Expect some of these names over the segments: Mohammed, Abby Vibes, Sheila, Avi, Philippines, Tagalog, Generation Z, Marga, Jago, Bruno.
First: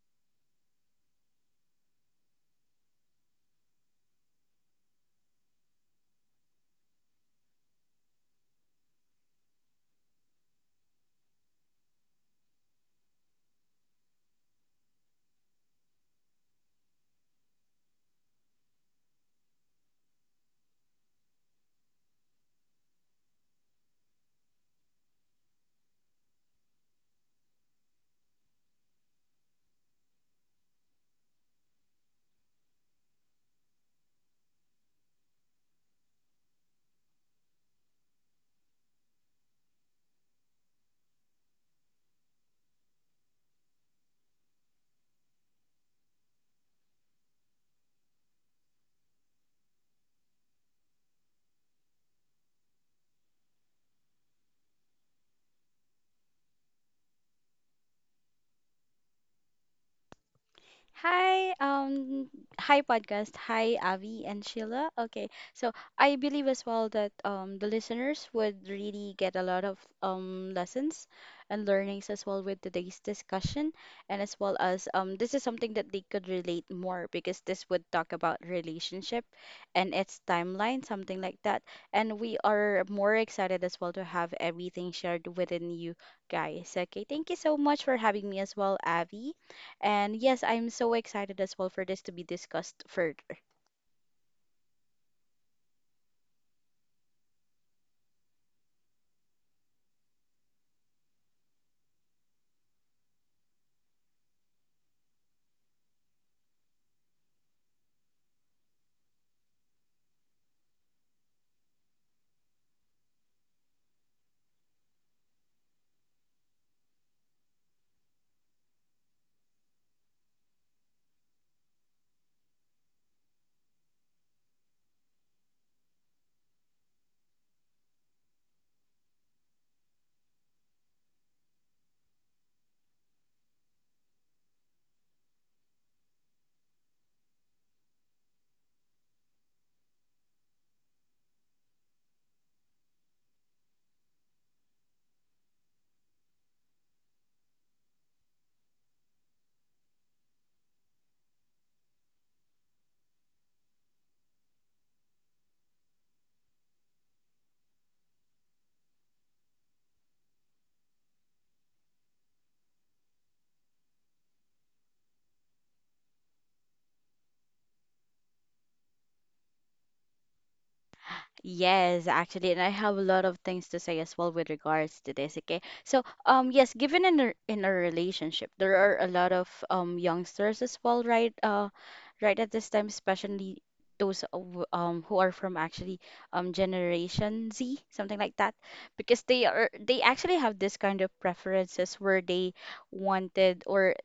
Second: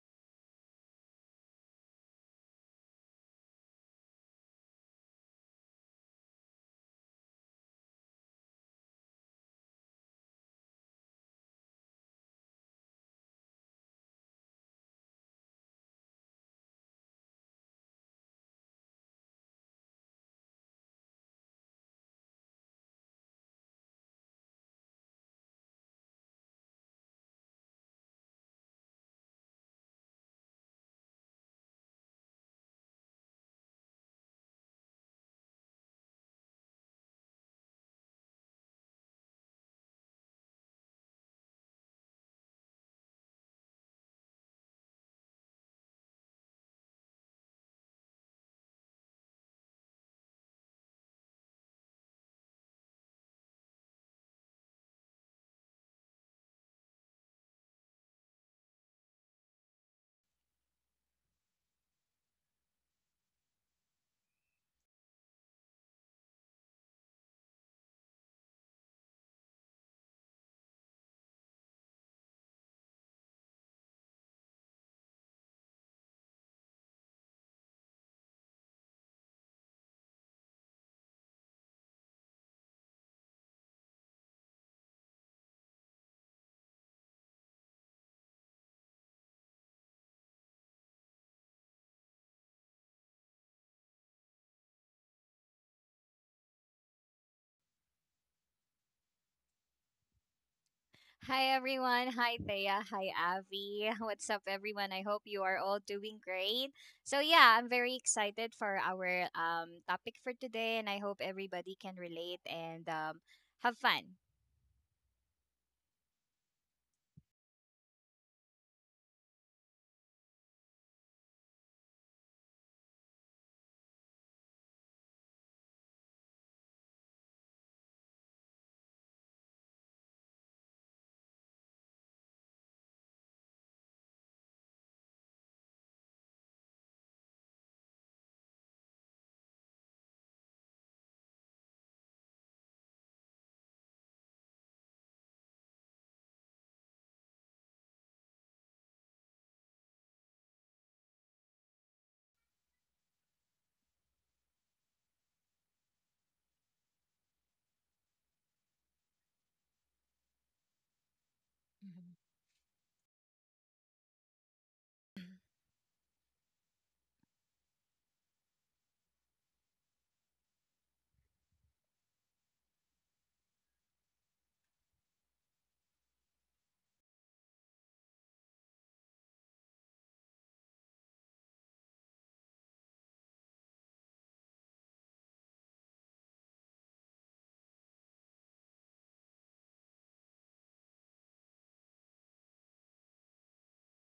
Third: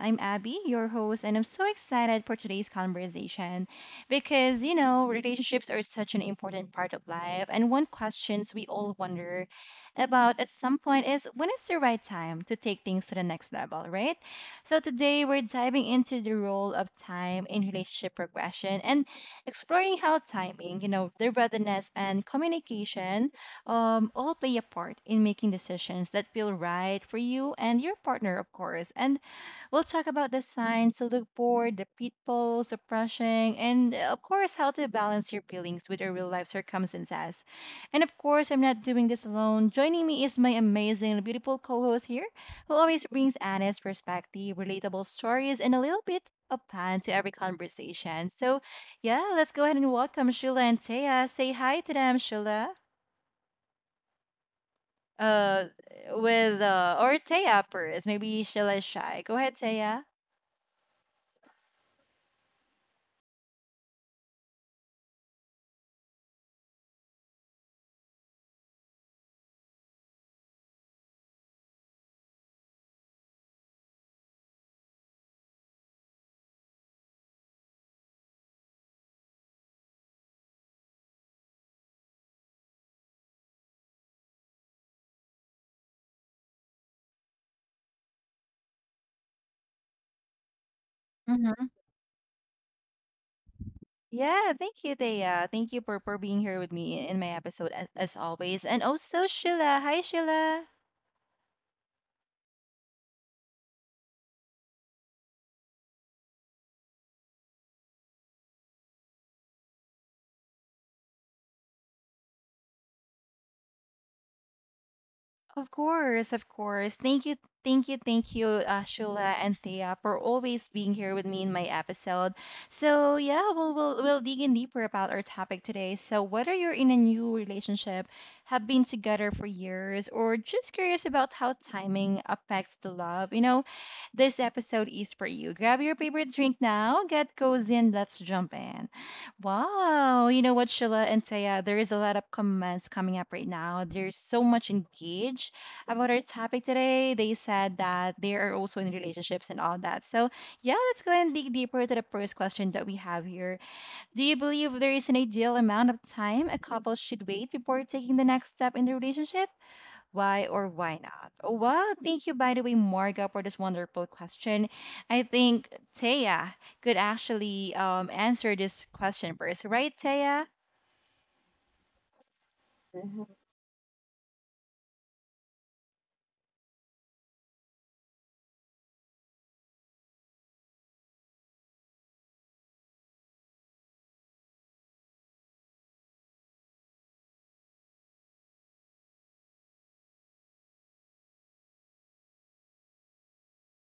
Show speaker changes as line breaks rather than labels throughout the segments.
I'm Abby, your host, and I'm so excited for today's conversation because, you know, relationships are such an important part of life. And one questions we all wonder about at some point is when is the right time to take things to the next level, right? So today we're diving into the role of time in relationship progression and exploring how timing, you know, the readiness and communication all play a part in making decisions that feel right for you and your partner, of course. And we'll talk about the signs to look for, the pitfalls, the brushing, and of course, how to balance your feelings with your real life circumstances. And of course, I'm not doing this alone. Joining me is my amazing, beautiful co host here, who always brings honest perspective, relatable stories, and a little bit of fun to every conversation. So, yeah, let's go ahead and welcome Sheila and Taya. Say hi to them, Sheila uh with or Taya first. Maybe she'll is shy. Go ahead, Taya.
Hi, hi podcast. Hi, Avi and Sheila. Okay, so I believe as well that the listeners would really get a lot of lessons and learnings as well with today's discussion, and as well as this is something that they could relate more because this would talk about relationship and its timeline, something like that. And we are more excited as well to have everything shared within you guys. Okay, thank you so much for having me as well, Avi. And yes, I'm so excited as well
Mm-hmm.
for this to be discussed further.
Yeah, thank you, Taya. Thank you for being here with me in my episode as always. And also Sheila. Hi Sheila.
Hi everyone. Hi Thea. Hi Avi. What's up everyone? I hope you are all doing great. So yeah, I'm very excited for our topic for today, and I hope everybody can relate and have fun.
Of course, of course. Thank you, thank you, thank you, Shula and Thea, for always being here with me in my episode. So yeah, we'll dig in deeper about our topic today. So whether you're in a new relationship, have been together for years, or just curious about how timing affects the love, you know, this episode is for you. Grab your favorite drink now, get cozy, and let's jump in. Wow, you know what, Sheila and Taya, there is a lot of comments coming up right now. There's so much engaged about our topic today. They said that they are also in relationships and all that. So, yeah, let's go ahead and dig deeper to the first question that we have here. Do you believe there is an ideal amount of time a couple should wait before taking the next step in the relationship? Why or why not? Oh, wow.
Mhm,
Thank you, by the way, Marga, for this wonderful question. I think Taya could actually answer this question first, right, Taya?
Yes, actually, and I have a lot of things to say as well with regards to this, okay? So, yes, given in a relationship, there are a lot of youngsters as well, right? Right at this time, especially those who are from actually Generation Z, something like that, because they actually have this kind of preferences where they wanted or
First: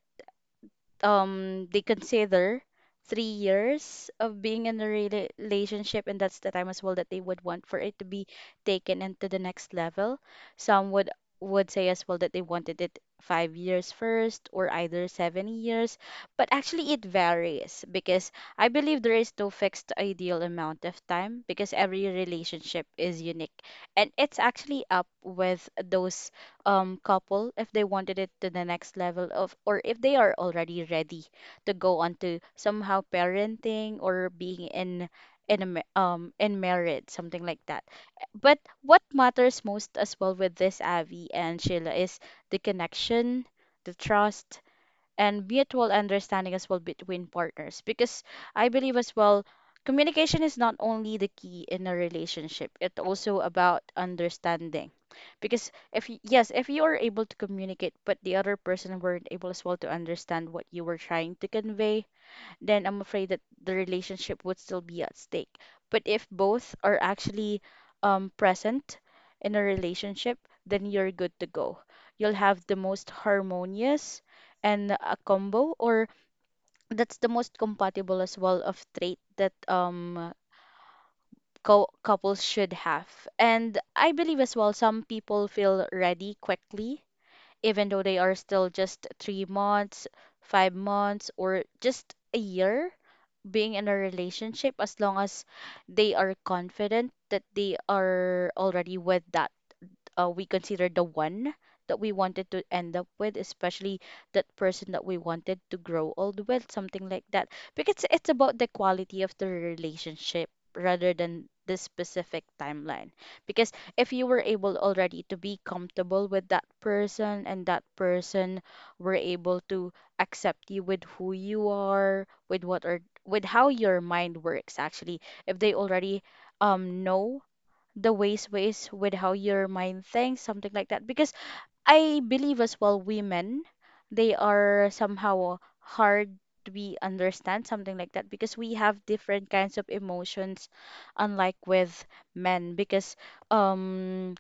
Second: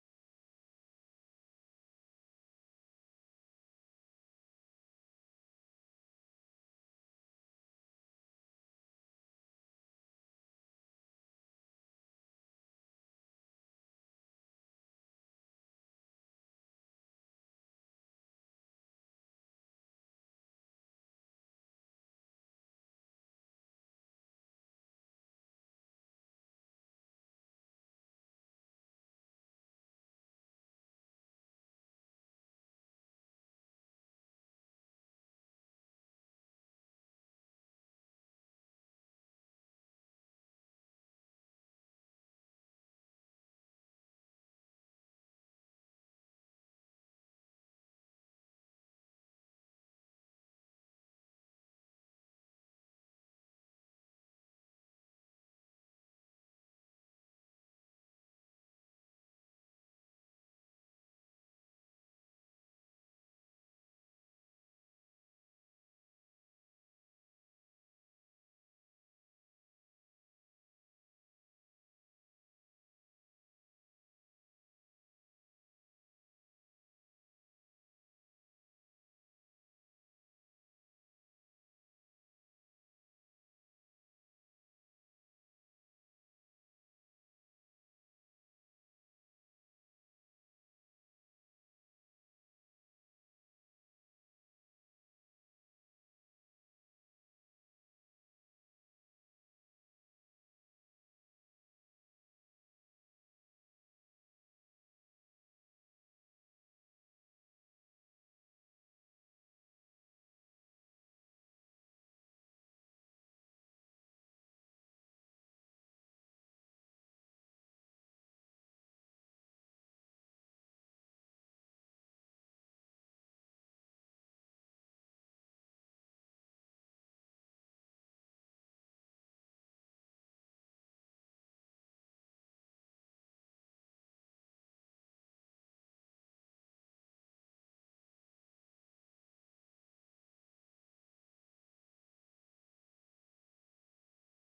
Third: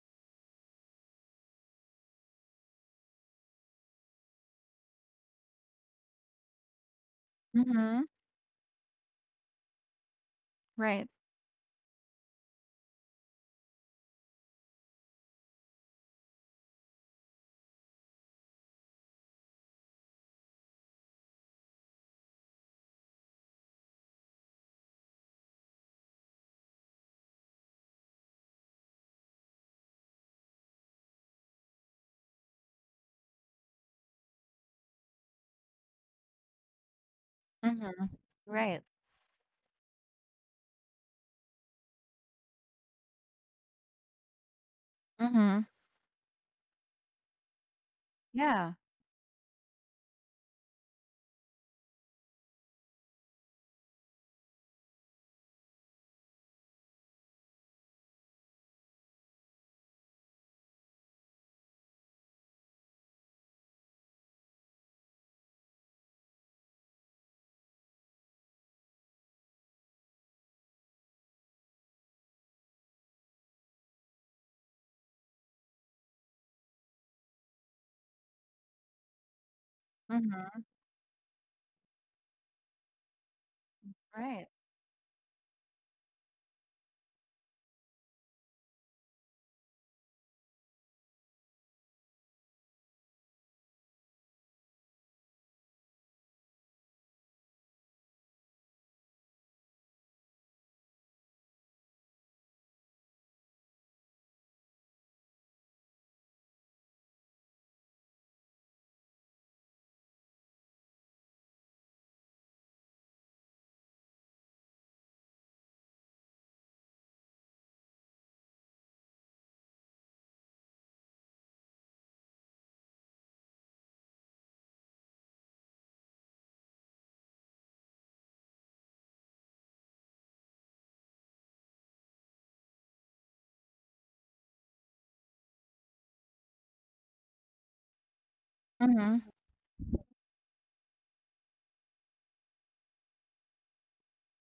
they consider 3 years of being in a relationship, and that's the time as well that they would want for it
Mm-hmm.
to be taken into the next level. Some
Right.
would say as well that they wanted it 5 years first or either 7 years, but actually it varies because I believe there is no fixed ideal amount of time because every relationship is unique, and it's actually up with those couple if they wanted it to the next level of, or if they are already ready to go on to somehow parenting or being in a, in marriage, something like that.
Mm-hmm.
But
Right.
what matters most as well with this, Avi and Sheila, is the connection, the trust, and
Mm-hmm.
mutual understanding as well between partners because I
Yeah.
believe as well communication is not only the key in a relationship, it's also about understanding because if yes, if you are able to communicate but the other person weren't able as well to understand what you were trying to convey, then I'm afraid that the relationship would still be at stake. But if both are actually present in a relationship, then you're good to go. You'll have the most harmonious and a combo, or that's the most compatible as well of trait that
Mm-hmm.
co couples should have. And I believe
Right.
as well, some people feel ready quickly, even though they are still just 3 months, 5 months, or just a year being in a relationship as long as they are confident that they are already with that we consider the one that we wanted to end up with, especially that person that we wanted to grow old with, something like that. Because it's about the quality of the relationship rather than the specific timeline. Because if you were able already to be comfortable with that person and that person were able to accept you with who you are, with what are with how your mind works actually, if they already know the ways with how your mind thinks, something like that. Because I believe as well women, they are somehow hard to be understand, something like that, because we have
Mm-hmm.
different kinds of emotions, unlike with men. Because um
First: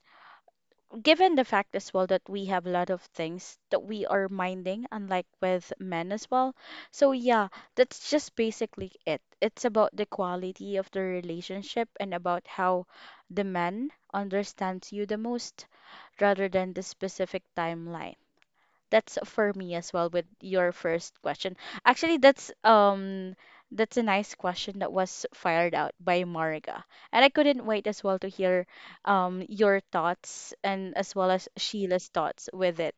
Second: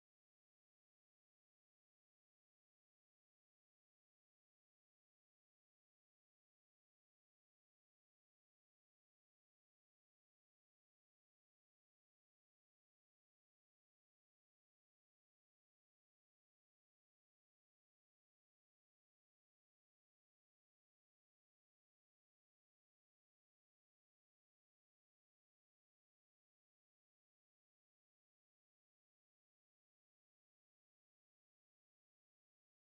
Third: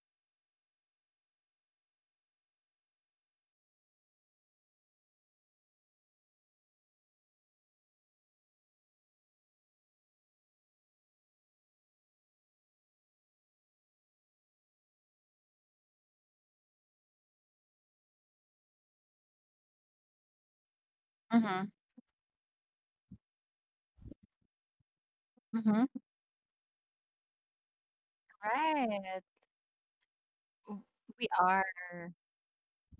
given the fact as well that we have a lot of things that we are minding, unlike with men as well. So, yeah, that's just basically it. It's about the quality of the relationship and about how the man understands you the most rather than the specific timeline. That's for me as well with your first question.
Mm-hmm.
Actually, that's a nice question that was fired
Mm-hmm.
out by Marga. And I couldn't wait as well to hear
Right.
your thoughts
W-
and as
We
well as
are.
Sheila's thoughts with it.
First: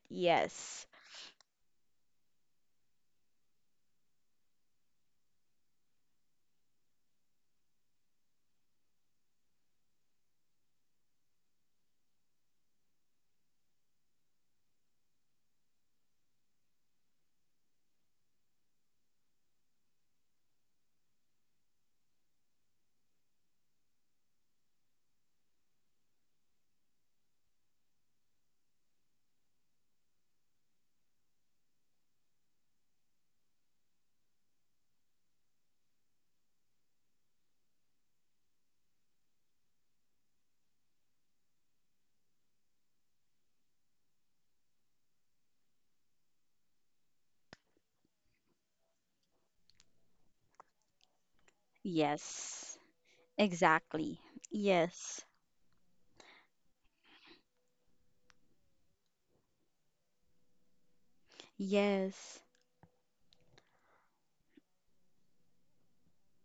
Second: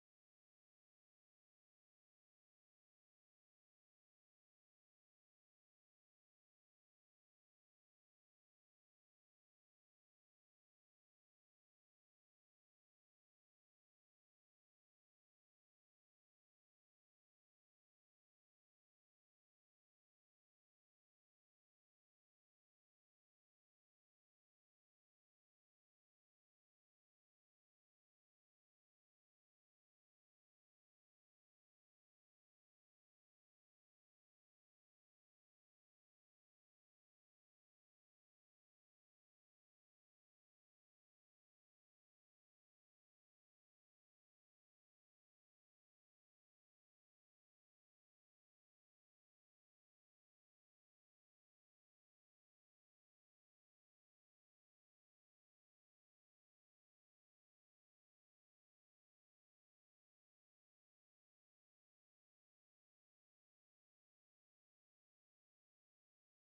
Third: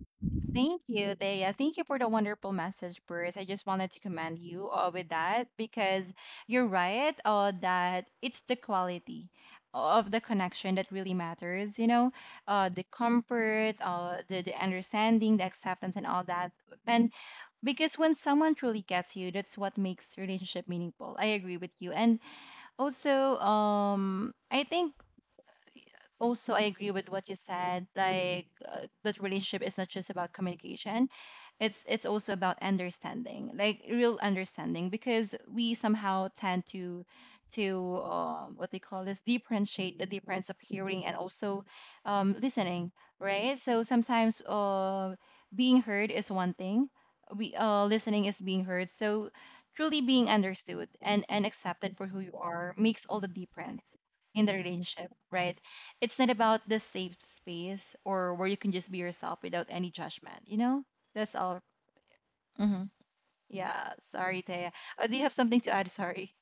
Thank
Yes.
you, Thea. Thank you for the wonderful message, Bruce. I just wanted to commend you with that because you're right that it's the quality of the connection that really matters, you know, the comfort, uh, the understanding, the acceptance, and all that. And because when someone truly gets you, that's what makes relationship meaningful. I agree with you. And also, I think also I agree with what you said like that relationship is not just about communication it's also about understanding like real understanding because we somehow tend to what they call this differentiate the difference of hearing and also listening right so sometimes being heard is one thing we listening is being heard so truly being understood and accepted for who you are
Yes.
makes all the difference
Exactly.
in the relationship
Yes.
right it's not about the safe space or where you can just be yourself without any judgment, you know? That's all.
Yes.
Hmm Yeah, sorry, Thea. Do you have something to add? Sorry.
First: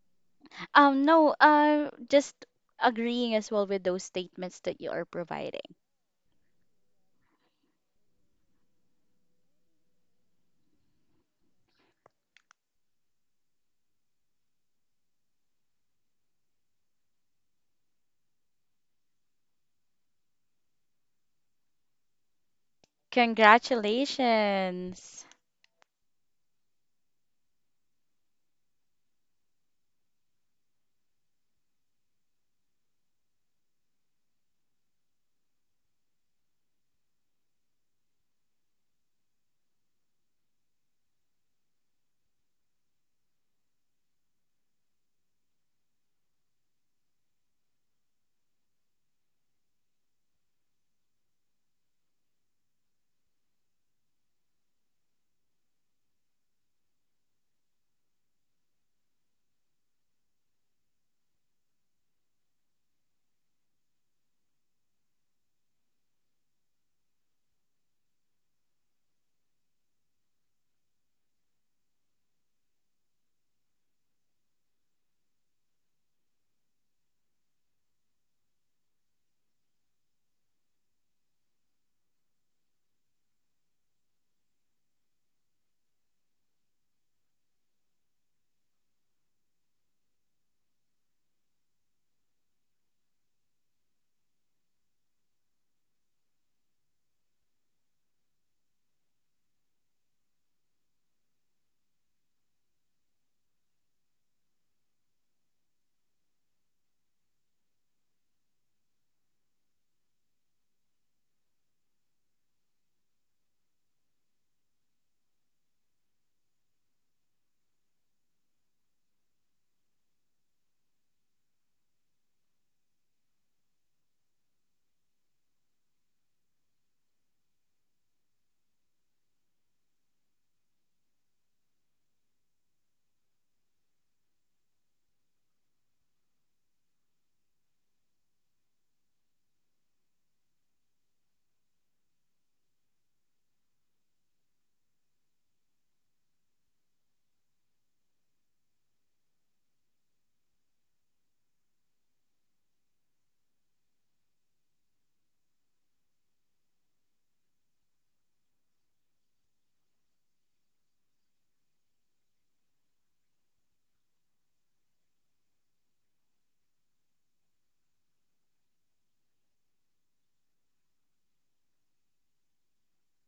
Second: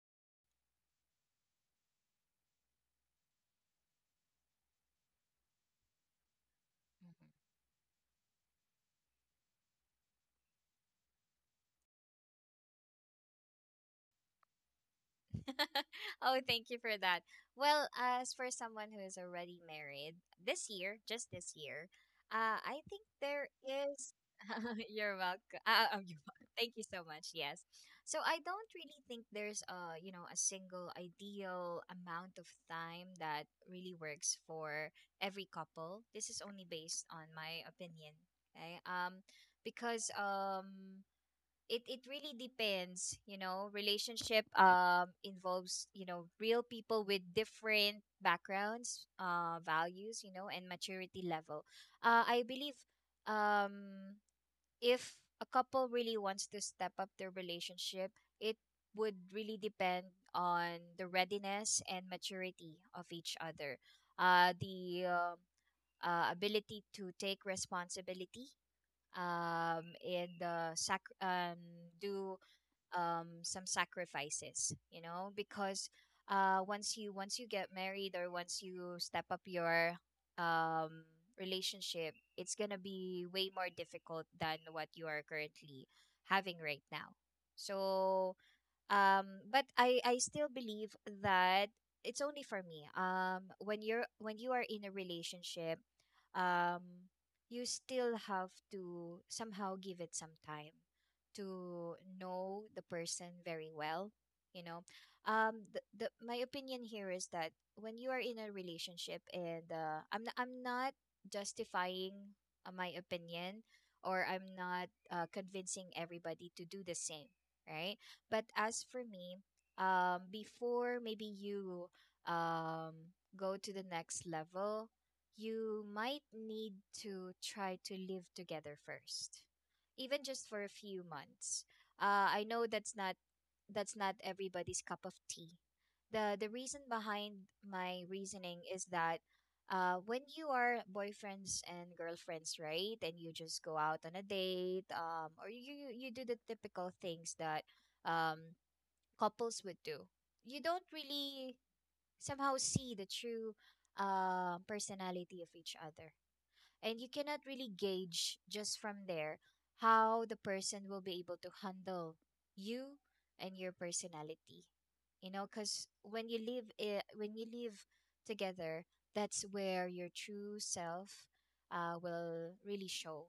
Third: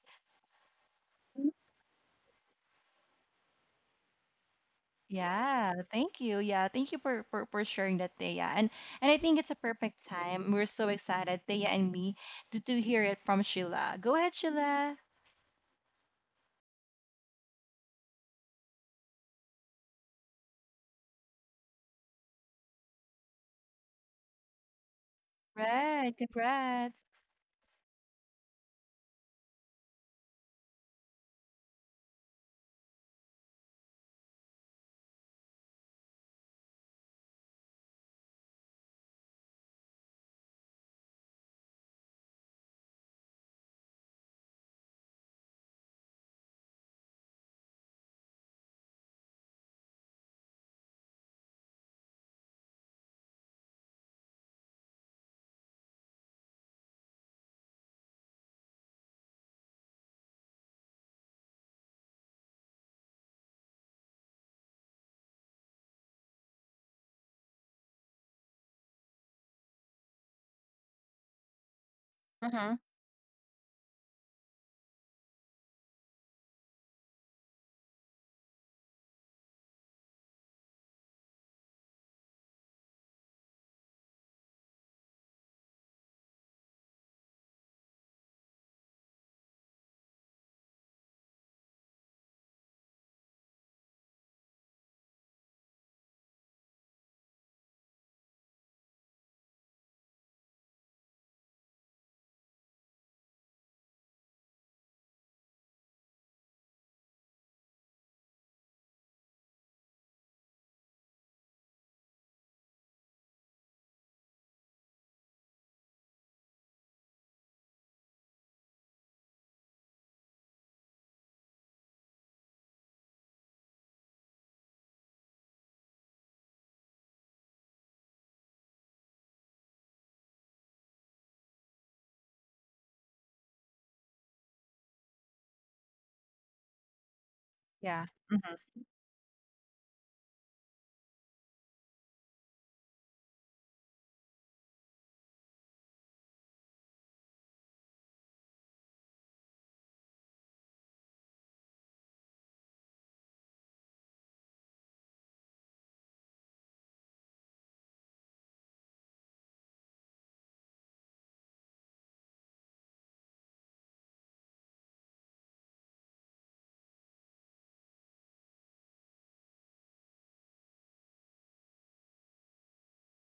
No, just agreeing as well with those statements that you are
Yeah,
providing.
thank you. Yeah, thank you
mhm.
for sharing that, Thea. And I think it's a perfect time. We're so excited, Thea and me, to hear it from Sheila. Go ahead, Sheila.
Oh, thank you for that. Well, as for someone who is already married this year, just this year, I think there is. You're
Congratulations.
welcome.
Right,
You're welcome. Thank you
congrats.
so much. Yes. So I don't really think there's, a you know, a single ideal amount of time that really works for every couple. This is only based on my opinion. Okay. Because it it really depends, you know. Relationship involves, you know, real people with different backgrounds, values, you know, and maturity level. I believe um if a couple really wants to step up their relationship, it would really depend on the readiness and maturity of each other, the ability to take responsibility and do
Mm-hmm.
some sacrifices, you know, because once you get married or once you step up your um, relationship, it's gonna be way more difficult than what you are currently having right now. So but I still believe that, it's only for me, when you are in a relationship, um you still have to somehow give it some time to know the person very well, you know. The My opinion here is that when you are in a relationship, and I'm not justifying my opinion, or I'm not convincing everybody to do the same, right? But as for me, before maybe you um, go to the next level, you might need to try to live together first, even just for a few months. I know that's not everybody's cup of tea. The reason behind my
Yeah.
reasoning
Mm-hmm.
is that, when you are boyfriends and girlfriends, right, and you just go out on a date, or you do the typical things that um, couples would do, you don't really somehow see the true personality of each other, and you cannot really gauge just from there how the person will be able to handle you and your personality. You know, because when you live together, that's where your true self will really show,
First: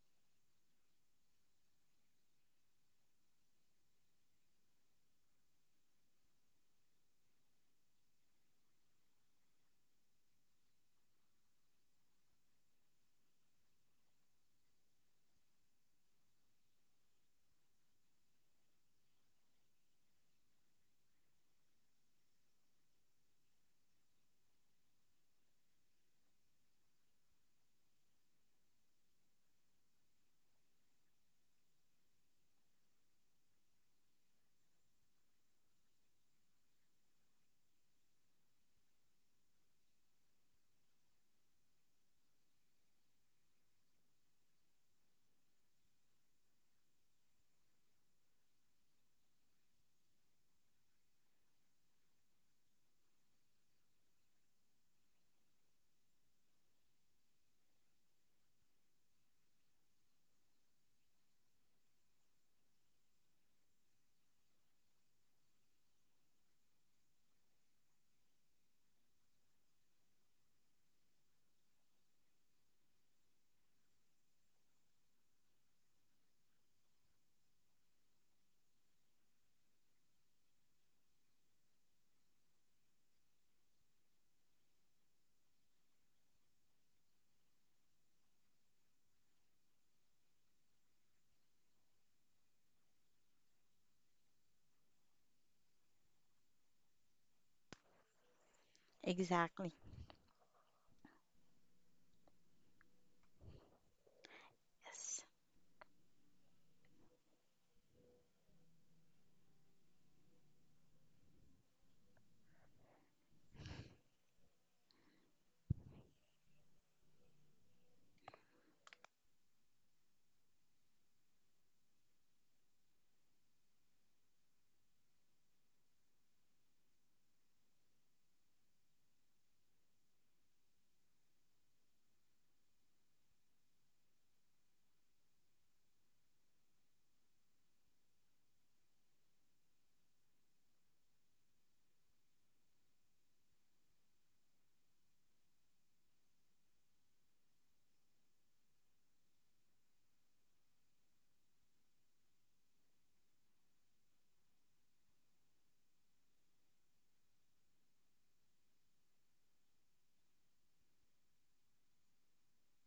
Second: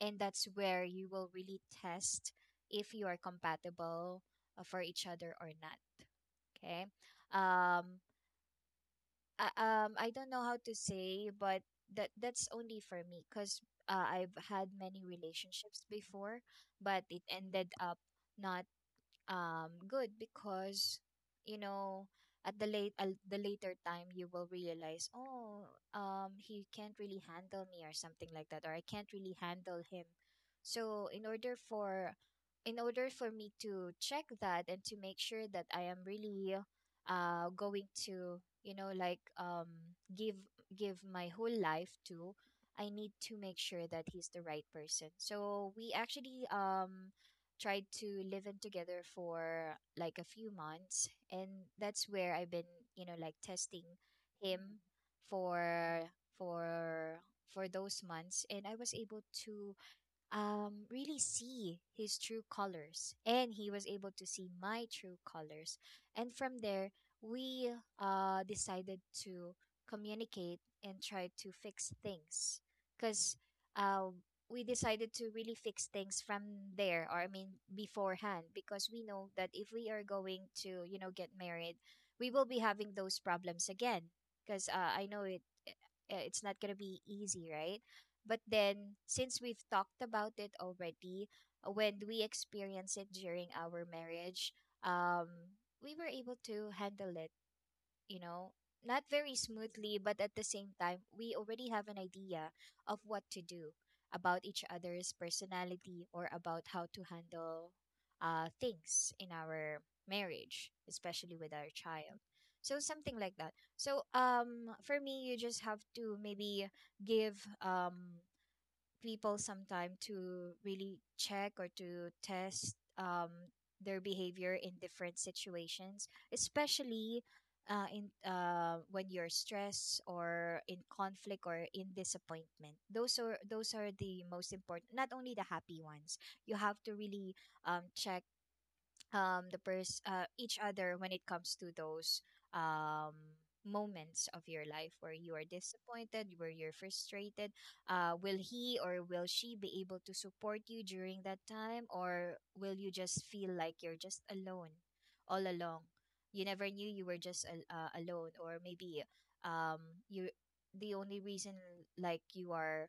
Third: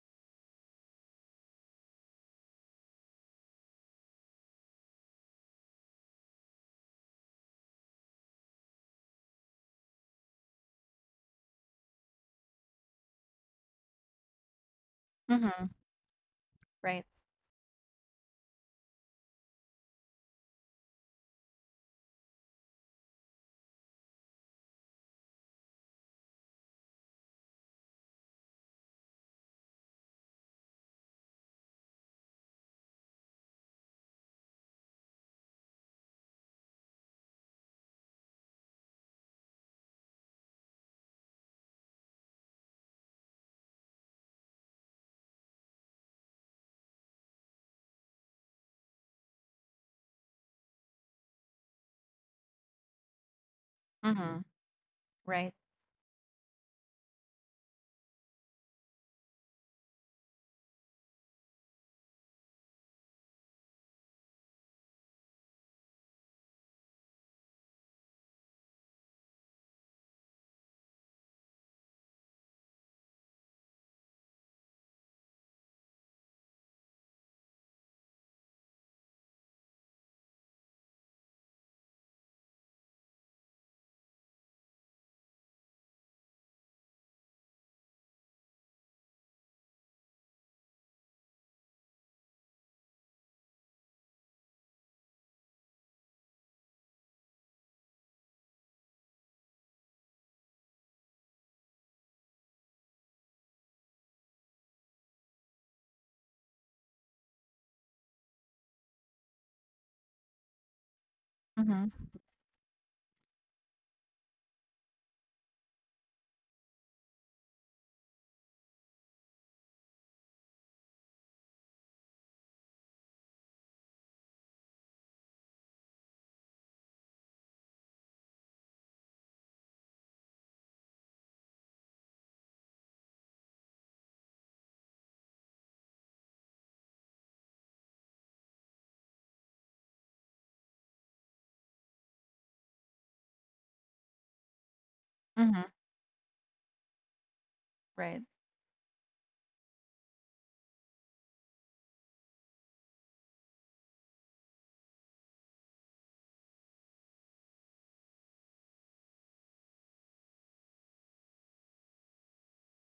and that's where you will really test if you are compatible for each other or not. Okay. um I don't know how to say, but that that's only for me because I've had many
Mm-hmm.
relationships before, but
Right.
it ended up not good because, you know, at the later time you will realize, oh, he can't really handle me, or something like that, or I can't really handle him. So in order for me to check that, and to make sure that I am really going to, you know, like, give give my whole life to, I need to make sure that he's the right person. So we actually tried to live in together for like a few months, and that's where I've been, you know, like, testing
Mm-hmm.
him
Right.
for for those months, and I was able to really see his true colors, and he was able to see my true colors. And from there we decided to communicate and try to fix things, because uh, we decided to really fix things from there, or I mean beforehand, because we know that if we are going to, you know, get married, we will be having those problems again, because I know it, it's not going to be easy, right? But then, since we've talked about it already, when we experienced it during our marriage, um, we were able to handle it, you know, not very
Exactly.
smoothly, but at the same time, we already have an idea of what to do about each other's
Yes.
personality, or about how to handle things in our marriage, especially with our
Mm-hmm.
child. So, something like that. So for me, you just have to maybe give people sometime to really check or to test their behavior in different situations, especially in when you're stressed or in conflict or in disappointment. Those are the most important. Not only the happy ones. You have to really check each other when it comes to those um moments of your life where you are
Mm-hmm.
disappointed, where you're frustrated.
Right.
Will he, or will she, be able to support you during that time, or will you just feel like you're just alone all along? You never knew you were just alone, or maybe um you the only reason, like, you are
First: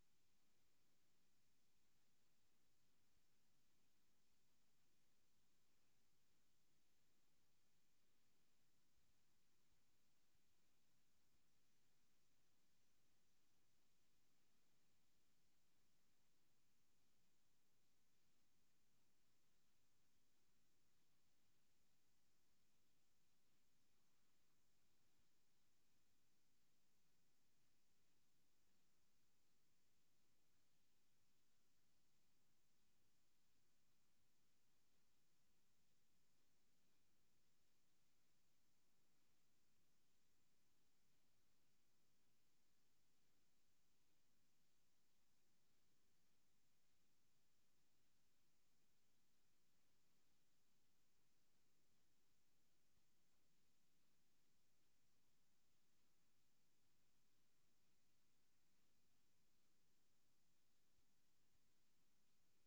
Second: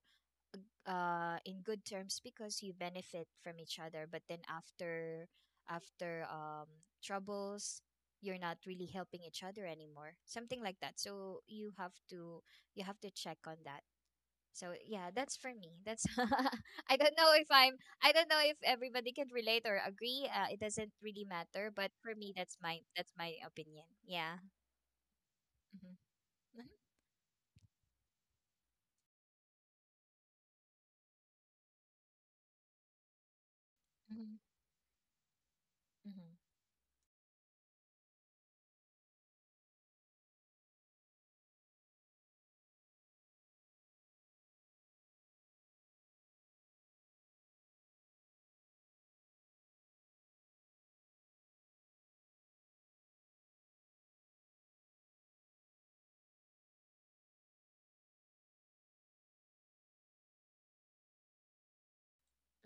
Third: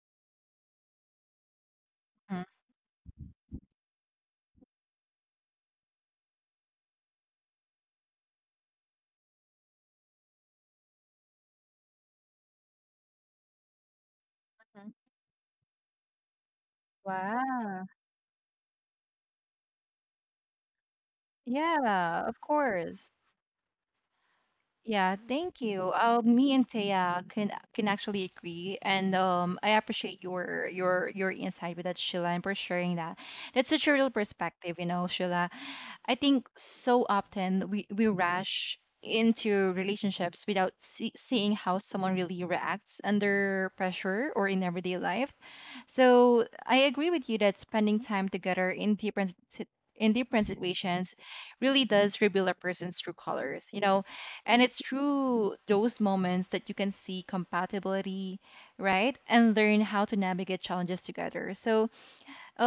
in good terms because you benefit from each other, but then after after um troubles, you're not really helping each other anymore, something like that. So you have to, you have to check on that. So
Mm-hmm.
yeah, that's for me, that's i don't know if i'm
Wow.
I don't know if everybody can relate or agree. It doesn't really matter, but for
Yeah,
me,
of
that's
course.
my opinion. Yeah.
Yeah, thank you.
Hmm.
Me and Taya can actually agree, and I appreciate your your insight with that, Sheila, and for sharing that. That's such a real
Hmm.
perspective, you know, Sheila. I
Hmm.
think so often we rush into relationships without seeing how someone really reacts under pressure or in everyday life so I agree with you that spending time together in different situations really does reveal a person's true colors, you know. And it's through those moments that you can see compatibility, right? And learn how to navigate challenges together. So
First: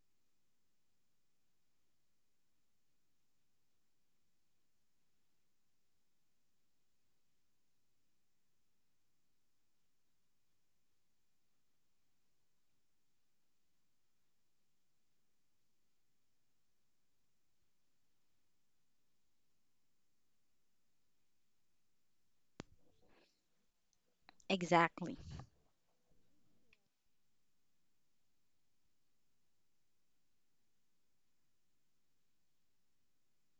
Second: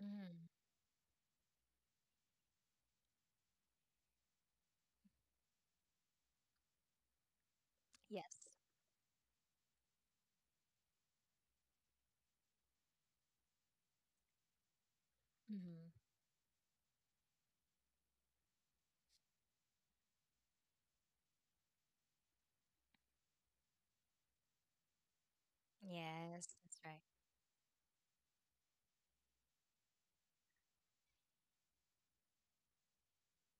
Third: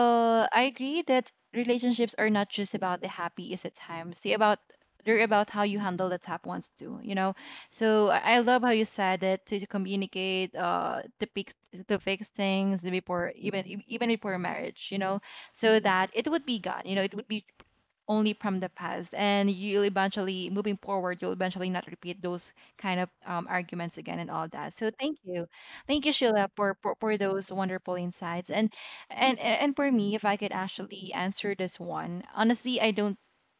Hmm.
I agree that relationships are not just about the happy is at times. They're about how you handle the tough ones too. You know, so I
Yes.
love how you said that to communicate, uh, to fix things before even even before marriage. You know, so
Hmm.
that it would be gone. You know, it would be only from the past and you'll eventually moving forward you'll eventually not repeat those kind of arguments again and all that so
Exactly.
thank you
Yes,
sheila
that's right.
for those wonderful insights and and for me if I could actually answer this one honestly I don't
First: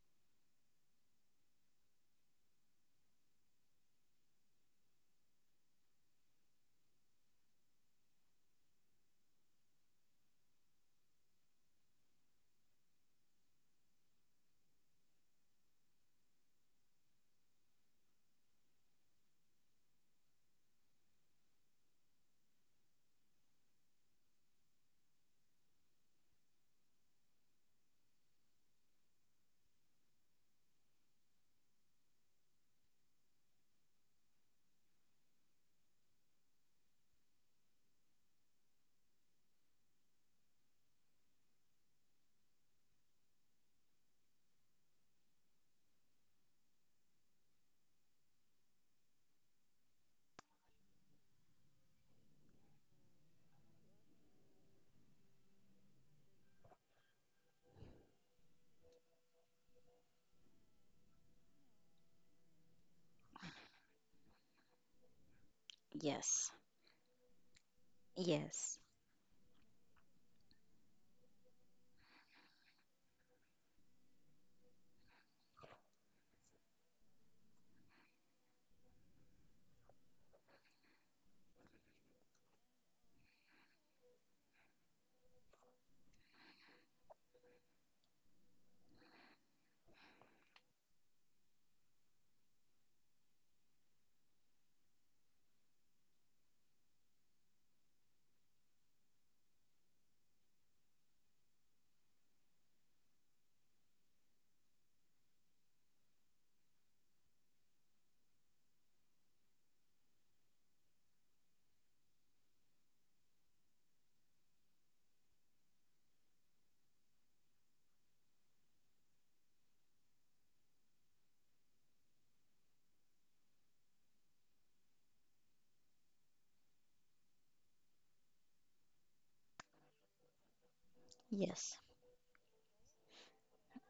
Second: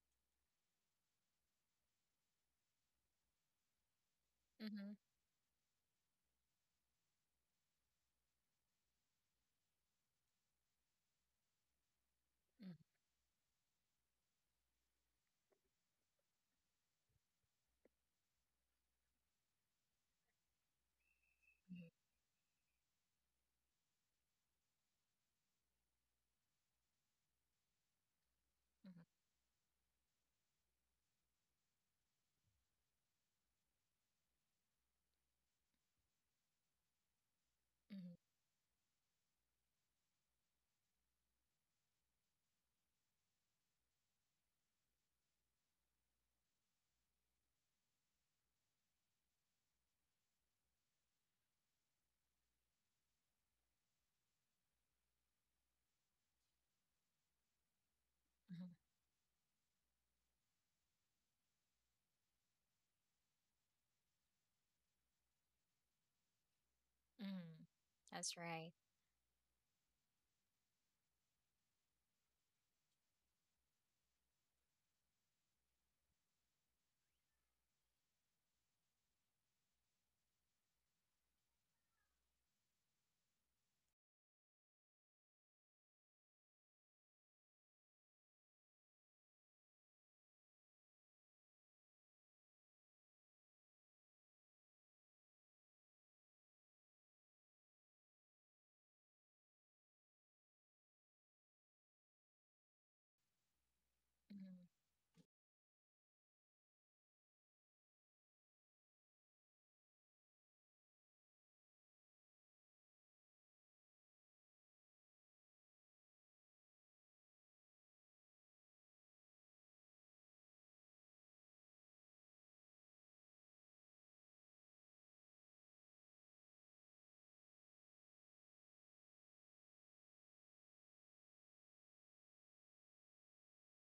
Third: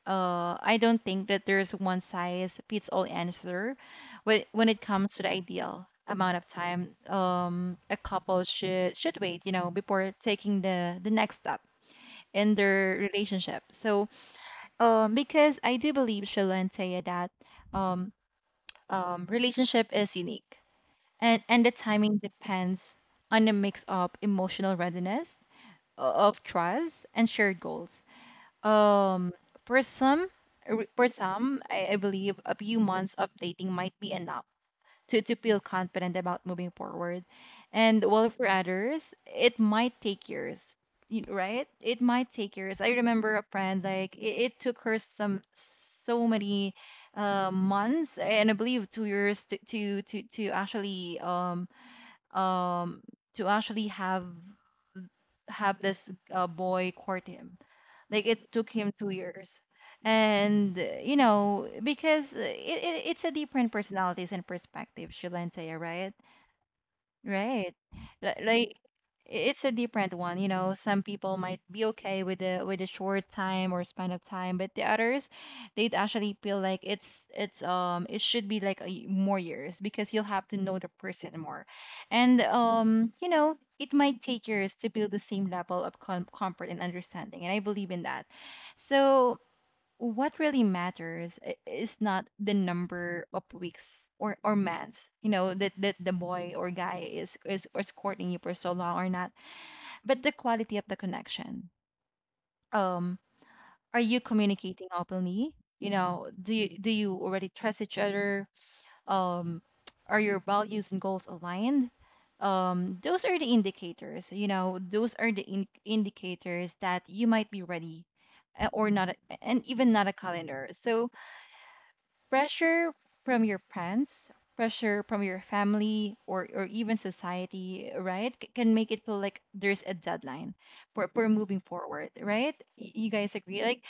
I don't think that there's one size fits all answer when it
Hmm.
comes to the ideal amount of time a couple should wait you know before taking the next step in their relationship so because I do believe, Shayla and Taya, that um, relationship is unique, and the
Mhm,
timing depends on a mix of emotional readiness, of trust, and shared goals.
mhm,
Um, for some, for some, I believe a few months of dating might be enough to feel confident about moving forward. And
mhm,
while for others, it might take years, right? It might take years. I remember a friend, like, it took her some so many months and I believe 2 years um to actually have this boy court him. Like it
mhm,
took him 2 years and you know because it's a different personalities and perspective shilantaya right
Yes.
mhm.
Right.
That's right.
Like
Yes.
it's a different one, you know. Some people might be okay with the with a short time or span of time, but the others, they'd actually feel like it's it should be like more years because you'll have to know the person more, and you know it might take years to build the same level of comfort and understanding, and I believe in that. So what really matters is not the number of weeks or months you know that the boy or guy is courting you for so long or not but the quality of the connection um are you
Mhm.
communicating openly you know do you already trust each other um are your values and goals aligned those are the indicators you know those are the indicators that you might be ready or not a- and even not a calendar so pressure from your parents, pressure from your family, or even society, right? Can make it feel like there's a deadline for moving
Yes.
forward, right? You guys agree? Like,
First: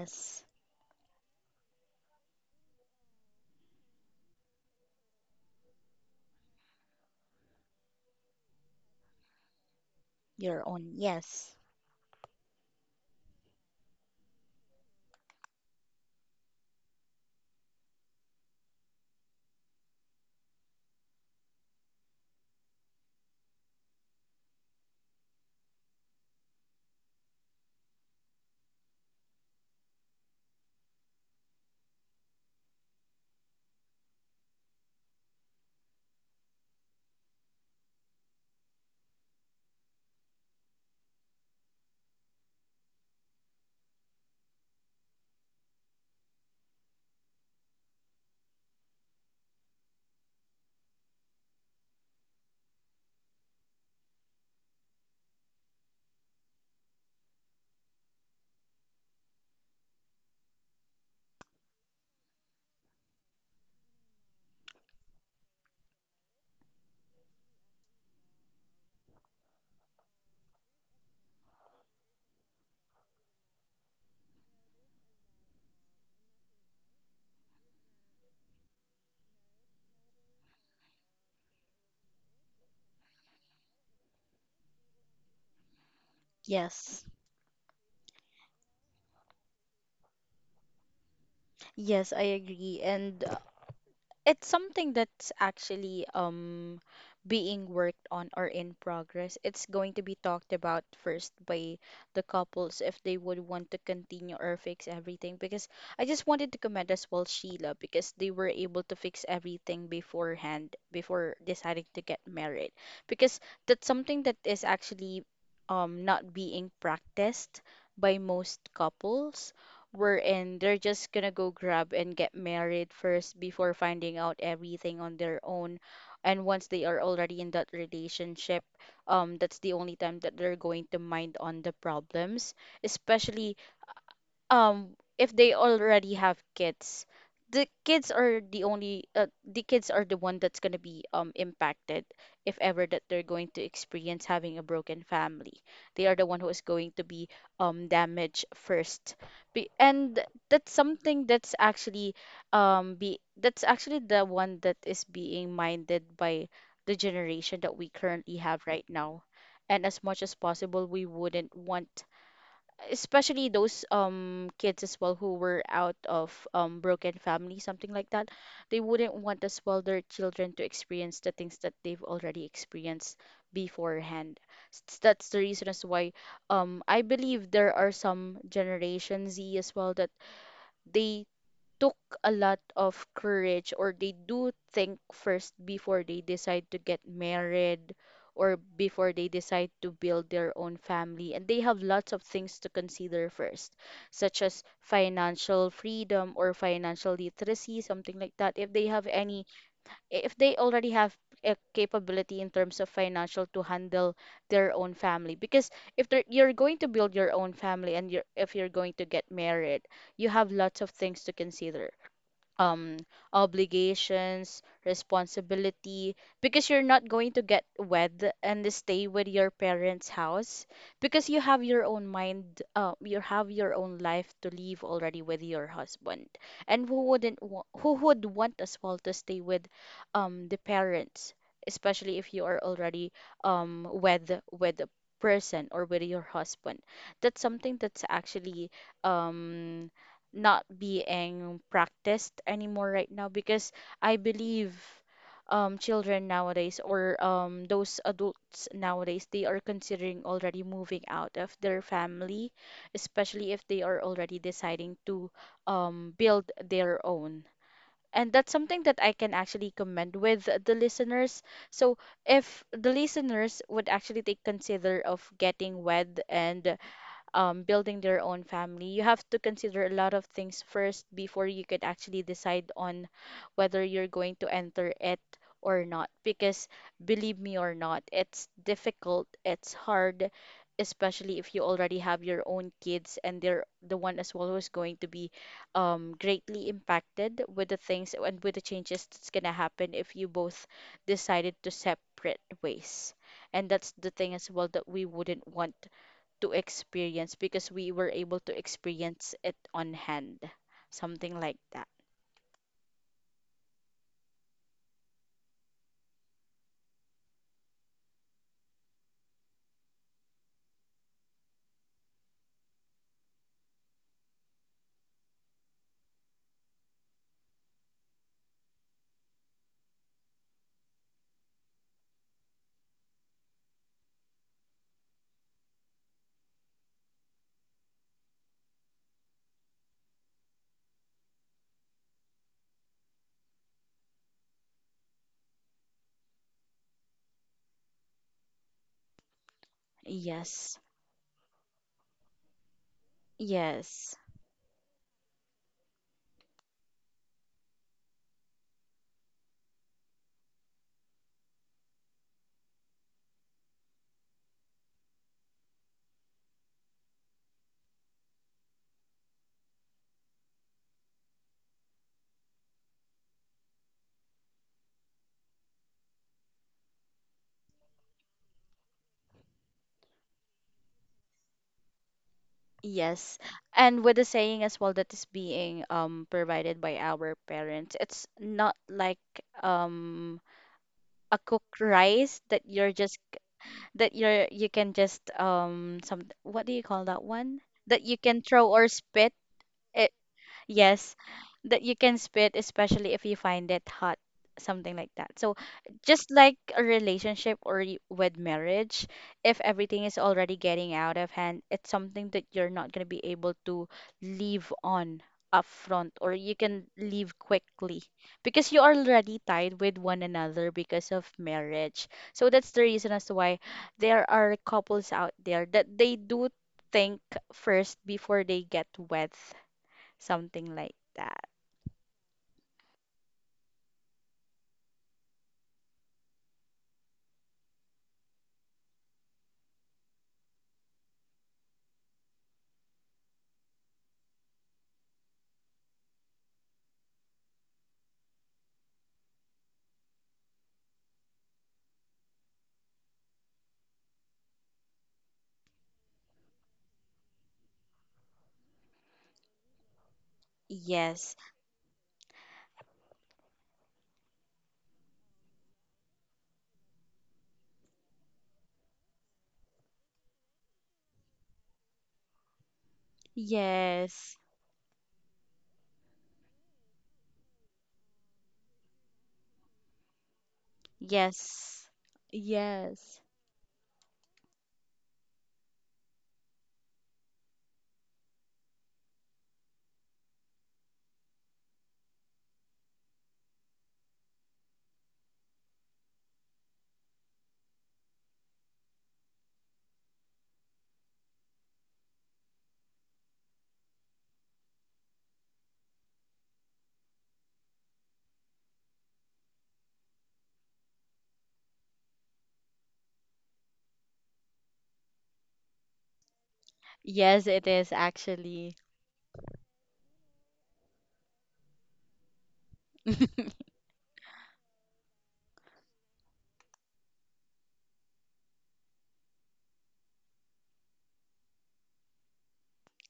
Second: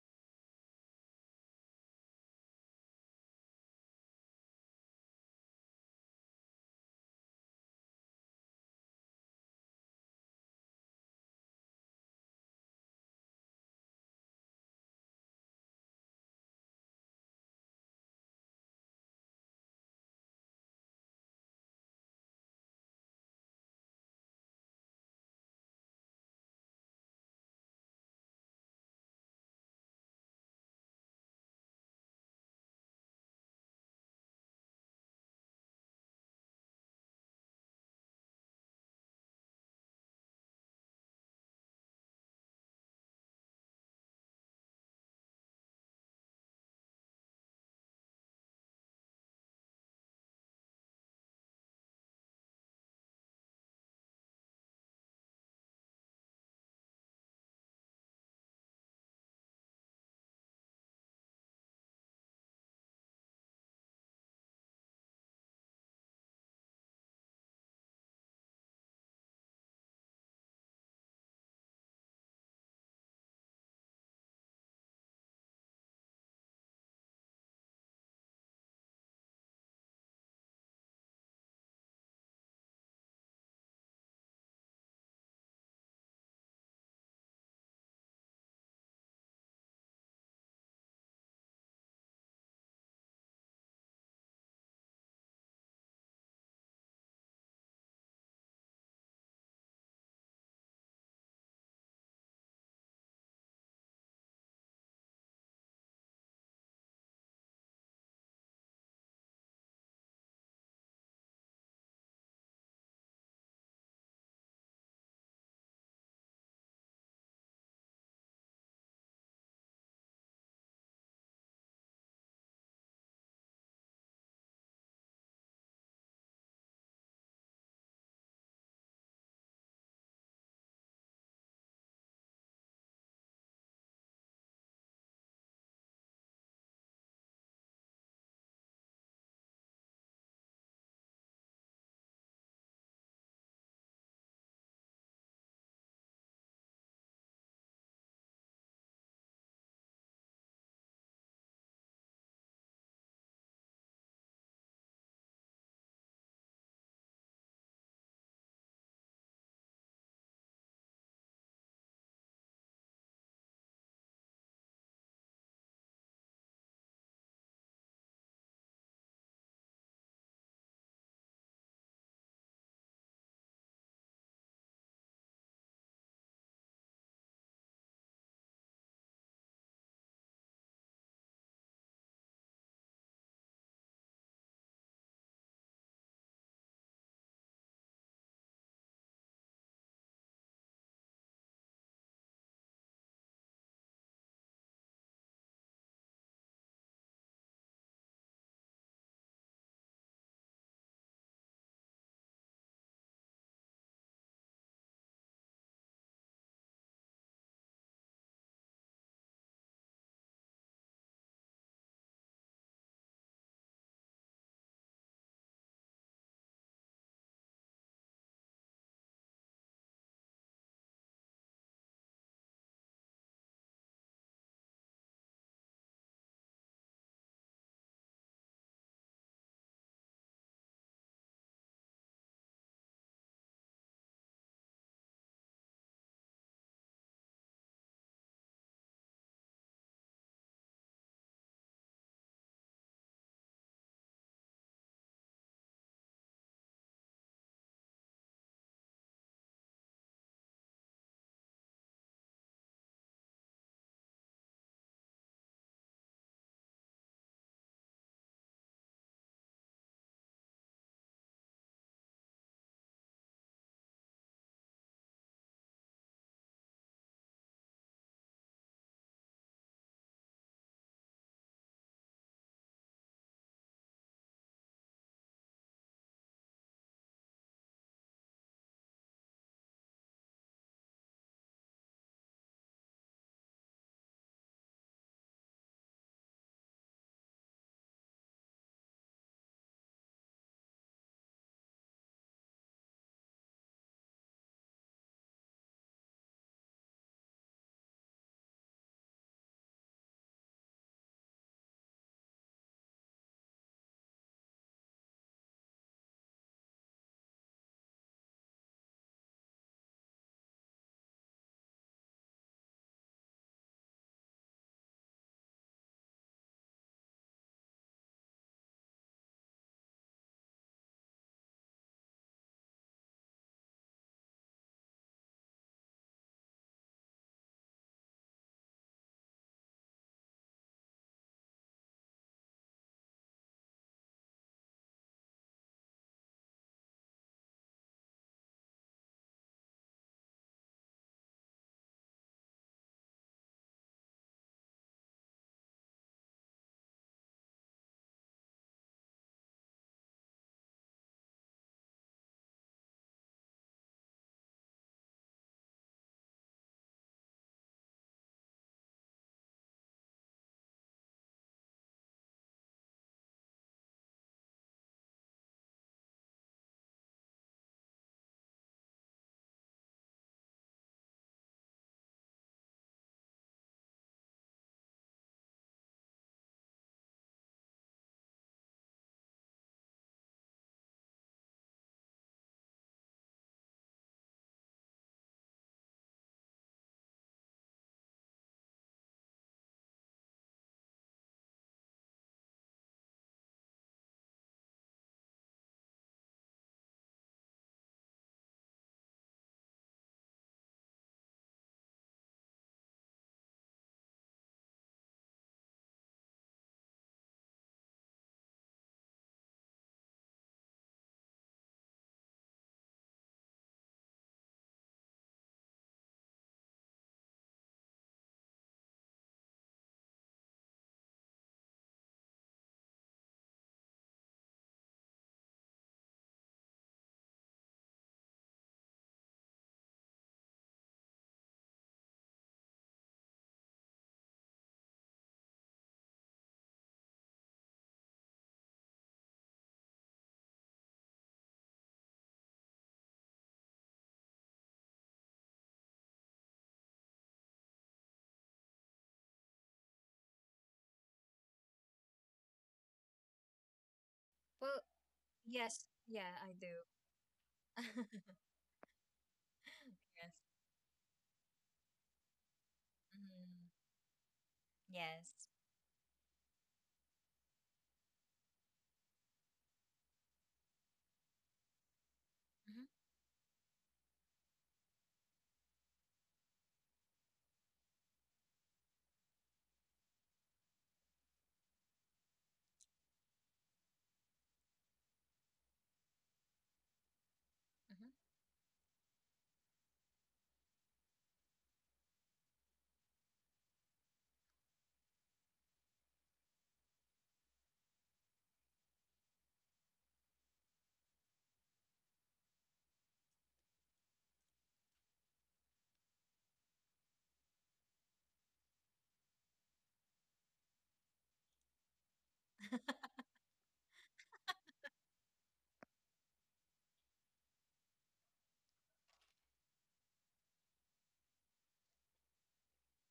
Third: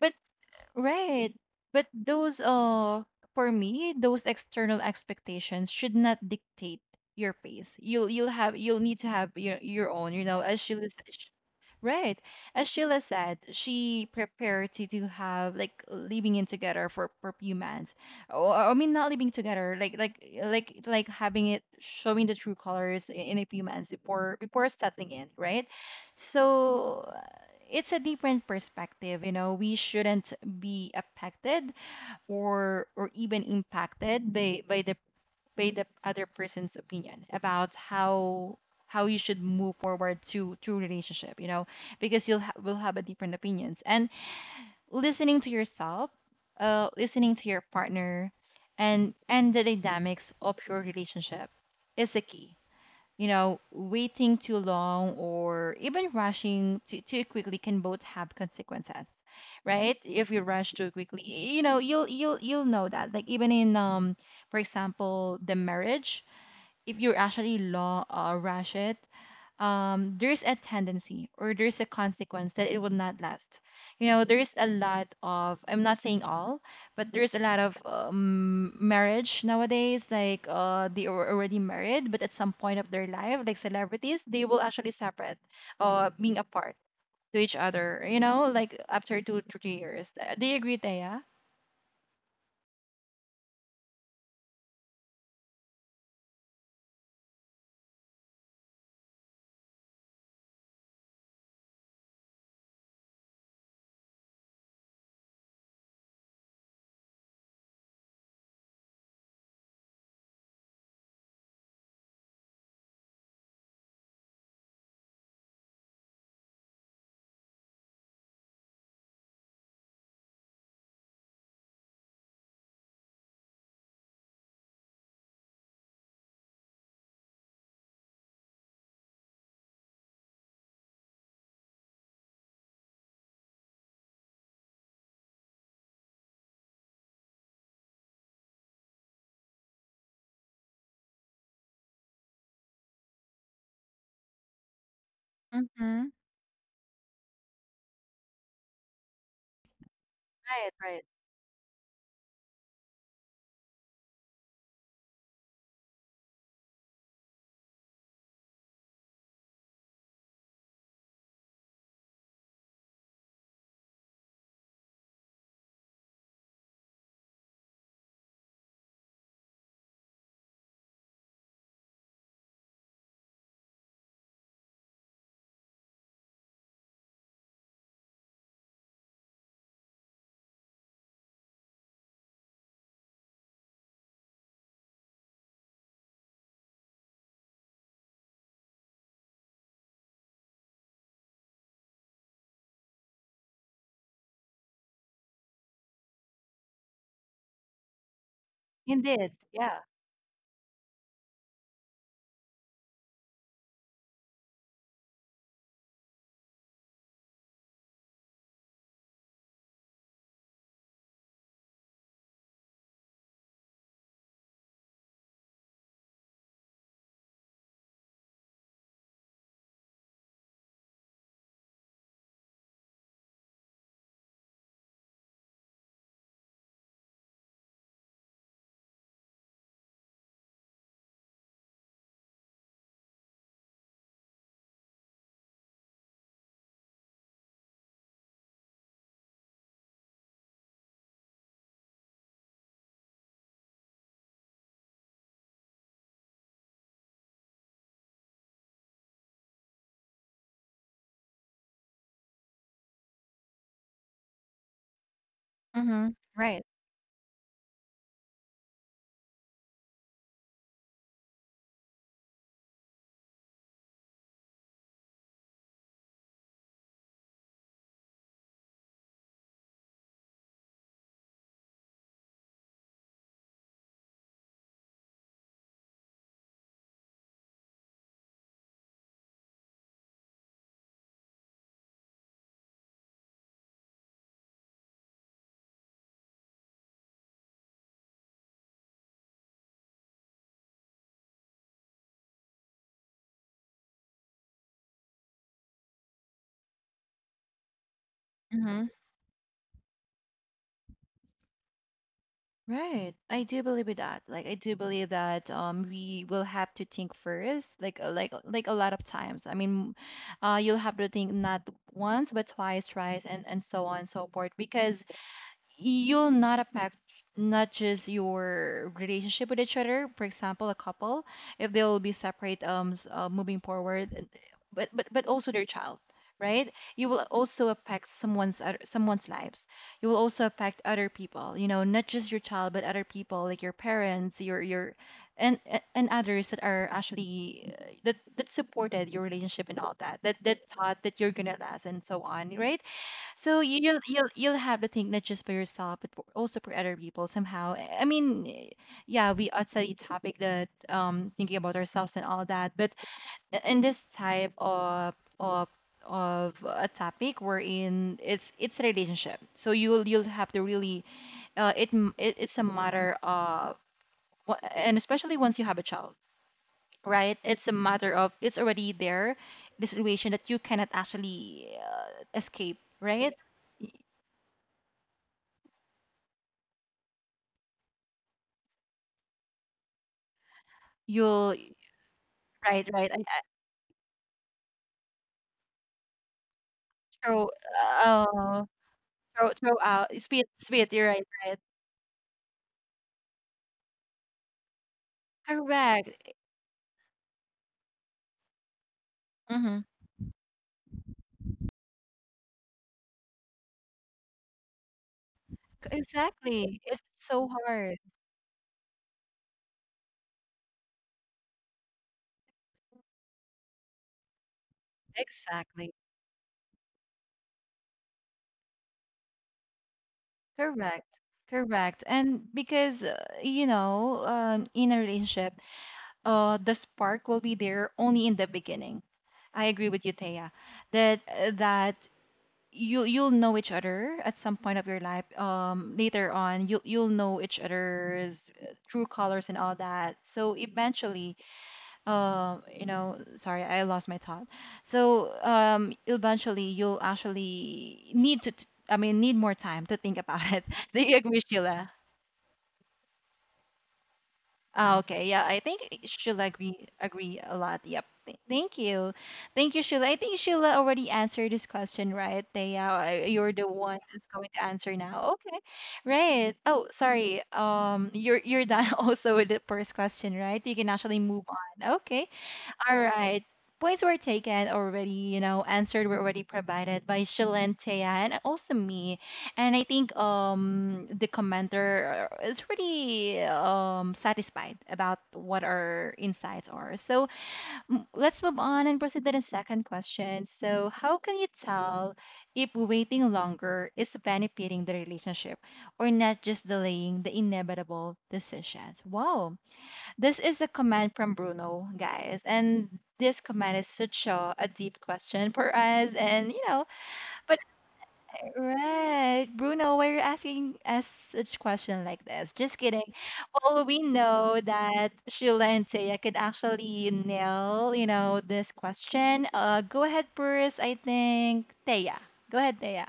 but Right. But those for me, those external expectations should not dictate your pace. You'll need to have your own, you know, as
You're
Sheila
on.
said.
Yes.
Right. As Sheila said, she prepared to have like living in together for few months. Or I mean not living together, like having it showing the true colors in a few months before settling in, right? So it's a different perspective you know we shouldn't be affected or even impacted by by the other person's opinion about how you should move forward to relationship you know because will have a different opinions and listening to yourself listening to your partner and the dynamics of your relationship is the key you know, waiting too long or even rushing too quickly can both have consequences, right? If you rush too quickly, you know, you'll know that. Like even in for example, the marriage, if you actually law rush it there's a tendency or there's a consequence that it will not last. You know, there's a lot of, I'm not saying all, but there's a lot of marriage nowadays, like they are already married, but at some point of their life, like celebrities, they will actually separate, being apart
Yes.
to each other, you know, like after 2 to 3 years. Do you agree, Thea?
Yes, I agree. And it's something that's actually being worked on or in progress. It's going to be talked about first by the couples if they would want to continue or fix everything. Because I just wanted to comment as well, Sheila, because they were able to fix everything beforehand before deciding to get married. Because that's something that is actually not being practiced by most couples wherein they're just gonna go grab and get married first before finding out everything on their own. And once they are already in that relationship, that's the only time that they're going to mind on the problems, especially um if they already have kids, the kids are the only the kids are the one that's going to be impacted. If ever that they're going to experience having a broken family, they
Mm-hmm.
are the one who is going to be damaged first, and that's
Right, right.
something that's actually be that's actually the one that is being minded by the generation that we currently have right now. And as much as possible we wouldn't want, especially those kids as well who were out of broken family, something like that, they wouldn't want as well their children to experience the things that they've already experienced beforehand. That's the reason as why I believe there are some Generation Z as well that they took a lot of courage or they do think first before they decide to get married or before they decide to build their own family, and they have lots of things to consider first such as financial freedom or financial literacy, something like that, if they have
Indeed.
any,
Yeah.
if they already have a capability in terms of financial to handle their own family. Because if you're going to build your own family and you're if you're going to get married, you have lots of things to consider: um obligations, responsibility, because you're not going to get wed and stay with your parents' house because you have your own mind, you have your own life to live already with your husband. And who wouldn't wa- who would want as well to stay with the parents, especially if you are already wed with a person or with your husband. That's something that's actually um not being practiced anymore right now because I believe children nowadays or those adults nowadays, they are considering already moving out of their family, especially if they are already deciding to
Mm-hmm.
build
Right.
their own. And that's something that I can actually commend with the listeners. So if the listeners would actually take consider of getting wed and building their own family, you have to consider a lot of things first before you could actually decide on whether you're going to enter it or not. Because believe me or not, it's difficult, it's hard, especially if you already have your own kids and they're the one as well who's going to be greatly impacted with the things and with the changes that's going to happen if you both decided to separate ways. And that's the thing as well that we wouldn't want to experience because we were able to
Mm-hmm.
experience it on hand, something like that.
Right. I do believe in that. Like I do believe that we will have to think first, like a lot of times. I mean, you'll have to think not once but twice, thrice and so on and so forth because you'll not affect not just your relationship with each other. For example, a couple, if they will be separate moving forward but also their child, right? You will also affect someone's lives. You will also affect other people, you know, not just your child but other people, like your parents, your and others that are actually that supported your relationship and all that, that
Yes,
thought that you're gonna last and so on, right? So you'll
yes,
you'll you'll have to think not just for yourself, but also for other people somehow. I mean, yeah, we outside the topic that thinking about ourselves and all that, but in this type of of a topic we're in, it's relationship. So you'll have to really, it it's a matter of, and especially once you have a child, right? It's a matter of, it's already there, the situation that you cannot actually escape, right?
yes. And with the saying as well that is being provided by our parents, it's not like um a
You'll
cooked rice that
right, right, and,
you can just some what do you call that
throw
one?
uh,
That you can
oh,
throw or spit.
throw out, spit you're
Yes,
right, right.
that you can spit, especially if you find it hot, something like that. So,
Correct.
just like a relationship or with marriage, if
Mhm.
everything is already getting out of hand, it's something that you're not going to be able to leave on
C
upfront or you
Exactly.
can
It's
leave
so hard.
quickly because you are already tied with one another because of marriage. So, that's the reason as to why there are couples out there
Exactly.
that they do think first before they get wed, something like
Correct.
that.
Correct. And because, you know, in a relationship, the spark will be there only in the beginning. I agree with you, Thea, that that you you'll know each other at some point of your life. Later on, you will, you'll know each other's true colors and all that. So eventually, you know, sorry, I lost my thought. So eventually you'll actually need to I mean need more time to think about it. Do you
Yes,
agree, Sheila?
Well,
Ah, okay. Yeah, I think
yes, yeah,
Sheila
I do.
agree a lot. Yep. Thank you. Thank you, Sheila. I
Yes.
think Sheila already answered this question, right? They, you're
Mhm.
the one that's
yes,
going to answer now.
Yes.
Okay. Right. Oh, sorry. You're done also with the first question, right? You can actually move
yes,
on. Okay.
Mhm,
All
yes,
right. Points were taken already, you know, answered were already provided by Shilen Taya and also me. And I think the commenter is pretty satisfied about what our insights are. So
mhm,
let's move on and proceed to the second question. So how can you tell if waiting longer is benefiting the relationship or not just delaying the inevitable decisions? Wow. This is a command from Bruno, guys, and this command is such a deep question for us. And you know,
yes,
but
it is actually.
right, Bruno, why are you asking us such question like this? Just kidding. Well, we know that Sheila and Taya could actually nail, you know, this question. Go ahead first. I think Taya. Go ahead, Taya.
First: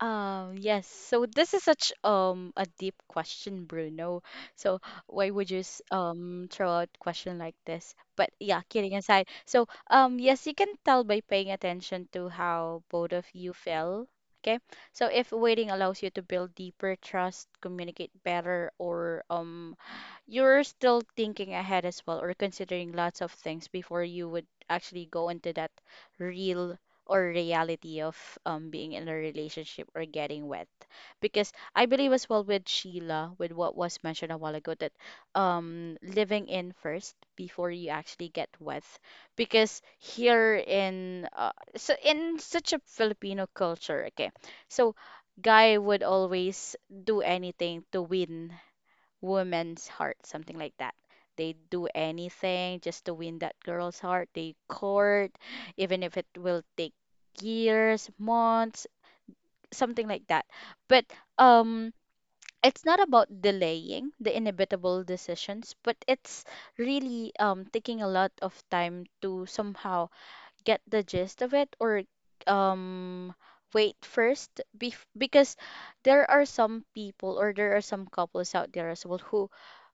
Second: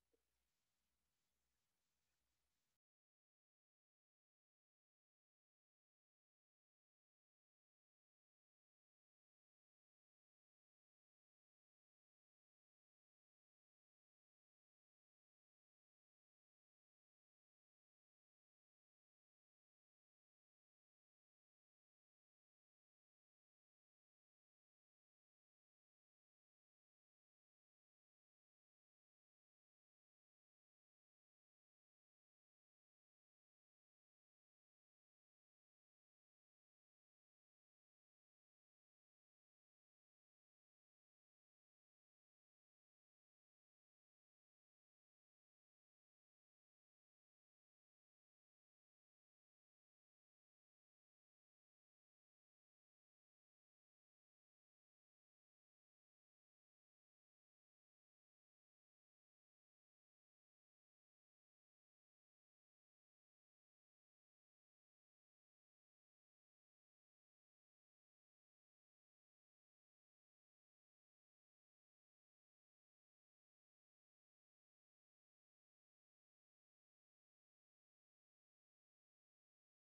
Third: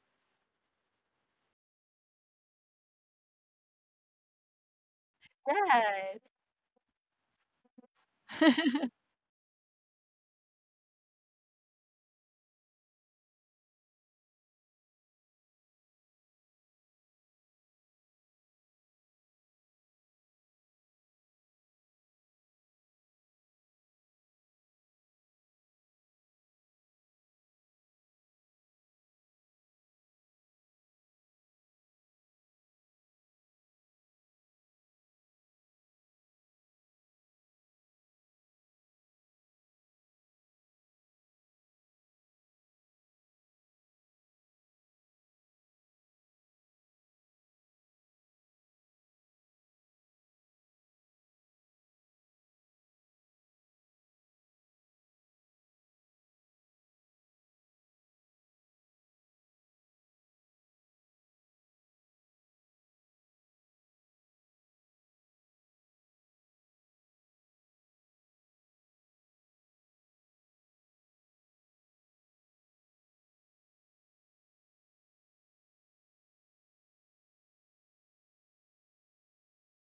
Yes, so this is such a deep question, Bruno. So why would you
Right.
throw out question like this? But yeah, kidding aside. So yes, you can tell by paying attention to how both of you feel. Okay. So if waiting allows you to build deeper trust, communicate better, or you're still thinking ahead as well or considering lots of things before you would actually go into that real or reality of being in a relationship or getting wet, because I believe as well with Sheila, with what was mentioned a while ago, that living in first before you actually get wet, because here in so in such a Filipino culture, okay, so guy would always do anything to win woman's heart, something like that. They do anything just to win that girl's heart. They court, even if it will take years, months, something like that. But um, it's not about delaying the inevitable decisions, but it's really taking a lot of time to somehow get the gist of it or um wait first bef because there are some people or there are some couples out there as well who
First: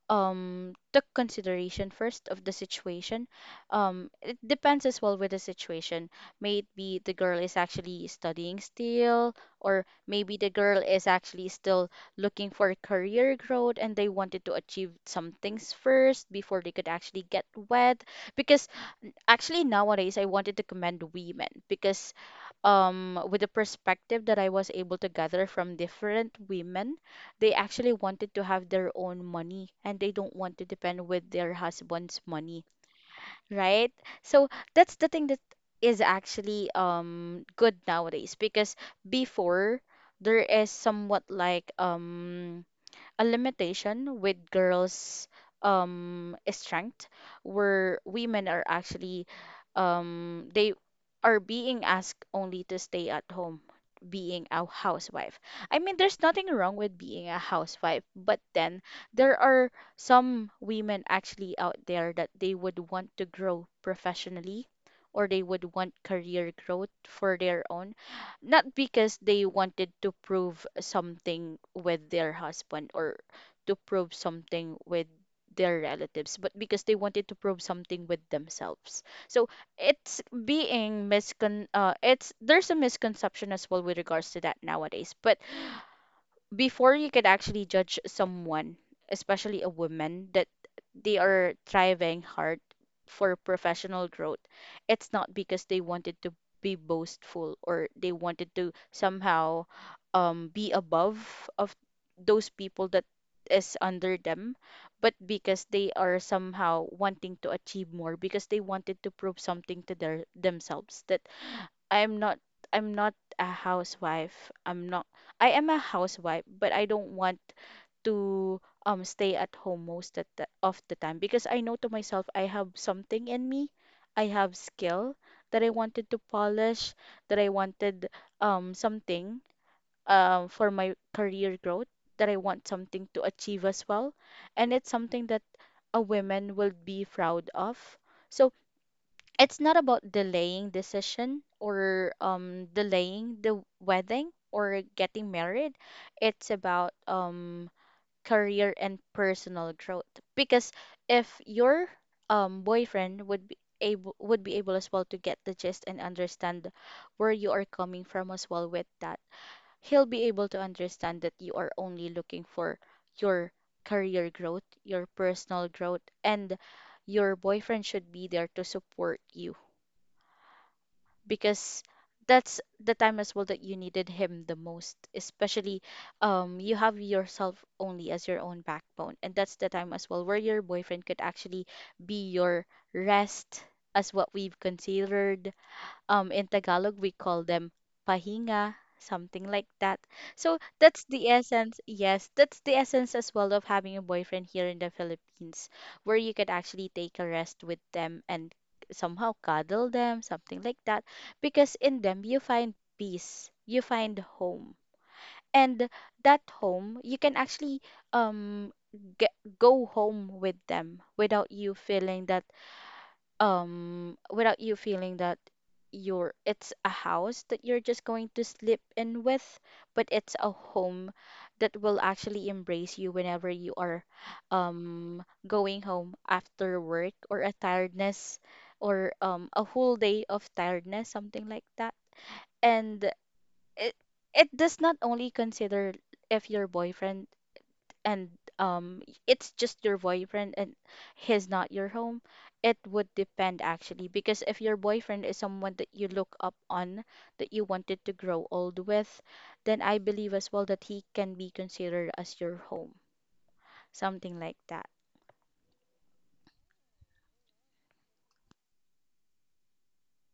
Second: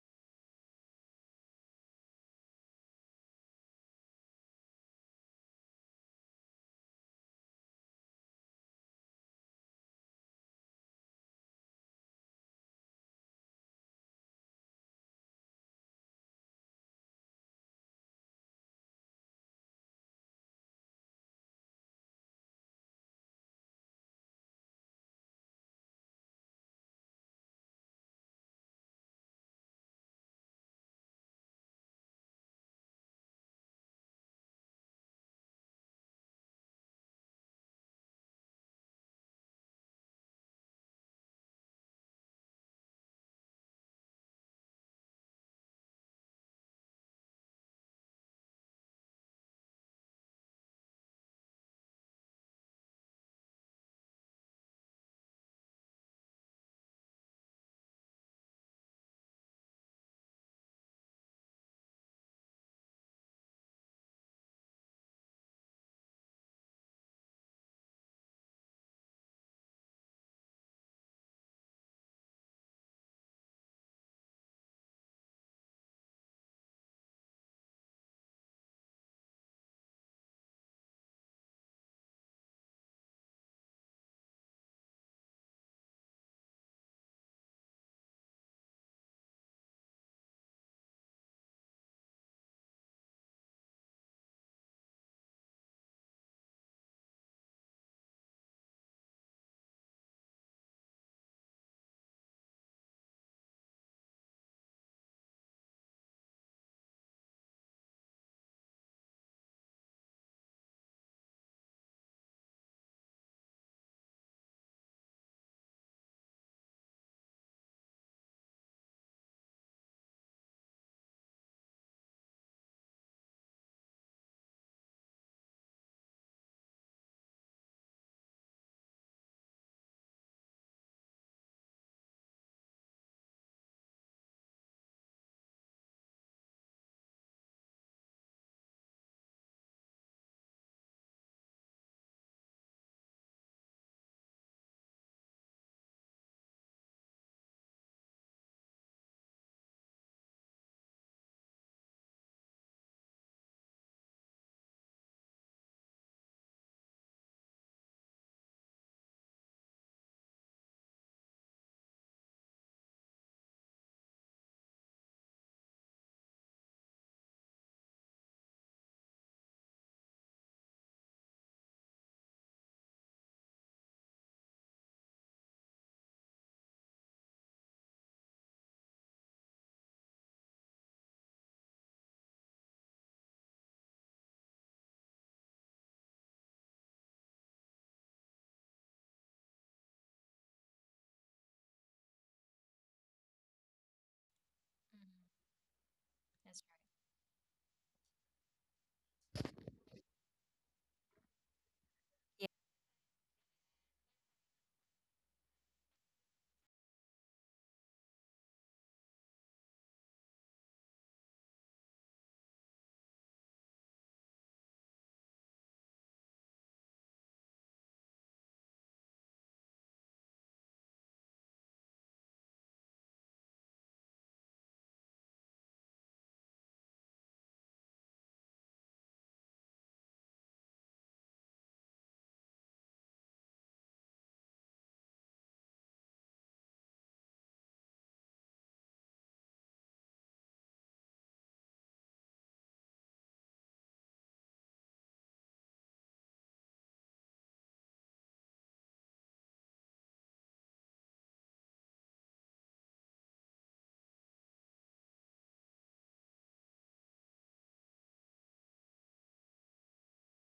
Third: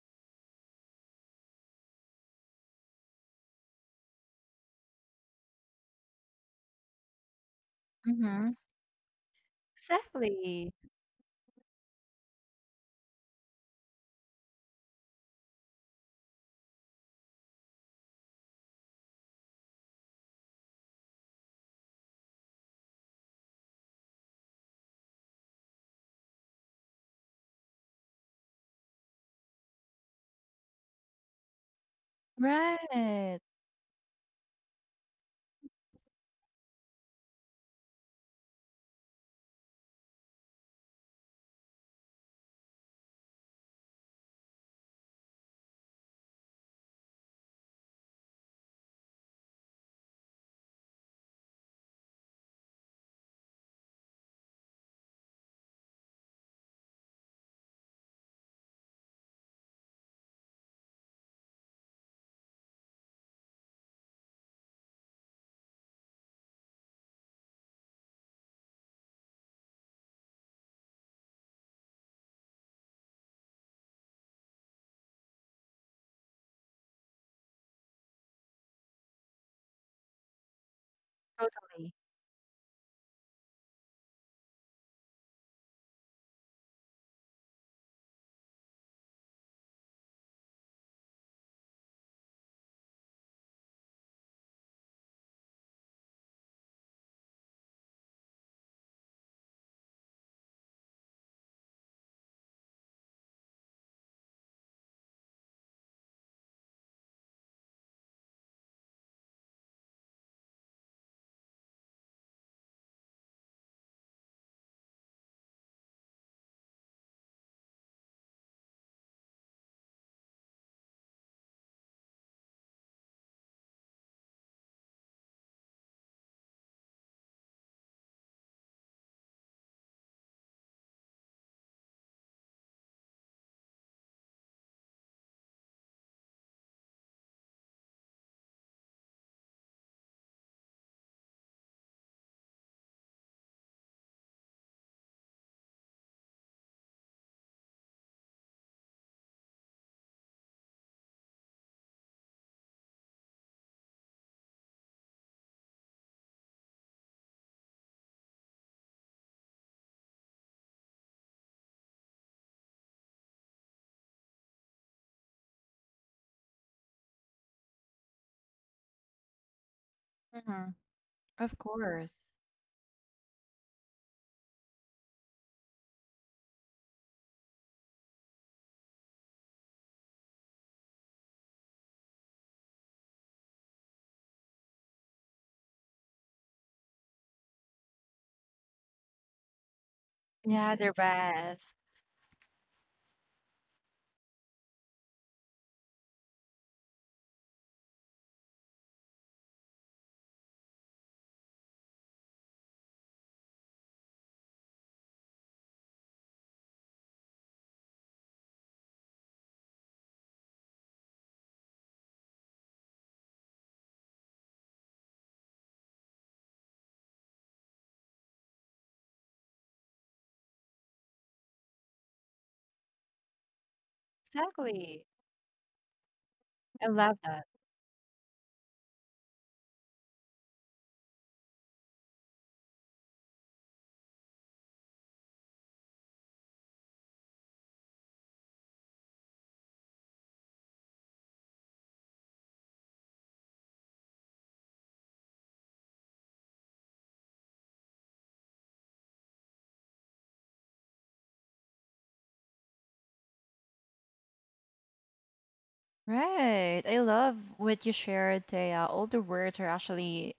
took consideration first of the situation. It depends as well with the situation, may it be the girl is actually
Mm-hmm.
studying still, or maybe the
Exactly.
girl is actually still looking for career growth and they wanted to achieve some things first before they could actually get wed. Because actually nowadays I wanted to commend women because with the perspective that I was able to gather from different women, they actually wanted to have their own money and they don't want to depend with their husband's money,
Right.
right? So that's the thing that is actually good nowadays, because before there is somewhat like a limitation with girls' strength, where women are actually they are being asked only to stay at home, being a housewife. I mean, there's nothing wrong with being a housewife, but then there are some women actually out there that they would want to grow professionally, or they would want career growth for their own, not because they wanted to prove something with their husband, or to prove something with their relatives, but because they wanted to prove something with themselves. So it's being miscon
Totally.
it's there's a misconception as well with regards to that nowadays. But before you could actually judge someone, especially a woman, that they are thriving hard for professional growth, it's not because they wanted to be boastful, or they wanted to somehow be above of those people that is under them, but because they are somehow wanting to achieve more because they wanted to prove something to their themselves that I'm not I'm not a housewife. I'm not I am a housewife, but I don't want to stay at home most of the time, because I know to myself I have something in me. I have skill that I wanted to polish, that I wanted something for my career growth, that I want something to achieve as well. And it's something that a woman will be proud of. So it's not about delaying decision or delaying the wedding or getting married. It's about career and personal growth. Because if your boyfriend would be able as well to get the gist and understand where you are coming from as well with that, he'll be able to understand that you are only looking for your career growth, your personal growth, and your boyfriend should be there to support you,
Mm-hmm. Of
because
course.
that's the time as well that you needed him the most, especially you have yourself only as your own backbone, and that's the time as well where your boyfriend could actually be your rest. As what we've considered, in Tagalog we call them pahinga, something like that. So
Yeah, they're
that's the
best.
essence. Yes, that's the essence as well of having a boyfriend here in the
mhm.
Philippines, where you could
That's right.
actually take a rest with them and somehow cuddle them, something like that, because in them you find peace, you find home. And that home, you can actually um get, go home with them without you feeling that without you feeling that you're it's a house that you're just going to sleep in with, but it's a home that will actually embrace you whenever you are
Exactly.
going home after
I
work
love
or
that.
a tiredness or a whole day of tiredness, something like that. And it it does not only consider if your boyfriend and um it's just your boyfriend and he's not your home. It would depend actually, because if your boyfriend is someone that you look up on, that you wanted to grow old with, then I believe as well that he can be considered as your home, something like that.
Right. I love what you shared, Thea. All the words are actually,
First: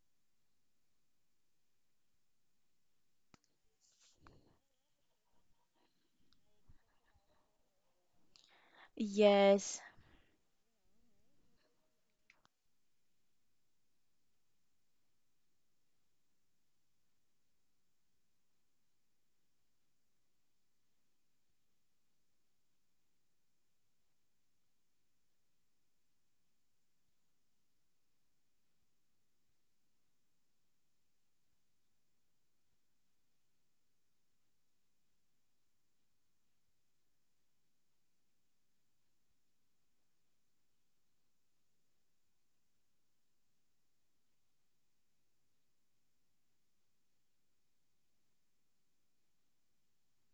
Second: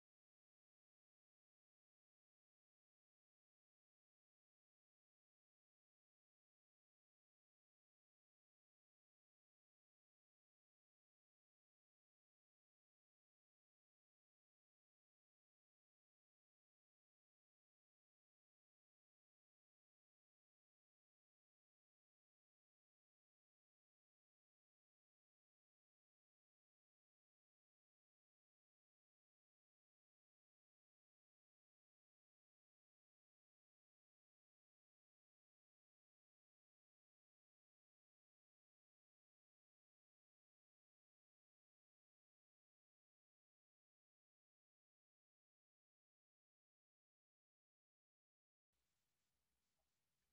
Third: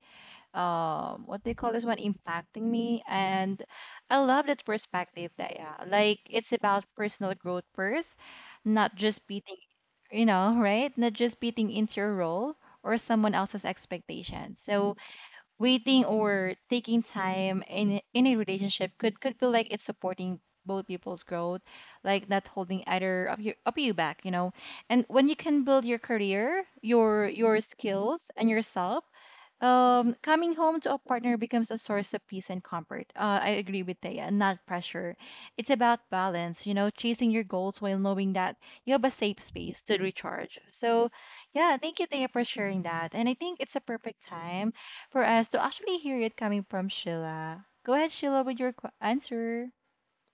what they call this one, impacting me. And I love that perspective, Thea. Like, it's about personal growth first, not just beating,
Yes.
you know, right? Not just beating into your role or someone else's expectations. So, waiting or taking time in a relationship could feel like it's supporting both people's growth, like not holding either of you back, you know. And when you can build your career, your skills and yourself, coming home to a partner becomes a source of peace and comfort. I agree with Thea, not pressure. It's about balance, you know, chasing your goals while knowing that you have a safe space to recharge. So, yeah, thank you, Thea, for sharing that. And I think it's a perfect time for us to actually hear it coming from Sheila. Go ahead, Sheila, with your answer.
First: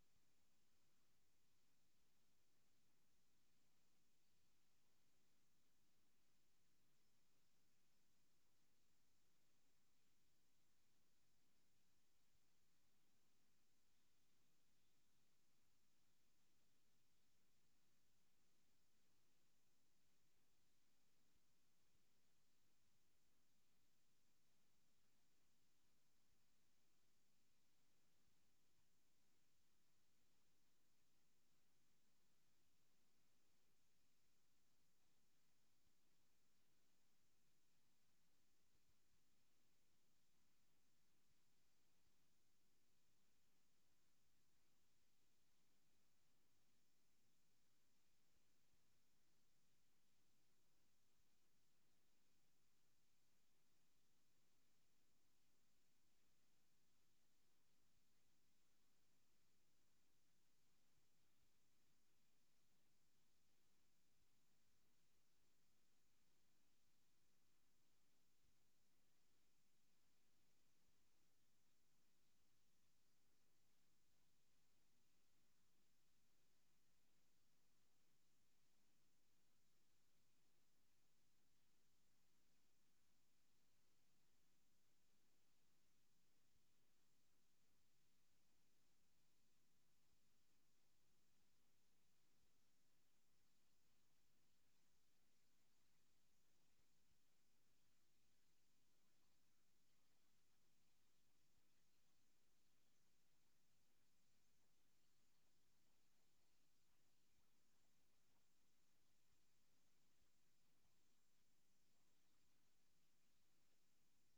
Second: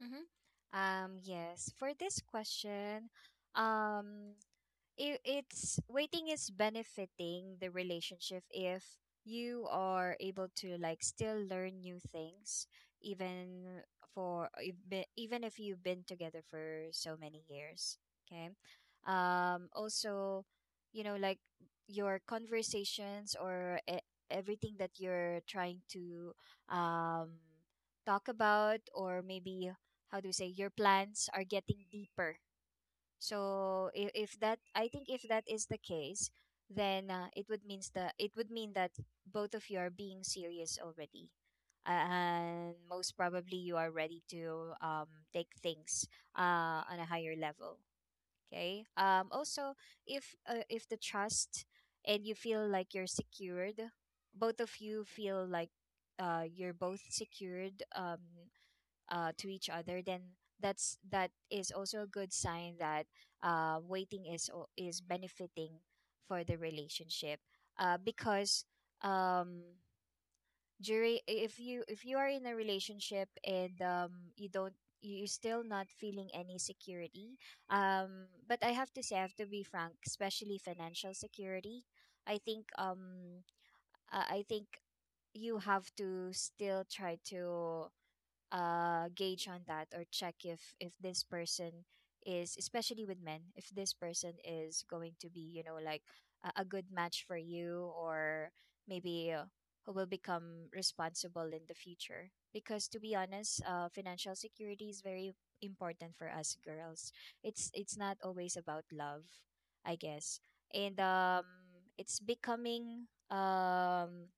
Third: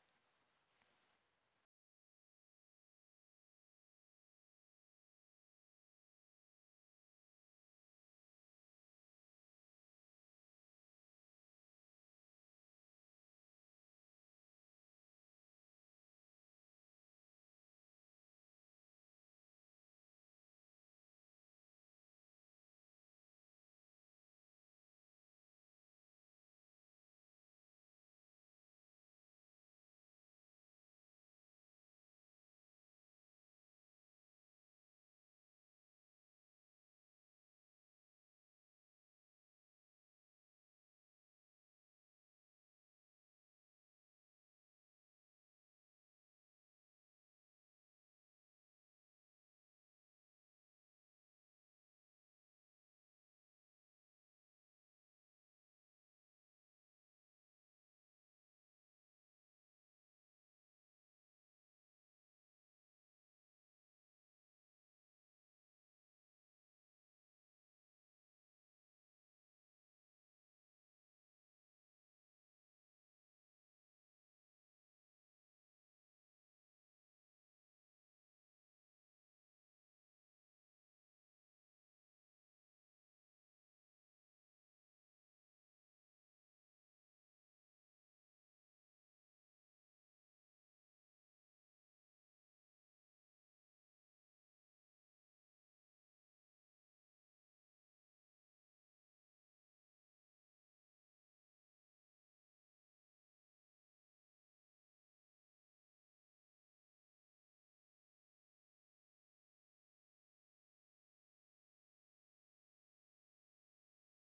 Yeah. Mhm. Yes, for this question, um, it, it's waiting is benefiting the relationship if you are able to, like, still learn new things, even for if be- even if you've been together for so many years. Okay. Also, you know, like, your conversations, or everything that you're trying to um talk about, or, maybe, how do you say, your plans are getting deeper. So if that, I think if that is the case, then it would mean that both of you are being serious already, and most probably you are ready to take things on a higher level. Okay. Also, if the trust, and you feel like you're secured, both of you feel like you're both secured, to each other, then that's, that is also a good sign that waiting is is benefiting for the relationship. Because um, during, if you are in a relationship, and you don't, you- you're still not feeling any security, but I have to say, I have to be frank, especially financial security. i think um I think you have to still try to gauge on that, or check if this person is, especially with men, if this person is going to be, you know, like a good match for you, or maybe who will become responsible in the future. Because to be honest, financial security is very important for us girls. It's not always about love, I guess. and um it's becoming um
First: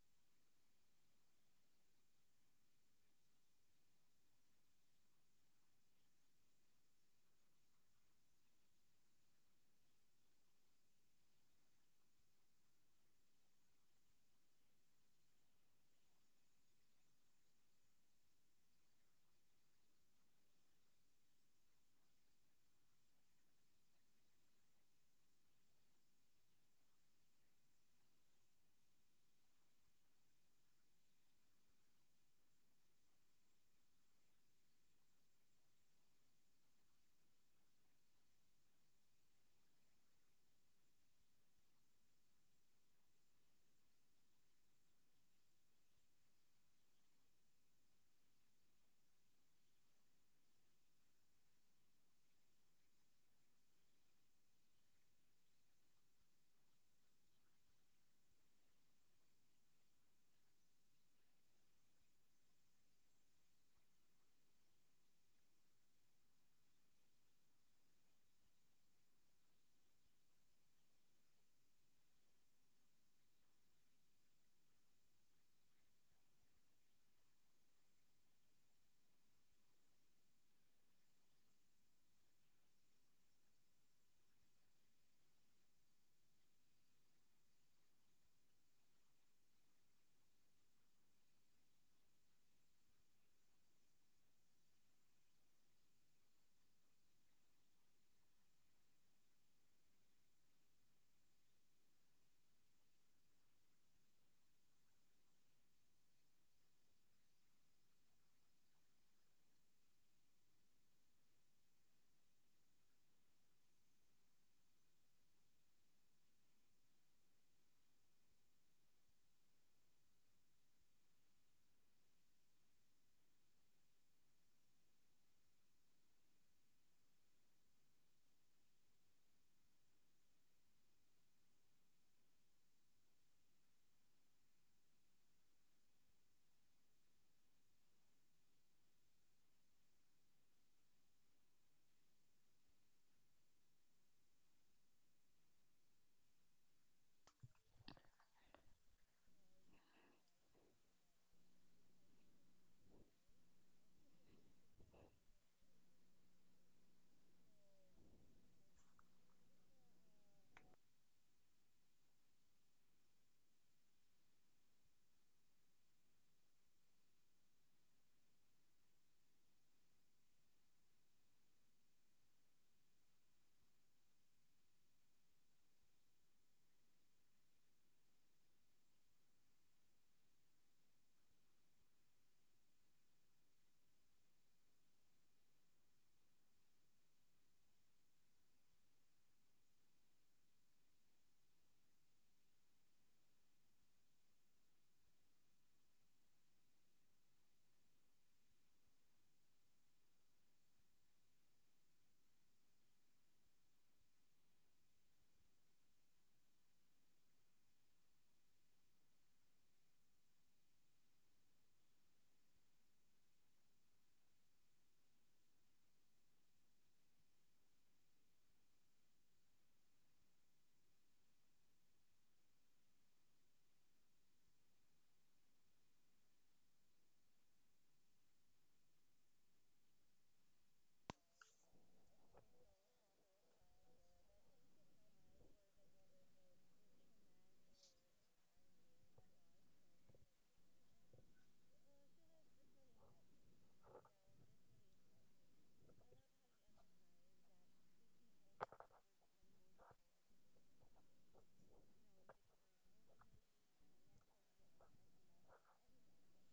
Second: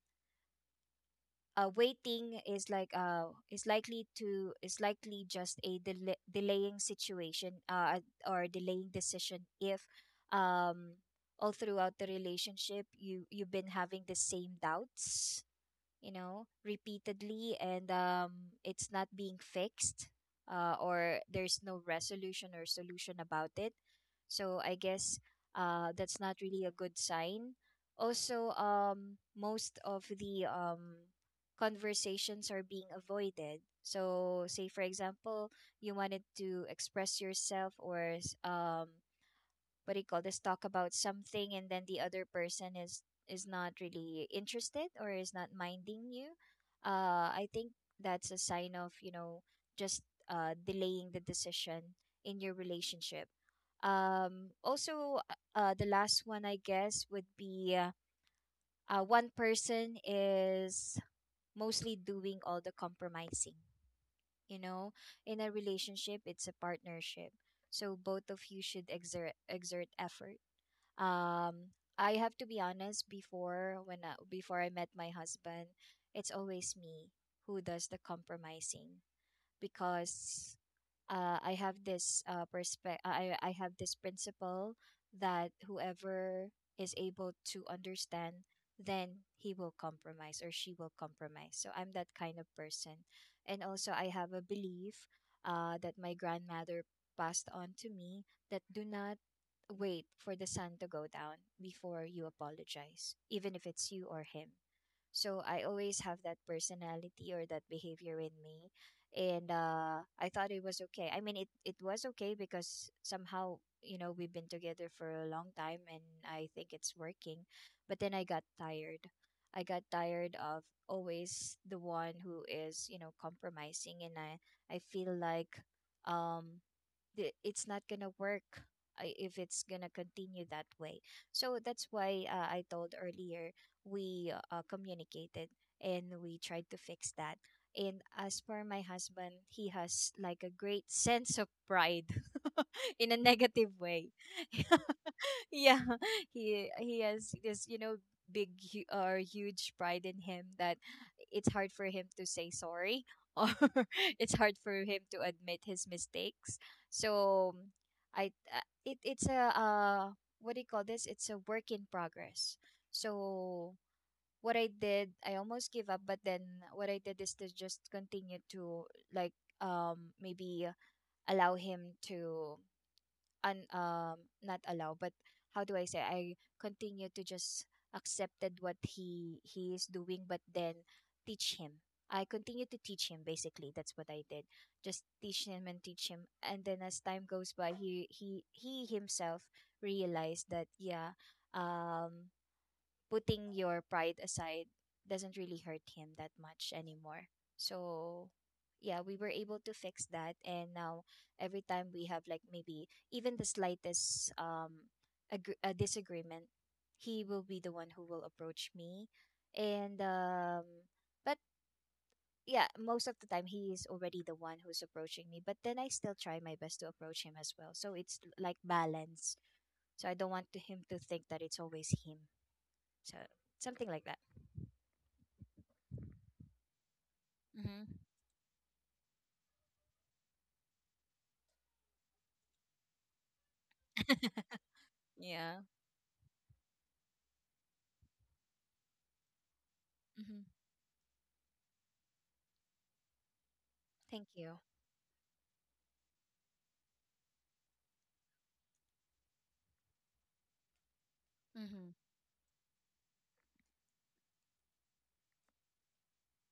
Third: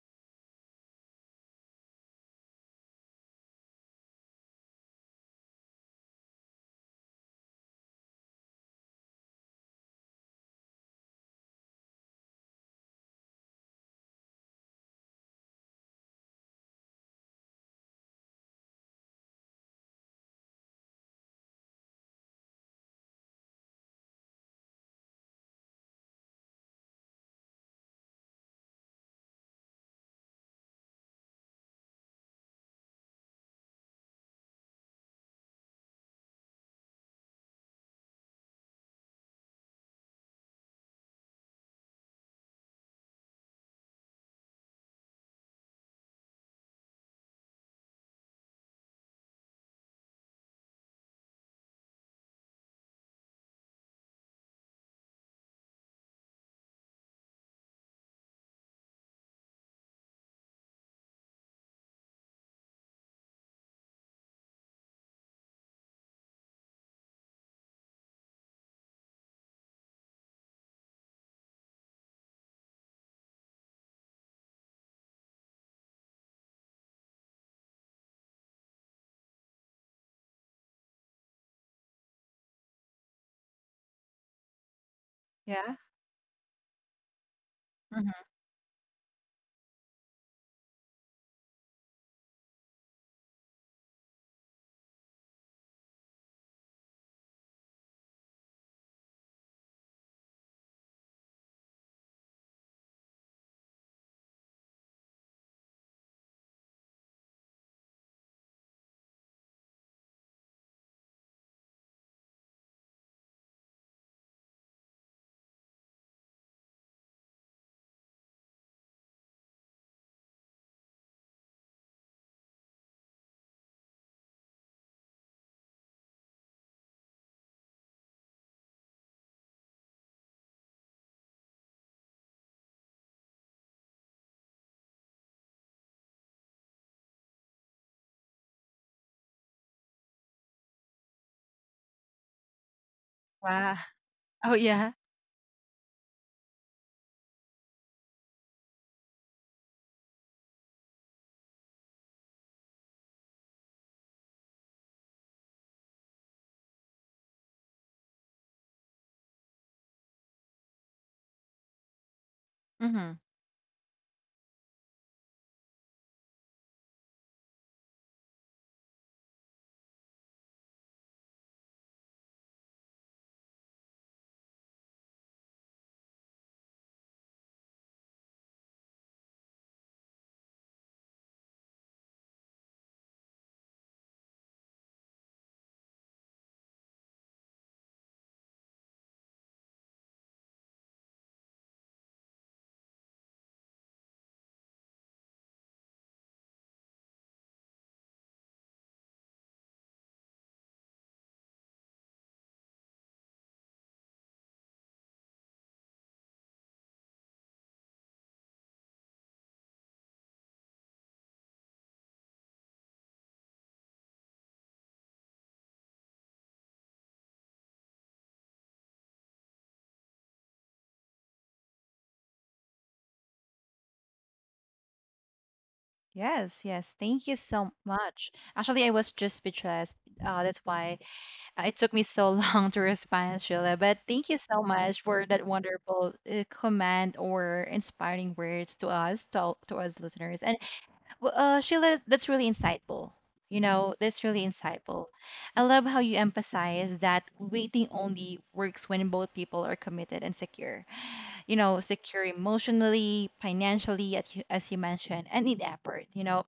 uh, waiting is like, is likely just a delaying situation, or delaying decision, if um all throughout the relationship you you've been having the same doubts, you know, repeatedly, and it's not being fixed, or there's no resolution or solution about it. So I guess that's not really a good sign. Also, most of the conversations are being avoided. So, say for example, you wanted to express yourself, or what do you call this, talk about something, and then the other person is not really interested, or is not minding you. I think that's a sign of, you know, just delaying the decision in your relationship. Also, the last one, I guess, would be one person is mostly doing all the compromising. You know, in a relationship, it's a partnership. So both of you should exert effort. Um, I have to be honest. Before, when I, before I met my husband, it's always me who does the compromising, because I have this I have this principle that
Yeah.
whoever is able to
Hmm.
understand, then he will compromise, or she will compromise. So I'm that kind of person. And also, I have a belief that my grandmother passed on to me, that do not wait for the sun to go down before you apologize, even if it's you or him. So I always have that personality, or that behavior, in me. And I thought it was okay. I mean, it was okay, because somehow, you know, we've been together for a long time, and I think it's working. But then I got tired. I got tired of always the one who is, compromising. And I feel like um, it's not gonna work if it's gonna continue that way. So that's why I told earlier we communicated and we tried to fix that. And as for my husband, he has like a great sense of pride in a
Wow.
negative way.
Oh, yeah.
Yeah. He has this, you know, big hu- or huge pride in him that it's hard for him to say sorry, or it's hard for him to admit his mistakes. So it's a what do you call this, it's a work in progress.
Mm-hmm.
So what I did, I almost gave up, but then what I did is to just continue to, like, maybe allow him to un not allow, but how do I say, I continue to just accepted what he is doing, but then teach him. I continue to teach him. Basically that's what I did, just teach him and teach him. And then as time goes by, he himself realized that, yeah, um putting your pride aside doesn't really hurt him that much anymore. So, yeah, we were able to fix that. And now, every time we have, like, maybe even the slightest a disagreement, he will be the one who will approach me. And, um, but yeah, most of the time, he is already the one who's approaching me. But then I still try my best to approach him as well. So, it's like balance. So, I don't want to him to think that it's always him. So, something like that.
Yes, yes. Thank you so
Mm-hmm.
much. Actually, I was just speechless. That's why it took me so long to respond, Sheila, but thank you so much for that
Yeah.
wonderful command or inspiring words to us, to us
Mm-hmm.
listeners. And Sheila, that's really insightful. You know,
Thank
that's really
you.
insightful. I love how you emphasize that waiting only works when both people are committed and secure, you know,
Mm-hmm.
secure emotionally, financially, as you mentioned, and need effort, you know.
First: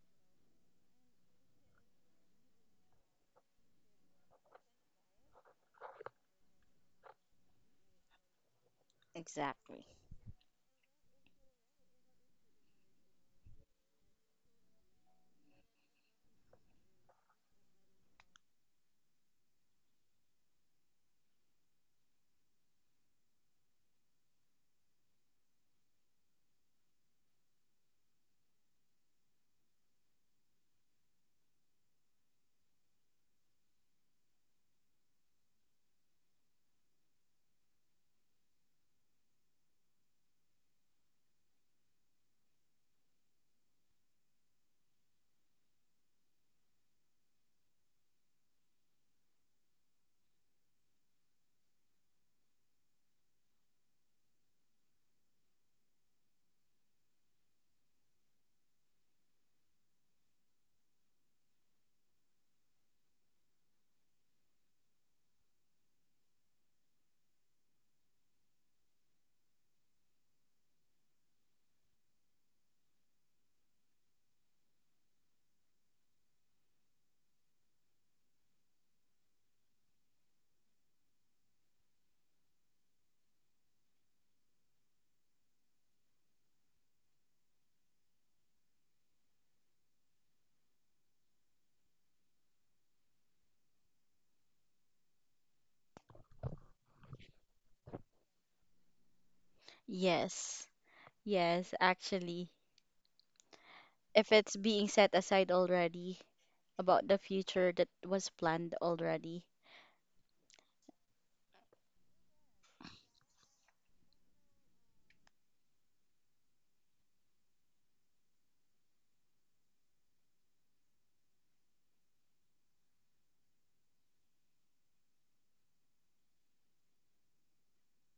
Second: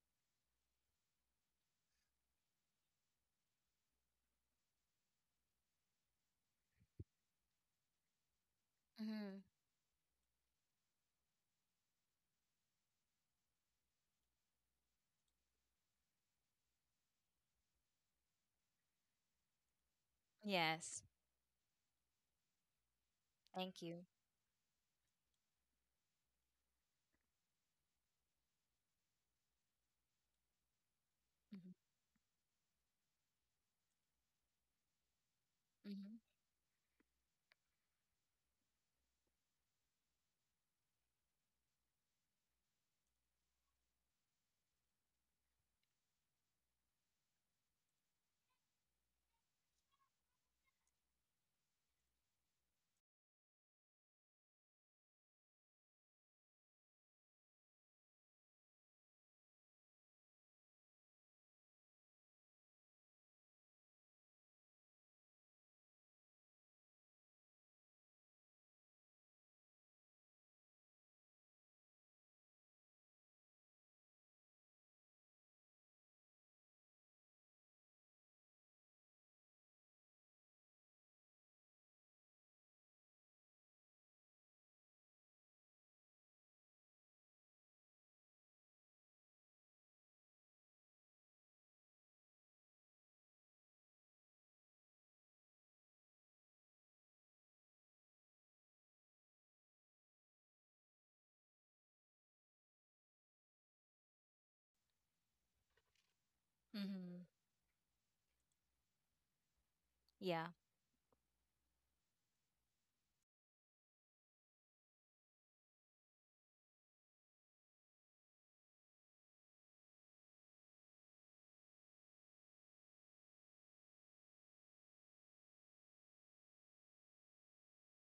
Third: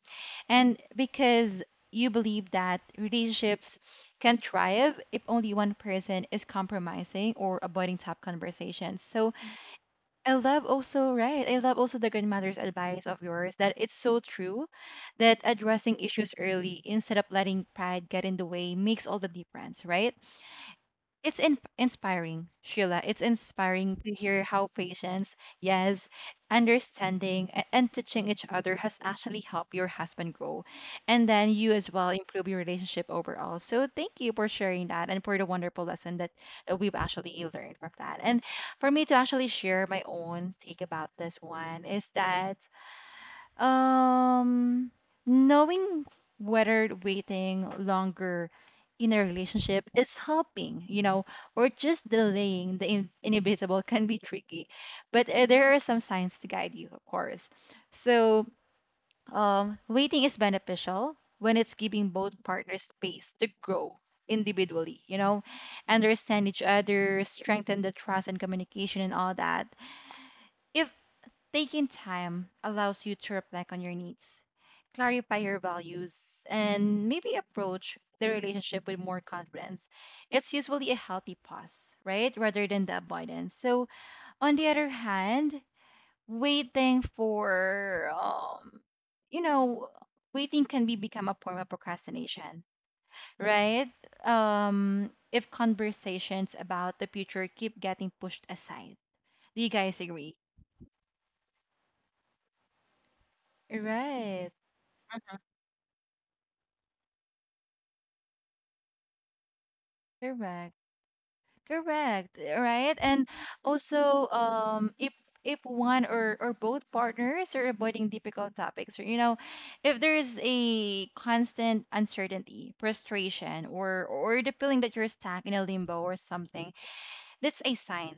And because you believe that relationships can thrive if only one person is compromising or avoiding tough conversations. So
Mm-hmm.
Exactly.
I love also, right? I love also the grandmother's advice of yours that it's so true that addressing issues early instead of letting pride get in the way makes all the difference, right?
Yes.
It's inspiring, Sheila. It's
Thank
inspiring
you.
to hear how patience, yes, understanding, and teaching each other has actually helped your husband grow. And then you
Mm-hmm.
as well improve your relationship overall. So thank you for sharing that and for the wonderful
Mm-hmm.
lesson that, that we've actually learned from that. And for me to actually share my own take about this one is that, um, knowing whether waiting longer in a relationship is helping, you know, or just delaying the inevitable can be tricky. But there are some signs to guide you, of course. So, waiting is beneficial when it's giving both partners space to grow individually, you know, understand each other, strengthen the trust and communication and all that. If taking time allows you to reflect on your needs, clarify your values, and maybe approach the relationship with more confidence. It's usually a healthy pause, right? Rather than the avoidance. So, on the other hand, waiting for, you know, waiting can be become a form of procrastination, right? If conversations about the future keep getting pushed aside. Do you guys agree?
Yes, yes, actually, if
Right.
it's being set aside already about the
Mm-hmm.
future that was planned already.
Yeah.
Correct. Correct, eh, right? And also, if one or both partners are avoiding difficult topics, or you know, if there's a constant uncertainty, frustration, or the feeling that you're stuck in a limbo or something, that's a sign.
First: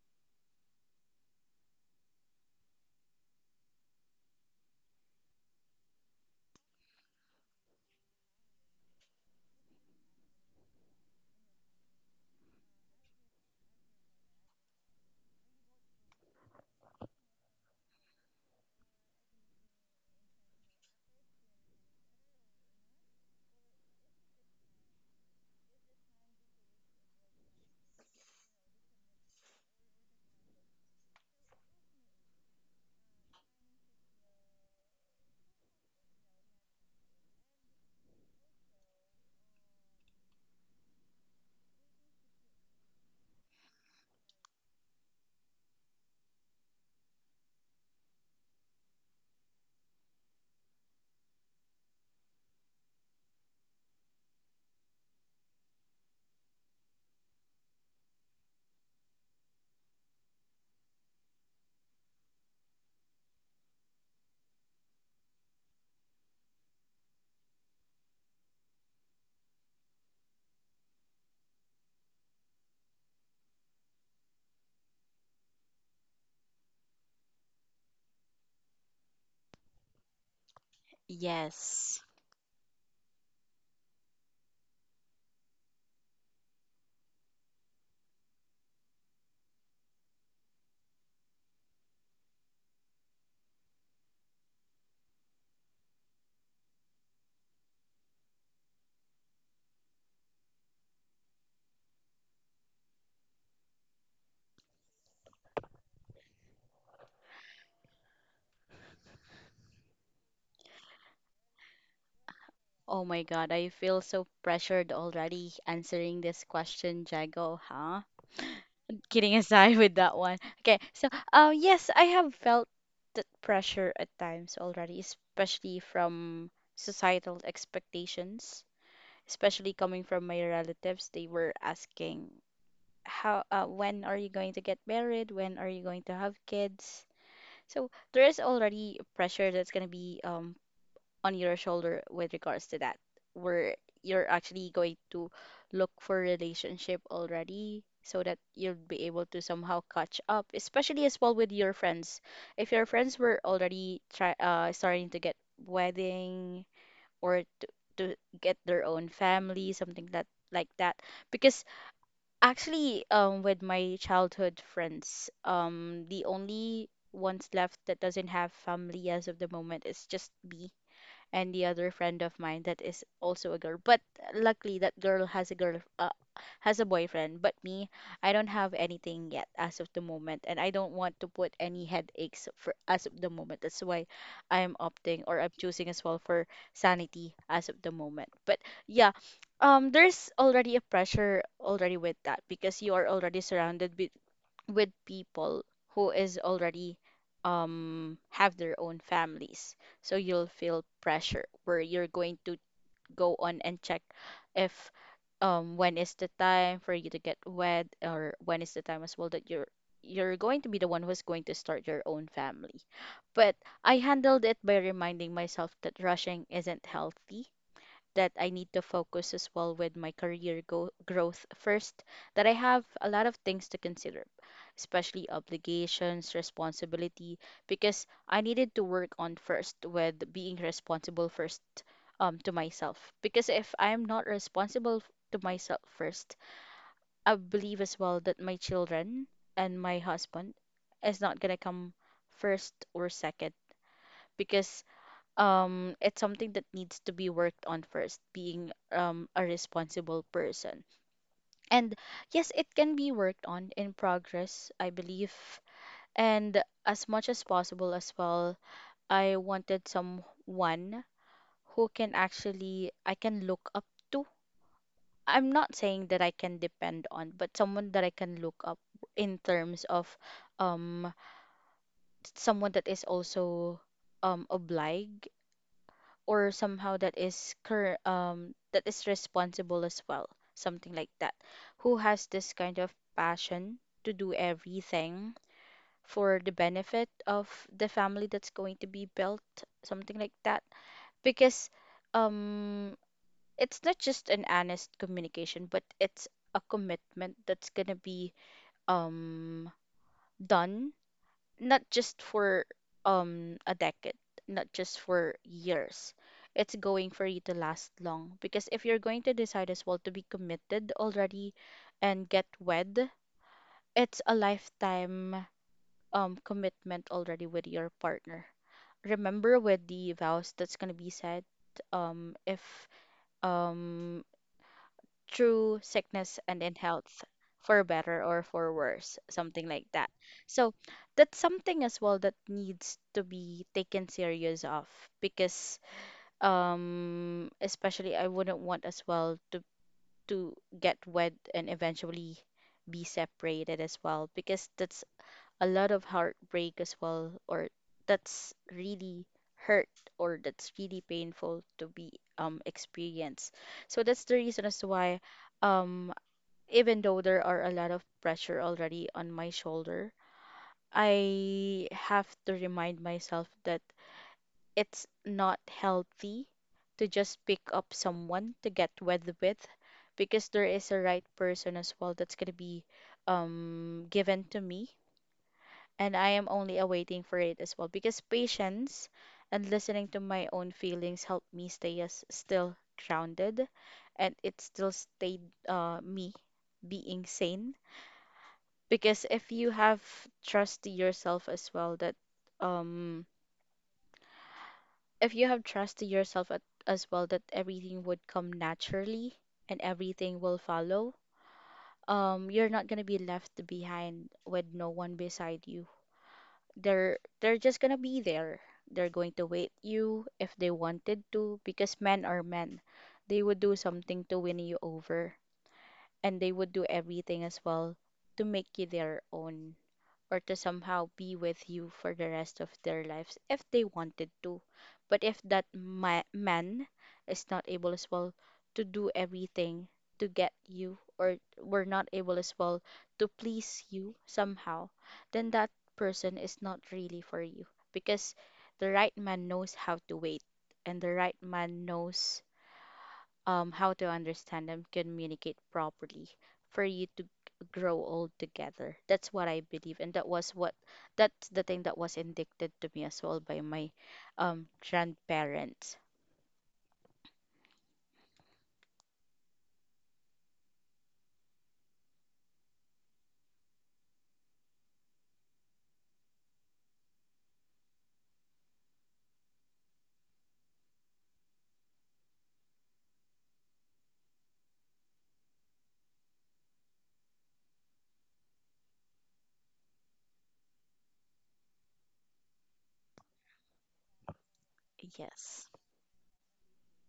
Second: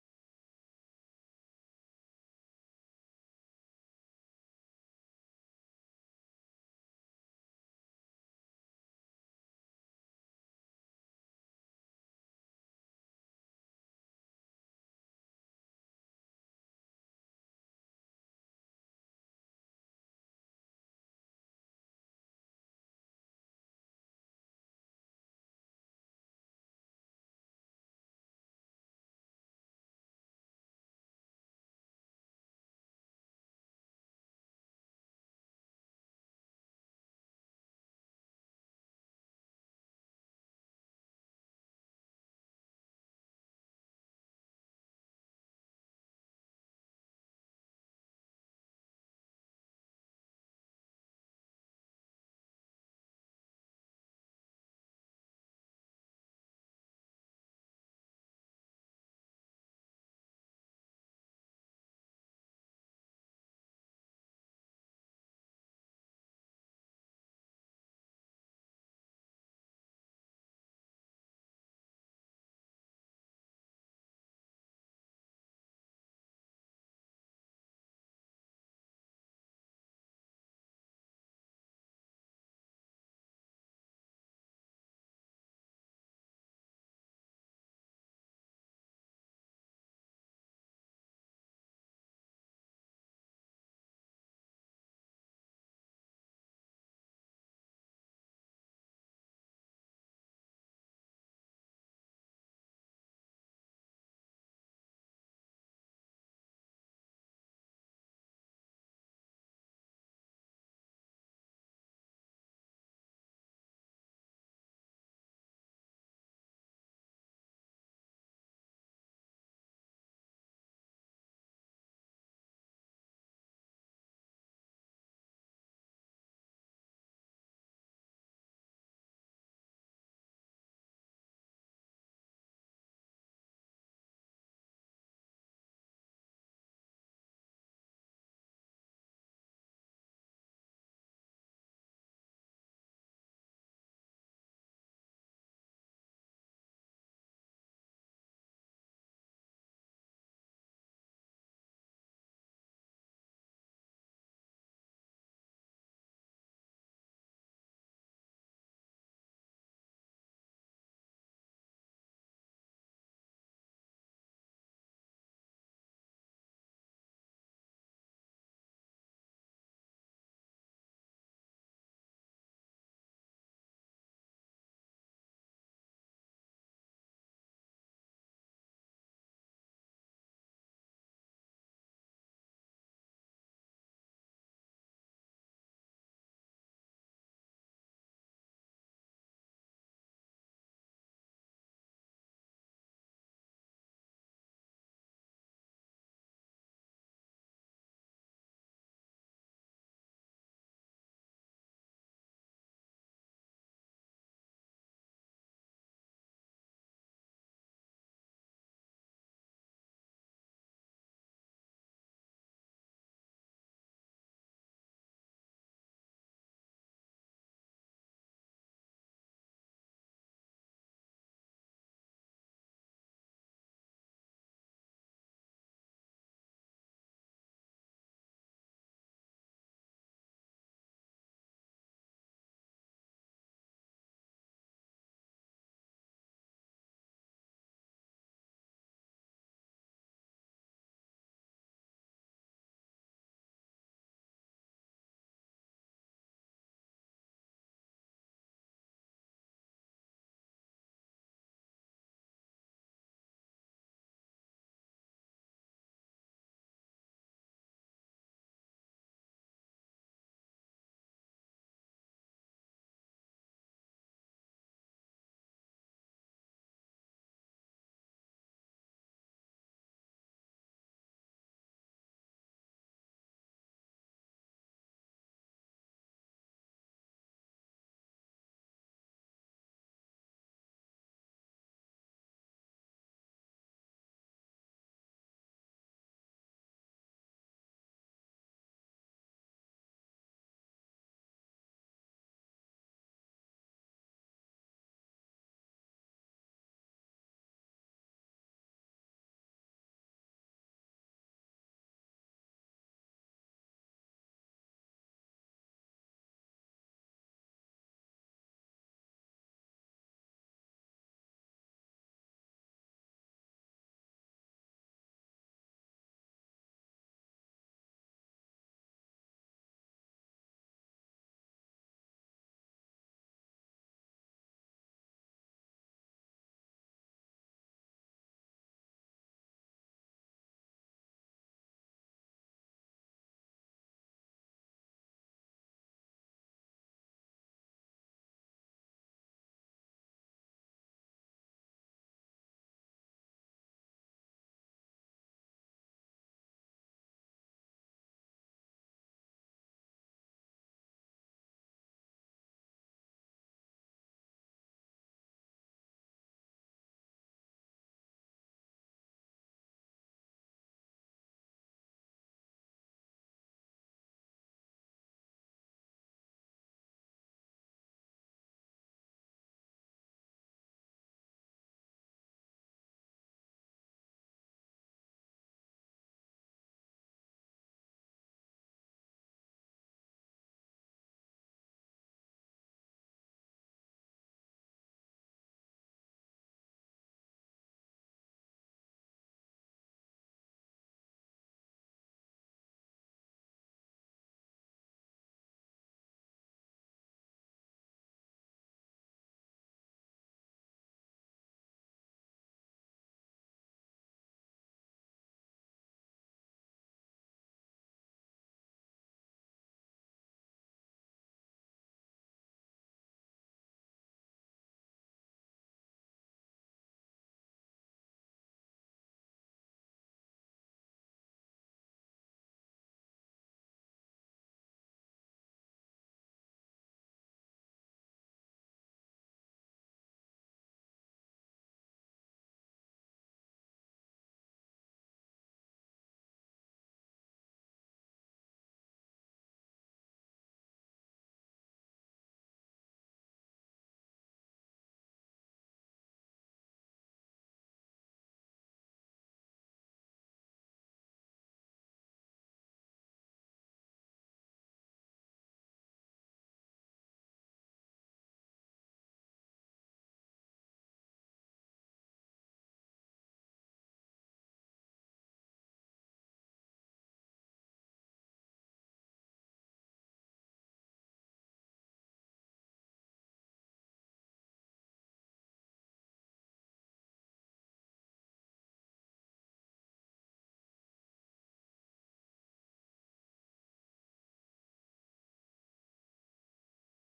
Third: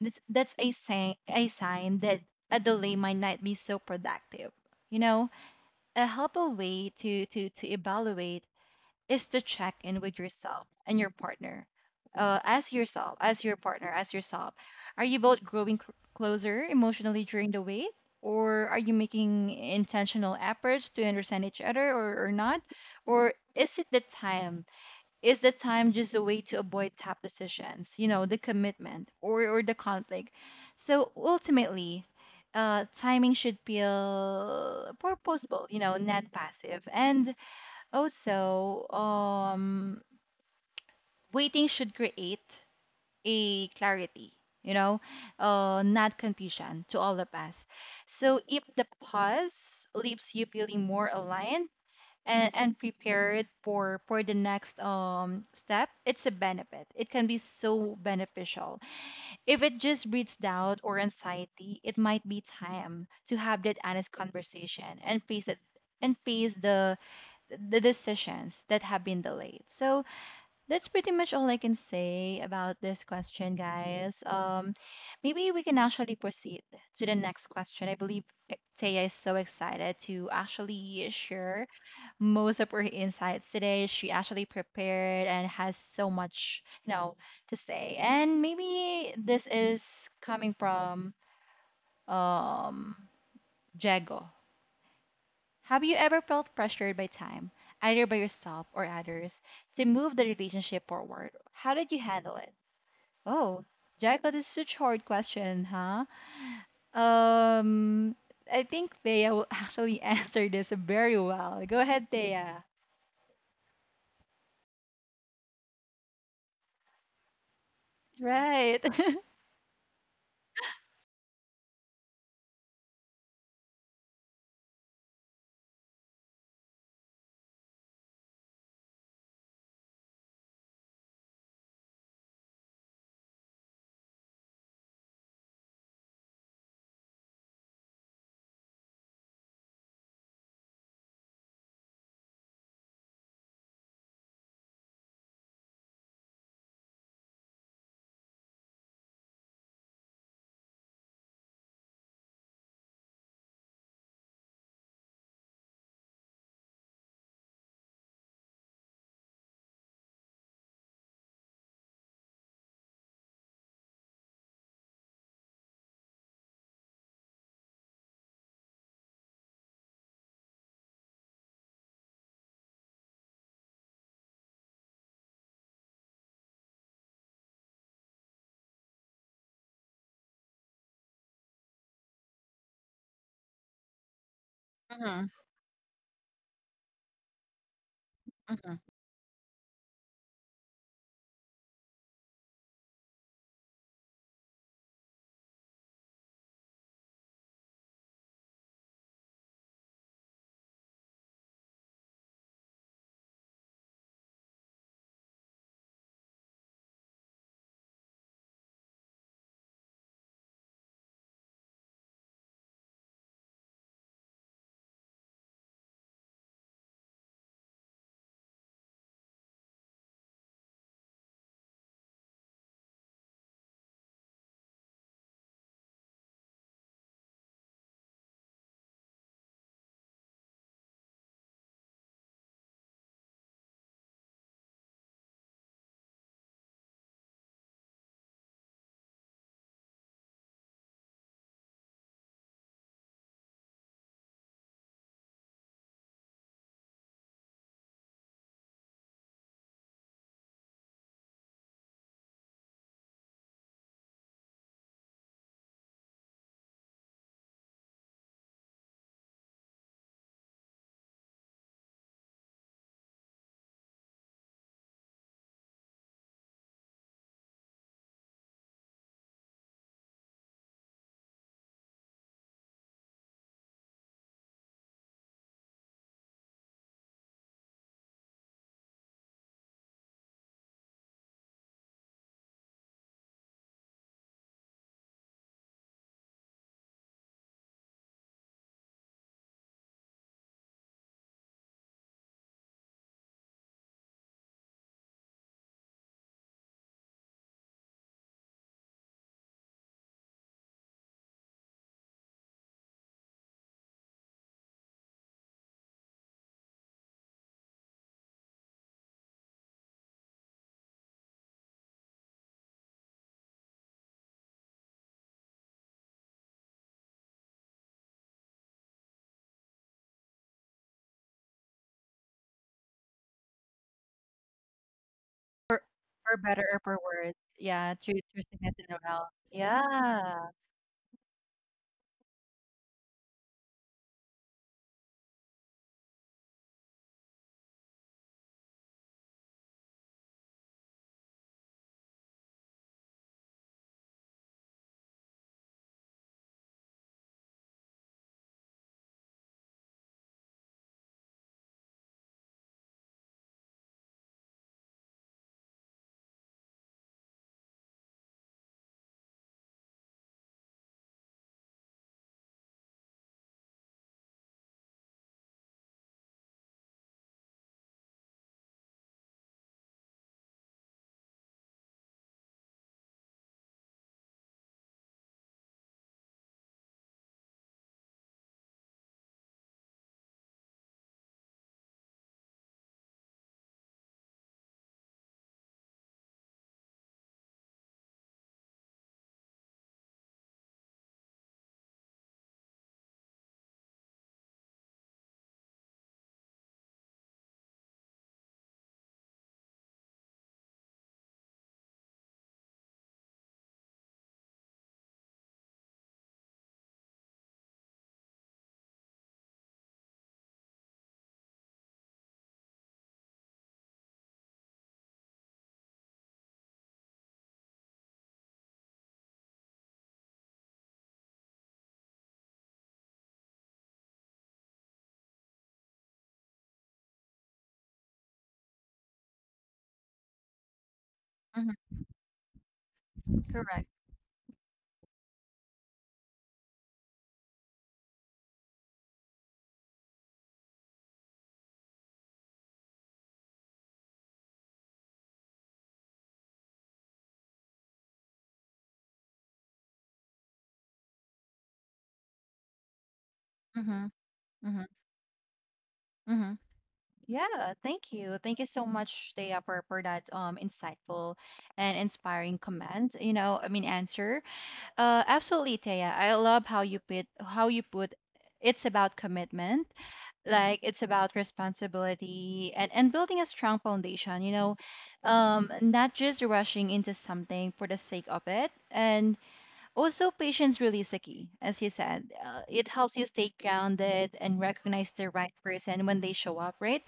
A sign that a delay might not be so productive. You know, a helpful way to to evaluate is to check in with yourself and your partner. As yourself, are you both growing closer emotionally during the wait? Or are you making intentional efforts to understand each other or not? Or is it the time? Is the time just a way to avoid tough decisions, you know, the commitment or the conflict? So ultimately, timing should feel purposeful, you know, not passive. And also, waiting should create a clarity, you know, not confusion to all of us. So if the pause leaves you feeling more aligned and prepared for the next step, it's a benefit. It can be so beneficial. If it just breeds doubt or anxiety, it might be time to have that honest conversation and face it and face the decisions that have been delayed. So that's pretty much all I can say about this question, guys. Maybe we can actually proceed to the next question. I believe e- Taya is so excited to actually share
Yes.
most of her insights today. She actually prepared and has so much, you know, to say. And maybe this is coming from um Jago. Have you ever felt pressured by time, either by yourself or others, to move the relationship forward? How did you handle it? Oh, Jericho, this is such a hard question, huh? Um, I think Thea will actually answer this very well. Go ahead, Thea.
Oh my God, I feel so pressured already answering this question, Jago, huh?
Right.
Kidding aside with that one. Okay, so yes, I have felt that pressure at times already, especially from societal expectations, especially coming from my relatives. They were asking, how, when are you going to get married? When are you going to have kids? So there is already pressure that's going to be on your shoulder with regards to that, where you're actually going to look for relationship already so that you'll be able to somehow catch up, especially as well with your friends. If your friends were already try starting to get wedding or to get their own family, something that like that. Because actually, with my childhood friends, the only ones left that doesn't have family as of the moment is just me and the other friend of mine that is also a girl. But luckily, that girl has a boyfriend. But me, I don't have anything yet as of the moment, and I don't want to put any headaches for as of the moment. That's why I'm opting,
Mm-hmm.
or I'm choosing as well for sanity as of the moment. But
Mm-hmm.
yeah, there's already a pressure already with that because you are already surrounded with people who is already have their own families, so you'll feel pressure where you're going to go on and check if when is the time for you to get wed, or when is the time as well that you're going to be the one who's going to start your own family. But I handled it by reminding myself that rushing isn't healthy, that I need to focus as well with my growth first, that I have a lot of things to consider, especially obligations, responsibility, because I needed to work on first with being responsible first, to myself. Because if I'm not to myself first, I believe as well that my children and my husband is not gonna come first or second, because it's something that needs to be worked on first, being a responsible person. And yes, it can be worked on in progress, I believe. And as much as possible as well, I wanted someone who can actually I can look up to. I'm not saying that I can depend on, but someone that I can look up in terms of um someone that is also obliged, or somehow that that is responsible as well, something like that, who has this kind of passion to do everything for the benefit of the family that's going to be built, something like that. Because um it's not just an honest communication, but it's a commitment that's going to be um done, not just for a decade, not just for years. It's going for you to last long, because if you're going to decide as well to be committed already and get wed, it's a lifetime commitment already with your partner. Remember with the vows that's gonna be said, if um through
For for
sickness and
better
in
or for
health,
worse.
for
Yeah, true,
better or
true
for
sickness in the
worse,
well.
something like that.
Yeah,
So that's something as well that needs to be taken serious of, because especially I wouldn't want as well to get wed and eventually be separated as well, because that's a lot of heartbreak as well, or that's really hurt, or that's really painful to be experienced. So that's the reason as to why um even though there are a lot of pressure already on my shoulder, I have to remind myself that it's not healthy to just pick up someone to get wed with, because there is a right person as well that's going to be, given to me. And I am only awaiting for it as well, because patience and listening to my own feelings helped me stay as still grounded, and it still stayed me being sane. Because if you have trust to yourself as well that um if you have trust to yourself as well that everything would come naturally and everything will follow, you're not going to be left behind with no one beside you. They're just going to be there. They're going to wait you if they wanted to, because men are men. They would do something to win you over, and they would do everything as well to make you their own, or to somehow be with you for the rest of their lives if they wanted to. But if that man is not able as well to do everything to get you, or were
mm-hmm.
not able as well to please
Correct.
you somehow, then that person is not really for you, because the right man knows how to wait, and the right man knows how to understand and communicate properly for you to grow old together. That's what I believe, and that was what that's the thing that was indicted to me as well by my
Mm-hmm. Mm-hmm.
grandparents.
Mm-hmm. Yeah. Thank you so much, Thea, for that insightful and inspiring comment. You know, I mean answer. Absolutely, Taya. I love how you put it's about commitment, mm-hmm, like it's about responsibility and building a strong foundation, you know, not just rushing into something for the sake of it. And also patience really is the key, as you said. It helps you stay grounded and recognize the right
Yes,
person when they show up, right?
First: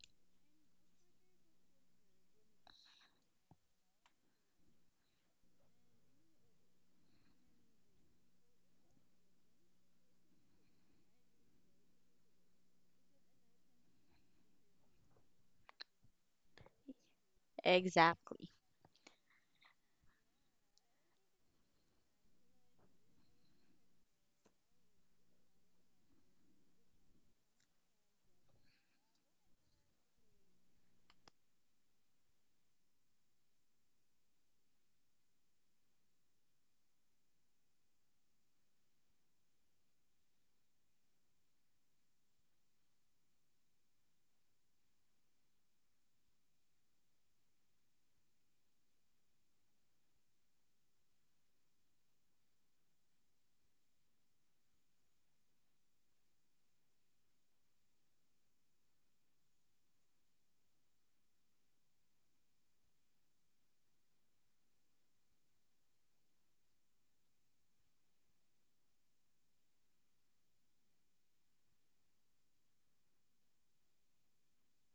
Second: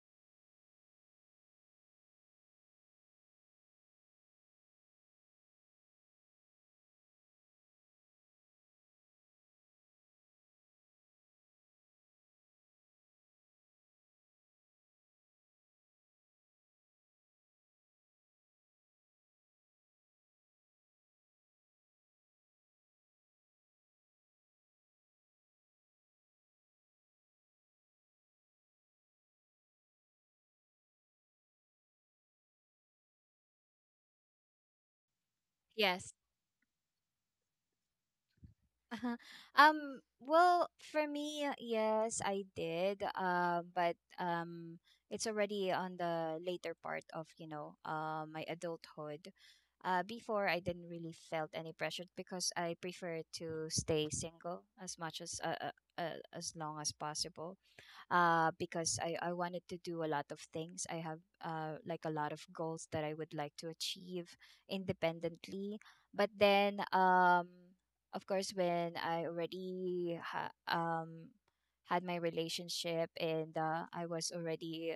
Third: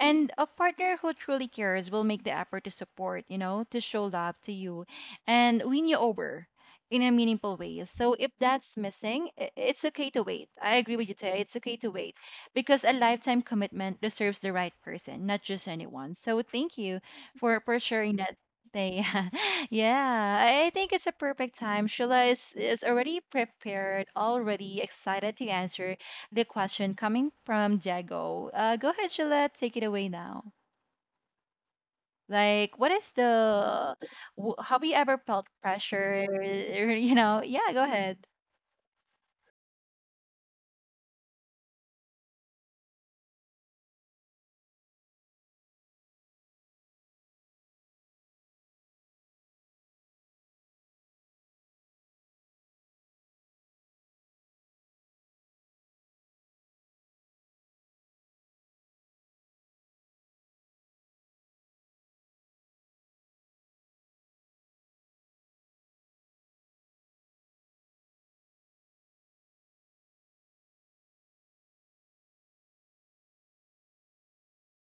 And a partner who truly cares will make the effort to support, you know, to show love to you and win you over in a meaningful way. So if that's missing, it's okay to wait. I agree with you, Taya. It's okay to wait because a lifetime commitment deserves the right person, not just anyone. So thank you for sharing that.
exactly.
They, yeah, I think it's a perfect time. Sheila is already prepared, already excited to answer the question coming from Jago. Go ahead, Sheila, take it away now. Like, what is the, have you ever felt
Yes.
pressure? You know, yeah, go ahead.
Well, for me, yes, I did. But it's already on the later part of, you know, my adulthood. Before I didn't really felt any pressure because I prefer to stay single as much as long as possible. Because I wanted to do a lot of things. I have, like, a lot of goals that I would like to achieve independently. But then, of course, when I already had my relationship and, I was already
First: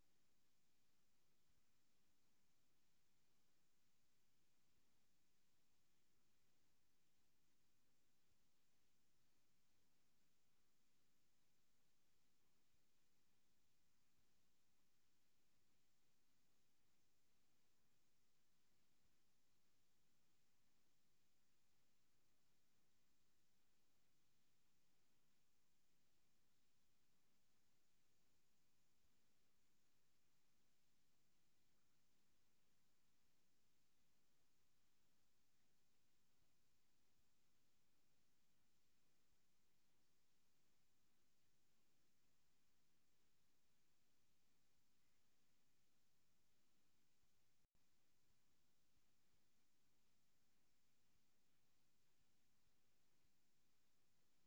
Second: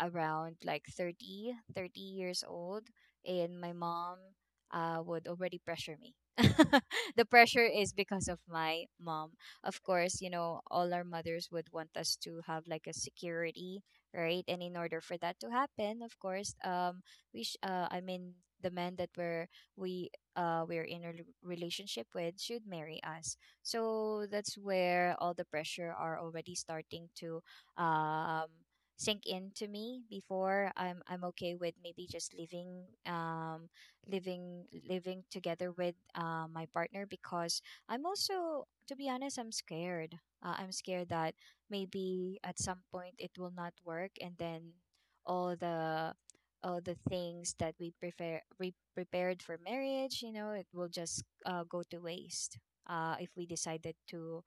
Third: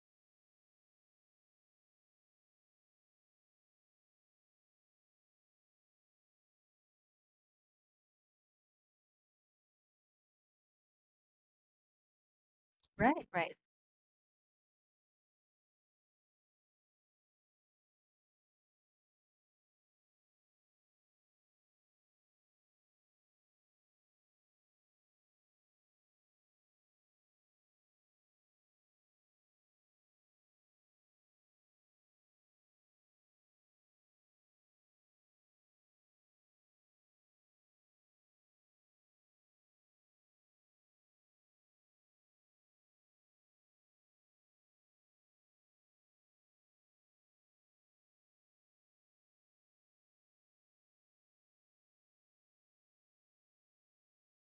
around like 30 30 years old, and my mom would already pressure me. The pressure is because of my mom, of course. You know, all our mothers would want us to have, like, a
Right, right,
security, right? And in order for that to happen, of course, I mean, the men that we're we we're in a relationship with should marry us. So that's where all the pressure are already starting to um sink into me. Before I'm okay with maybe just living, living together with my partner, because I'm also, to be honest, I'm scared. I'm scared that maybe at some point it will not work, and then all the all the things that we prepared for marriage, you know, it will just go to waste. If we decided to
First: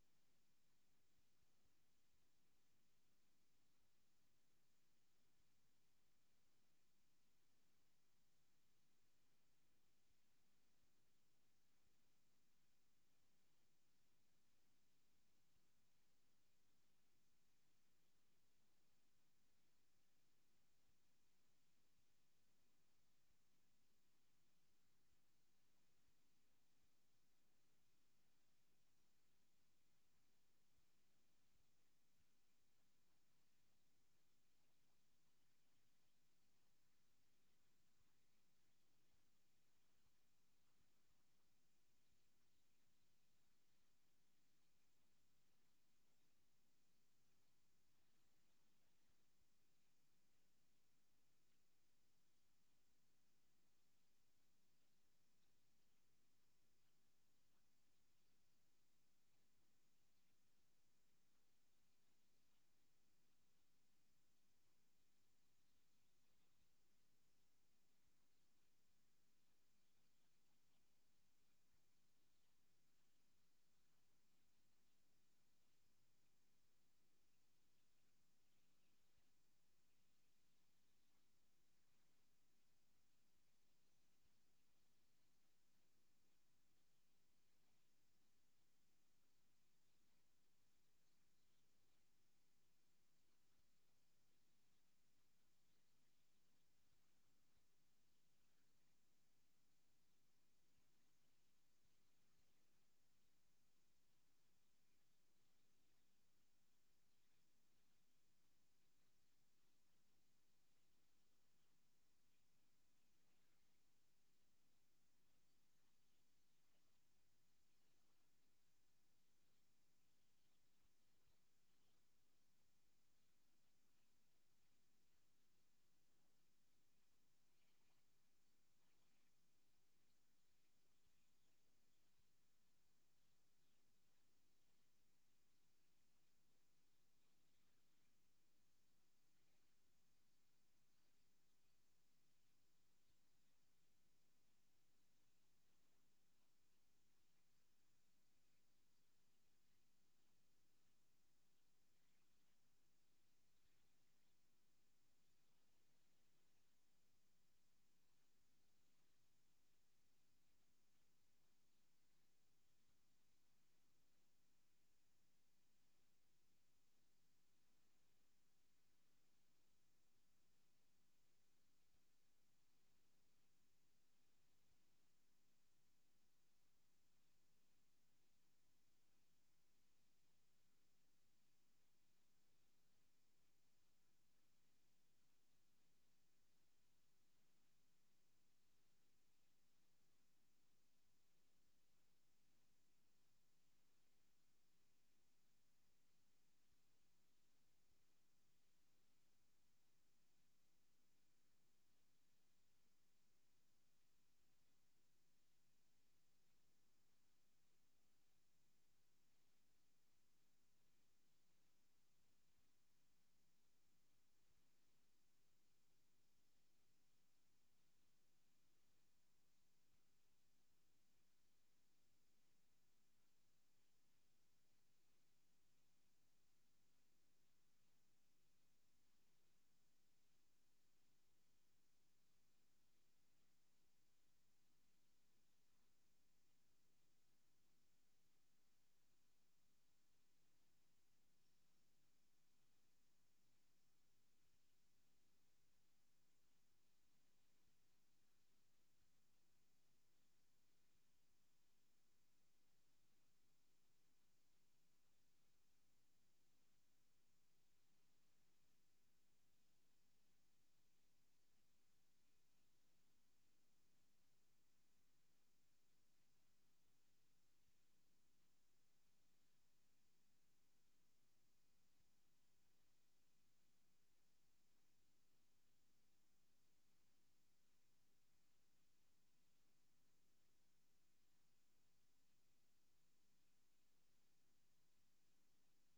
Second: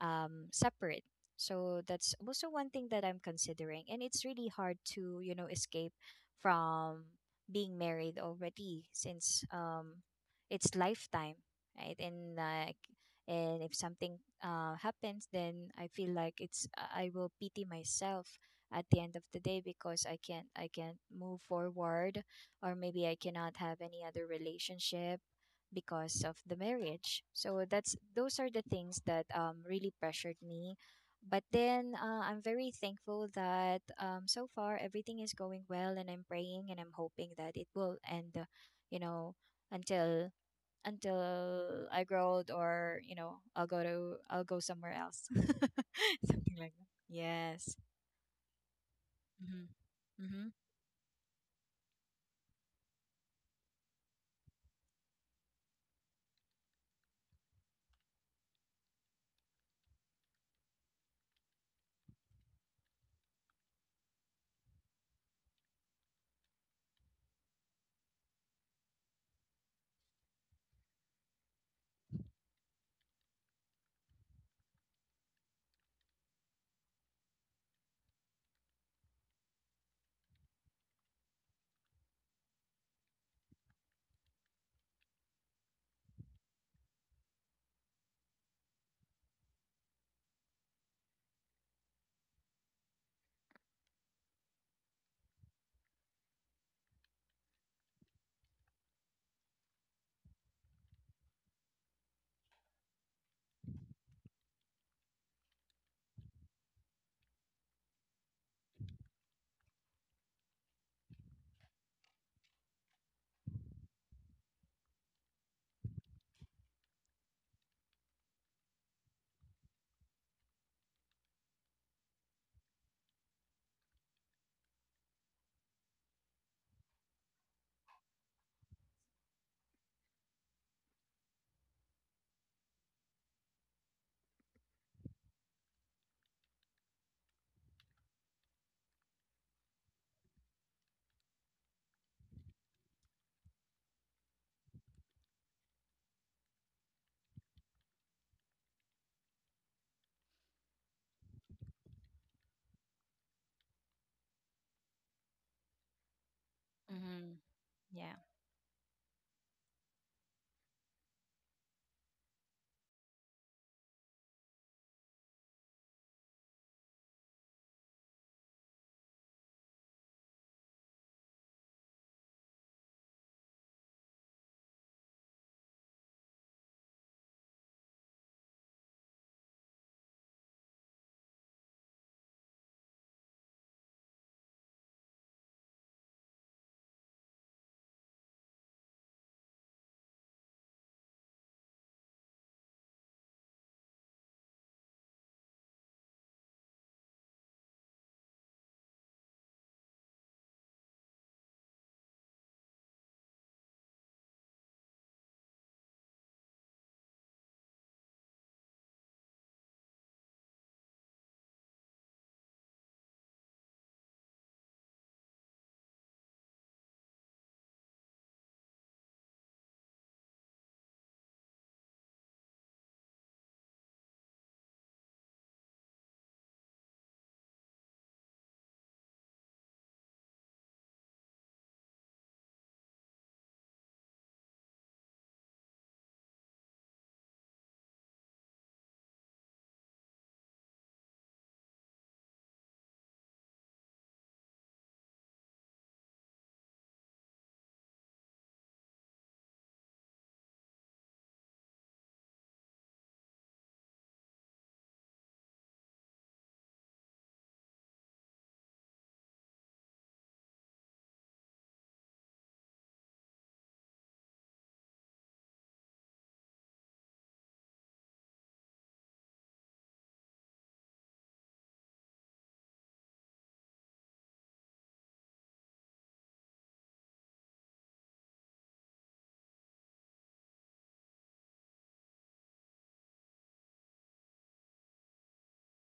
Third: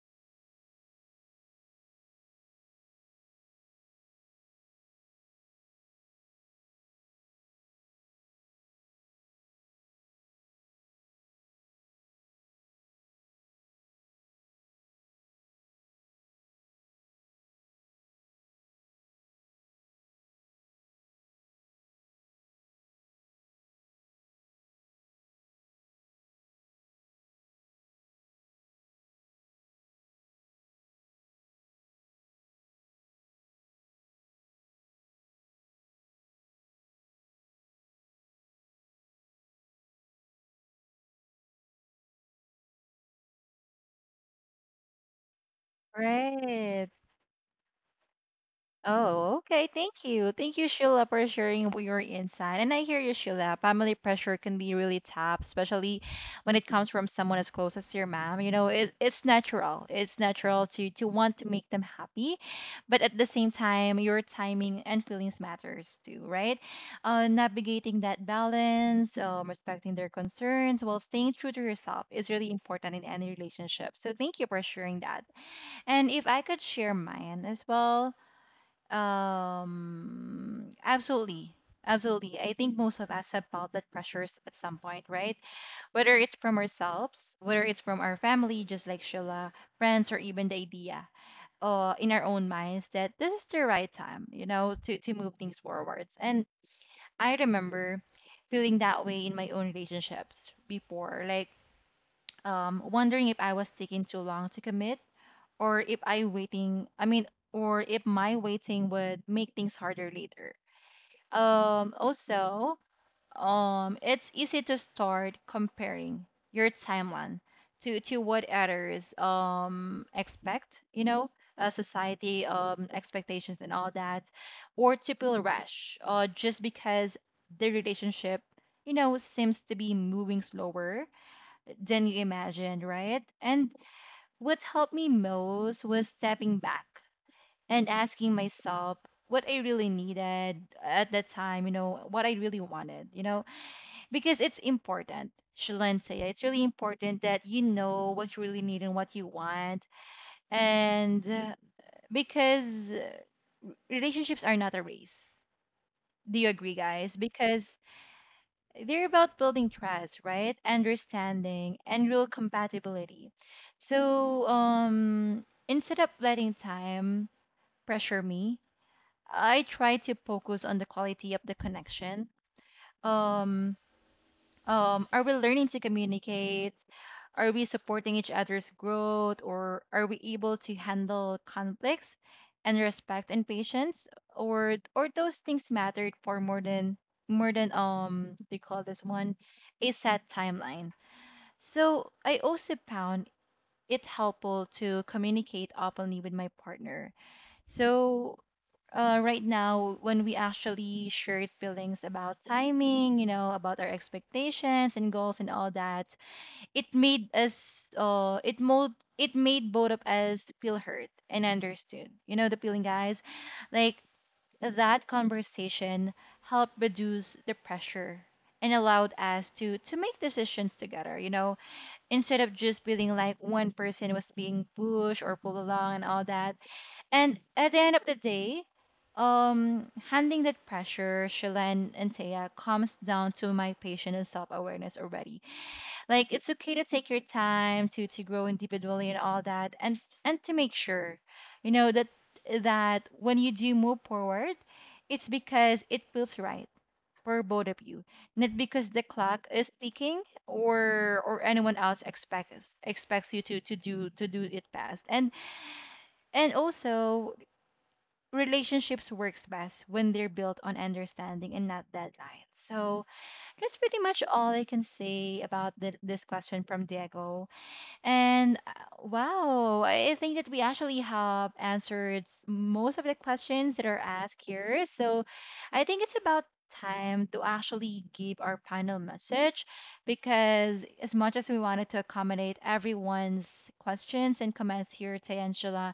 separate. So that's also one thing that I'm considering. And it's really hard to, you know, escape from being married already since, it's lifetime, right? And like, and if something happens, then I feel like it's I will pity myself at the end of the day because I can't move forward, or maybe I cannot have any other relationship because of the marriage. So that's those are the things that, really pressured me. But then, I'm very thankful that, so far everything is going well, and I'm praying and I'm hoping that it will end, you know, until I grow old, or you know, I'll go somewhere else, something like
right.
that. Yes.
Oh,
Mm-hmm.
okay. Thank you.
Mm-hmm.
Thank you, Sheila, for sharing your insight. And I hear you, Sheila. Family pressure can be really tough, especially when it comes from someone as close as your mom. You know, it's natural. It's natural to want to make them happy, but at the same time, your timing and feelings matters too, right? Navigating that balance, respecting their concerns while staying true to yourself is really important in any relationship. So thank you for sharing that. And if I could share mine as well. Absolutely. Absolutely. I think most of us have felt that pressures at some point, right? Whether it's from ourselves, whether it's from our family, just like Sheila, friends, or even the idea in our own minds that this is the right time, you know, to move things forwards. And I remember feeling that way in my own relationships before, like wondering if I was taking too long to commit or if I waiting, I mean, or if my waiting would make things harder later. Um, also, it's easy to start comparing your timeline to what others expect, you know, society expectations and all that, or to feel rush, just because the relationship, you know, seems to be moving slower than you imagined, right? And what helped me most was stepping back and asking myself what I really needed at that time, you know, what I really wanted, you know, because it's important, Shalencia. It's really important that you know what you really need and what you want. And because uh, relationships are not a race. Do you agree, guys?
Hmm.
Because
Yeah.
they're about building trust, right? Understanding and real compatibility. So, instead of letting time pressure me, I try to focus on the quality of the connection. Um, are we learning to communicate? Are we supporting each other's growth, or are we able to handle conflicts and respect and patience, or those things mattered for more than they call this one a set timeline. So I also found it helpful to communicate openly with my partner. So right now when we actually shared feelings about timing, you know, about our expectations and goals and all that, it made us uh it mo it made both of us feel heard and understood. You know the feeling guys? Like that conversation helped reduce the pressure and allowed us to make decisions together, you know, instead of just feeling like one person was being pushed or pulled along and all that. And at the end of the day, handling that pressure, Shilan and Taya, comes down to my patience and self awareness already. Like it's okay to take your time to grow individually and all that, and to make sure, you know, that that when you do move forward, it's because it feels right for both of you, not because the clock is ticking or anyone else expects you to to do it fast. And also relationships works best when they're built on understanding and not deadlines. So that's pretty much all I can say about this question from Diego. And wow, I think that we actually have answered most of the questions that are asked here. So I think it's about time to actually give our final message because as much as we wanted to accommodate everyone's questions and comments here, Tayangela,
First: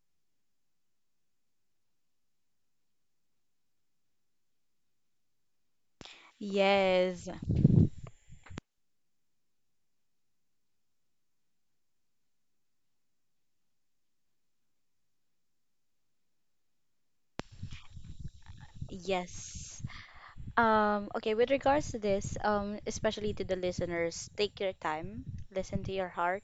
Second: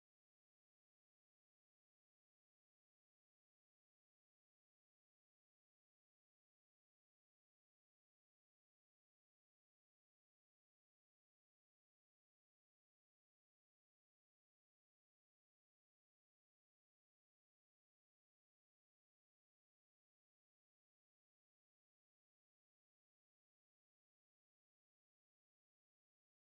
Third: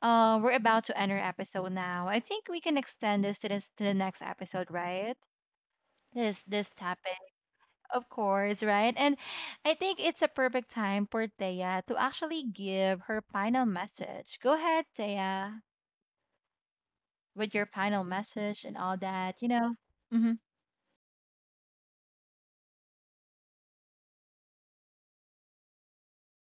we're about to enter episode now. I think we can extend this, to the next episode, right? This topic.
Yes,
Of course, right? And I think it's a perfect time for Thea to actually give her final message. Go ahead, Thea, with your final message and all that, you know?
yes.
Mm-hmm.
Okay, with regards to this, especially to the listeners, take your time, listen to your heart,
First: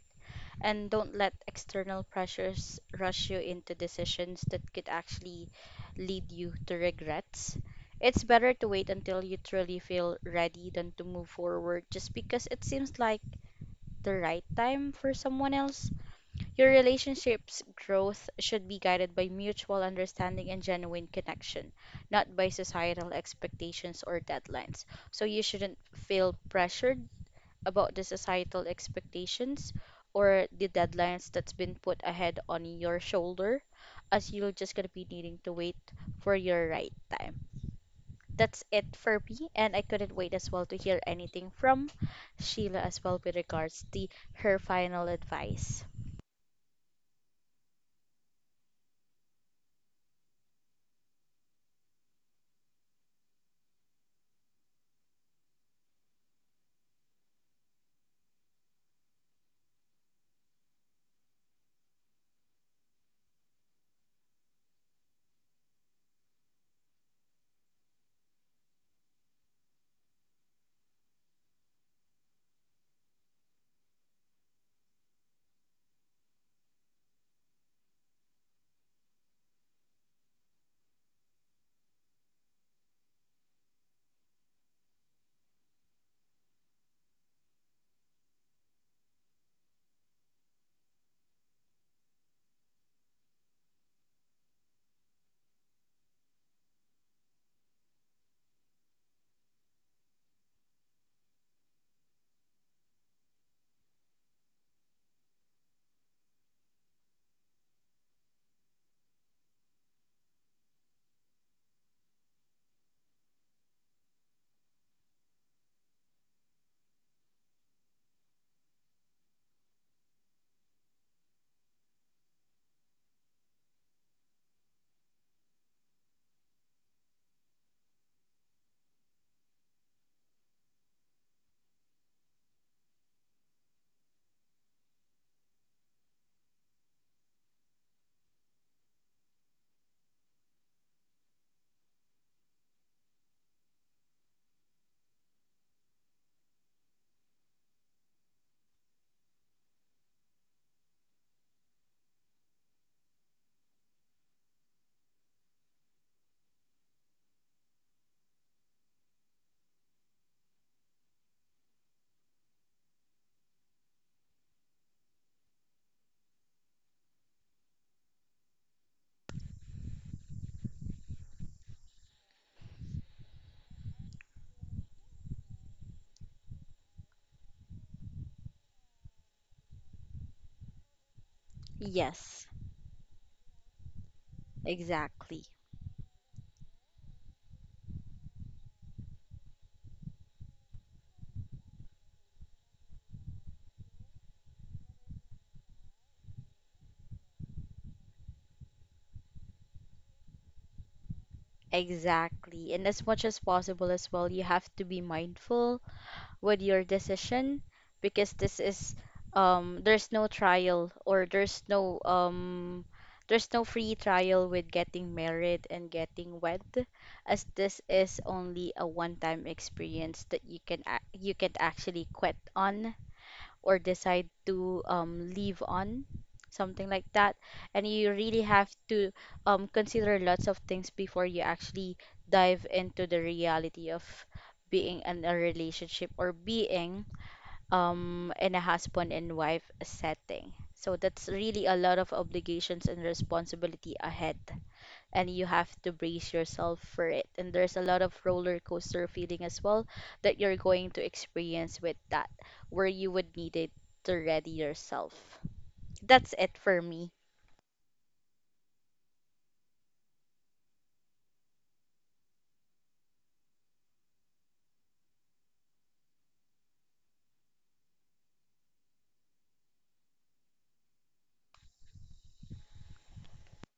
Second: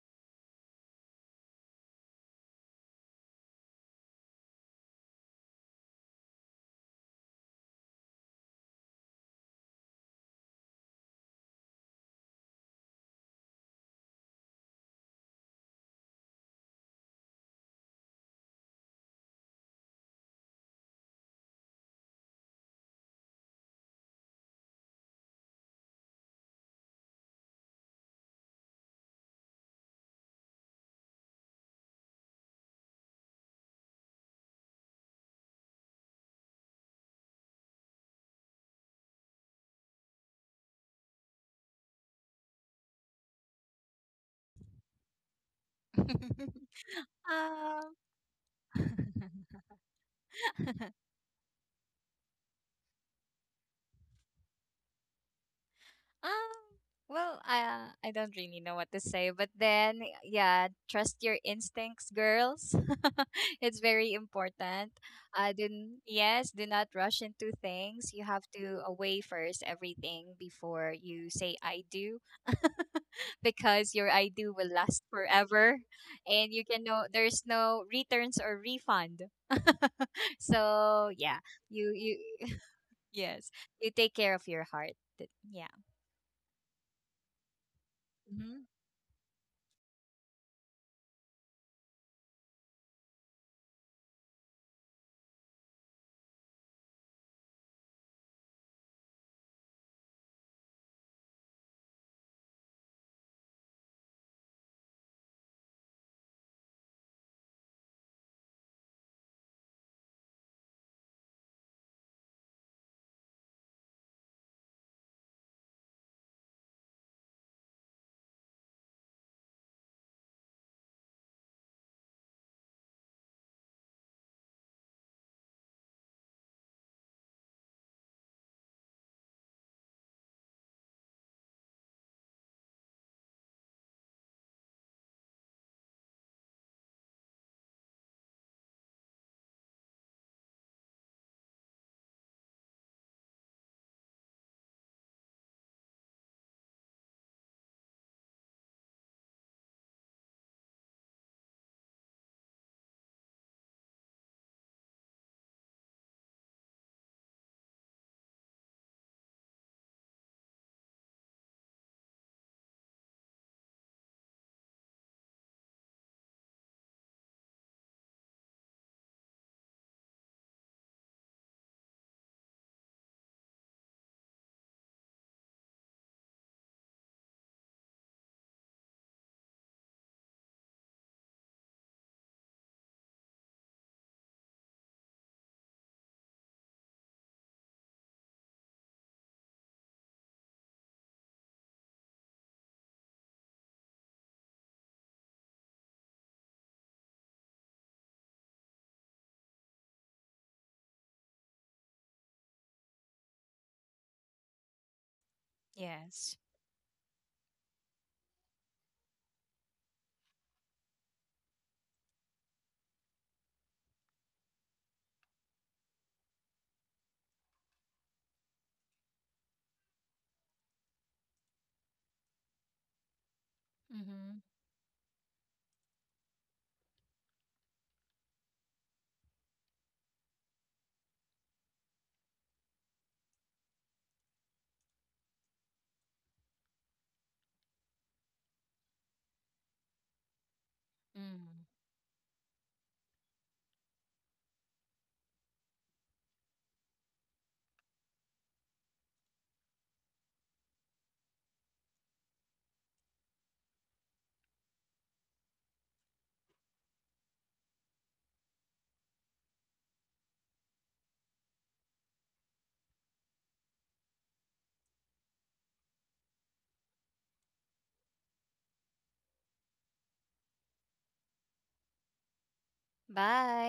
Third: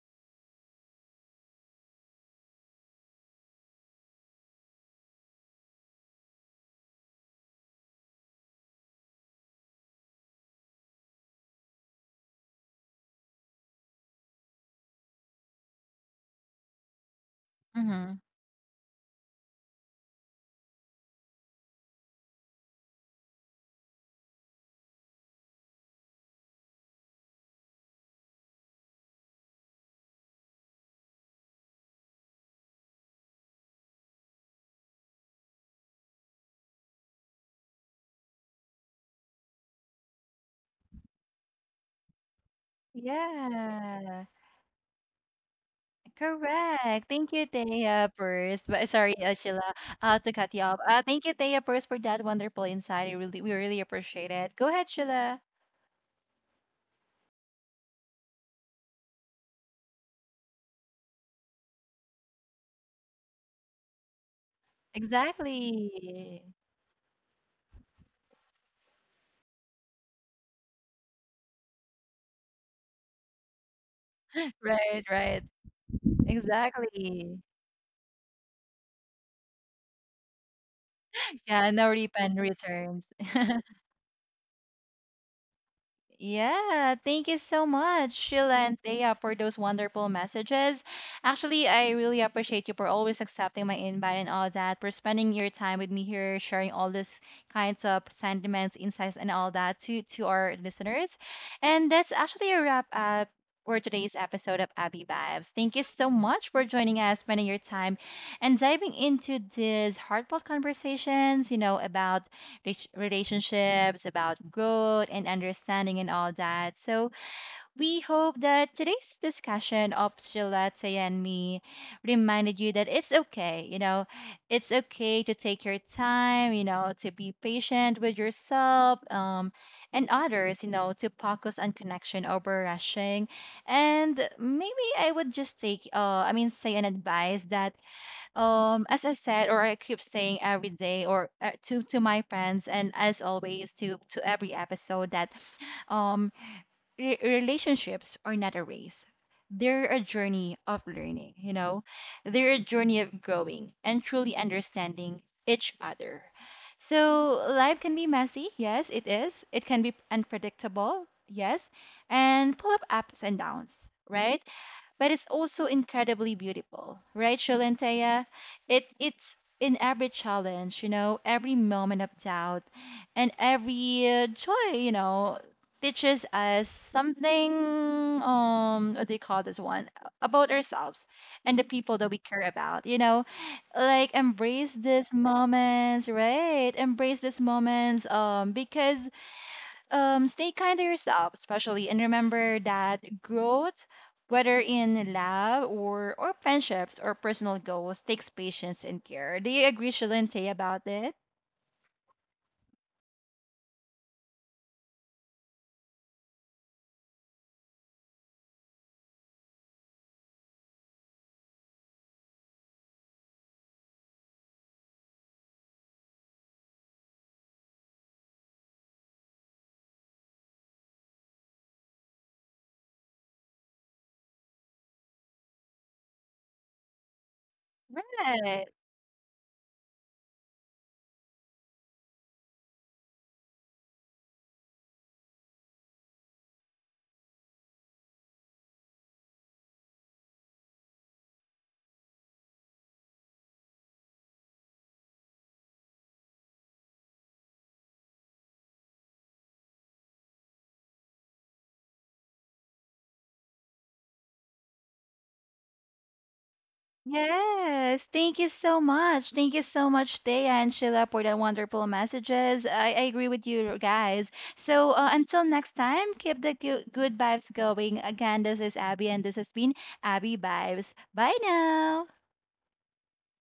and don't let external pressures rush you into decisions that could actually lead you to regrets. It's better to wait until you truly feel ready than to move forward just because it seems like the right time for someone else. Your relationship's
Mm-hmm.
growth should be guided by mutual understanding and genuine connection, not by societal expectations or deadlines. So you shouldn't feel pressured about the societal expectations or the deadlines that's been put ahead on your shoulder, as you're just gonna be needing to wait for your right time. That's it for me, and I couldn't wait as well to hear anything from Sheila as well with regards to
Yeah.
her final advice.
Correct. Thank you,
um.
Thea, first. But sorry, Sheila, to cut you off. Thank you, Thea, first, for that wonderful insight. We really appreciate it. Go ahead, Sheila.
Um, well, I don't really know what to say, but then yeah, trust your instincts, girls. It's very important.
Exactly.
Yes, do not rush into things. You have to, weigh first everything before you say I do, because your I do will last
Right, right.
forever, and you can no
Exactly.
there's no returns or refund. So yeah,
Yeah, no
you
refund
you
returns.
yes, you take care of your heart. Yeah.
Yeah, thank you so much, Sheila
Hmm.
and Thea, for those wonderful messages. Actually, I really appreciate you for always accepting my invite and all that, for spending your time with me here, sharing all this kinds of sentiments, insights, and all that to our listeners. And that's actually a wrap up for today's episode of Abby Vibes. Thank you so much for joining us, spending your time, and diving into these heartfelt conversations, you know, about relationships, about growth and understanding and all that. So we hope that today's discussion of Shilate and me reminded you that it's okay, you know, it's okay to take your time, you know, to be patient with yourself, and others, you know, to focus on connection over rushing. And maybe I would just take, say an advice that as I said, or I keep saying every day, or to my friends, and as always to every episode that um relationships are not a race. They're a journey of learning, you know. They're a journey of growing and truly understanding each other. So life can be messy, yes it is, it can be unpredictable, yes, and full of ups and downs, right? But it's also incredibly beautiful, right, Shalantaya? It's in every challenge, you know, every moment of doubt, and every joy, you know, teaches us something. What do you call this one, about ourselves and the people that we care
Yes,
about? You know, like embrace these
exactly.
moments, right? Embrace these moments, because stay kind to yourself, especially, and remember that growth, whether in love or friendships or personal goals, takes patience and care. Do you agree, Shalente, about it?
Exactly. And as much as possible as well, you have to be mindful
Yes.
with your decision, because this is there's no trial, or there's no free trial with getting married and getting wed, as this is only a one time experience that you you can actually quit on, or decide
Mm-hmm.
to leave on, something like that. And you really have
Right.
to consider lots of things before you actually dive into the reality of being in a relationship or being in a husband and wife setting. So that's really
Mm.
a lot of obligations and responsibility ahead, and you have to brace yourself for it. And there's a lot of roller coaster feeling as well that you're going to experience with that, where you would need it to ready yourself. That's it for me.
Yes. Thank you so much. Thank you so much, Thea and Sheila, for the wonderful messages. I agree with you guys. So until next time, keep the good vibes going. Again, this is Abby, and this has been Abby Vibes. Bye now.
Bye.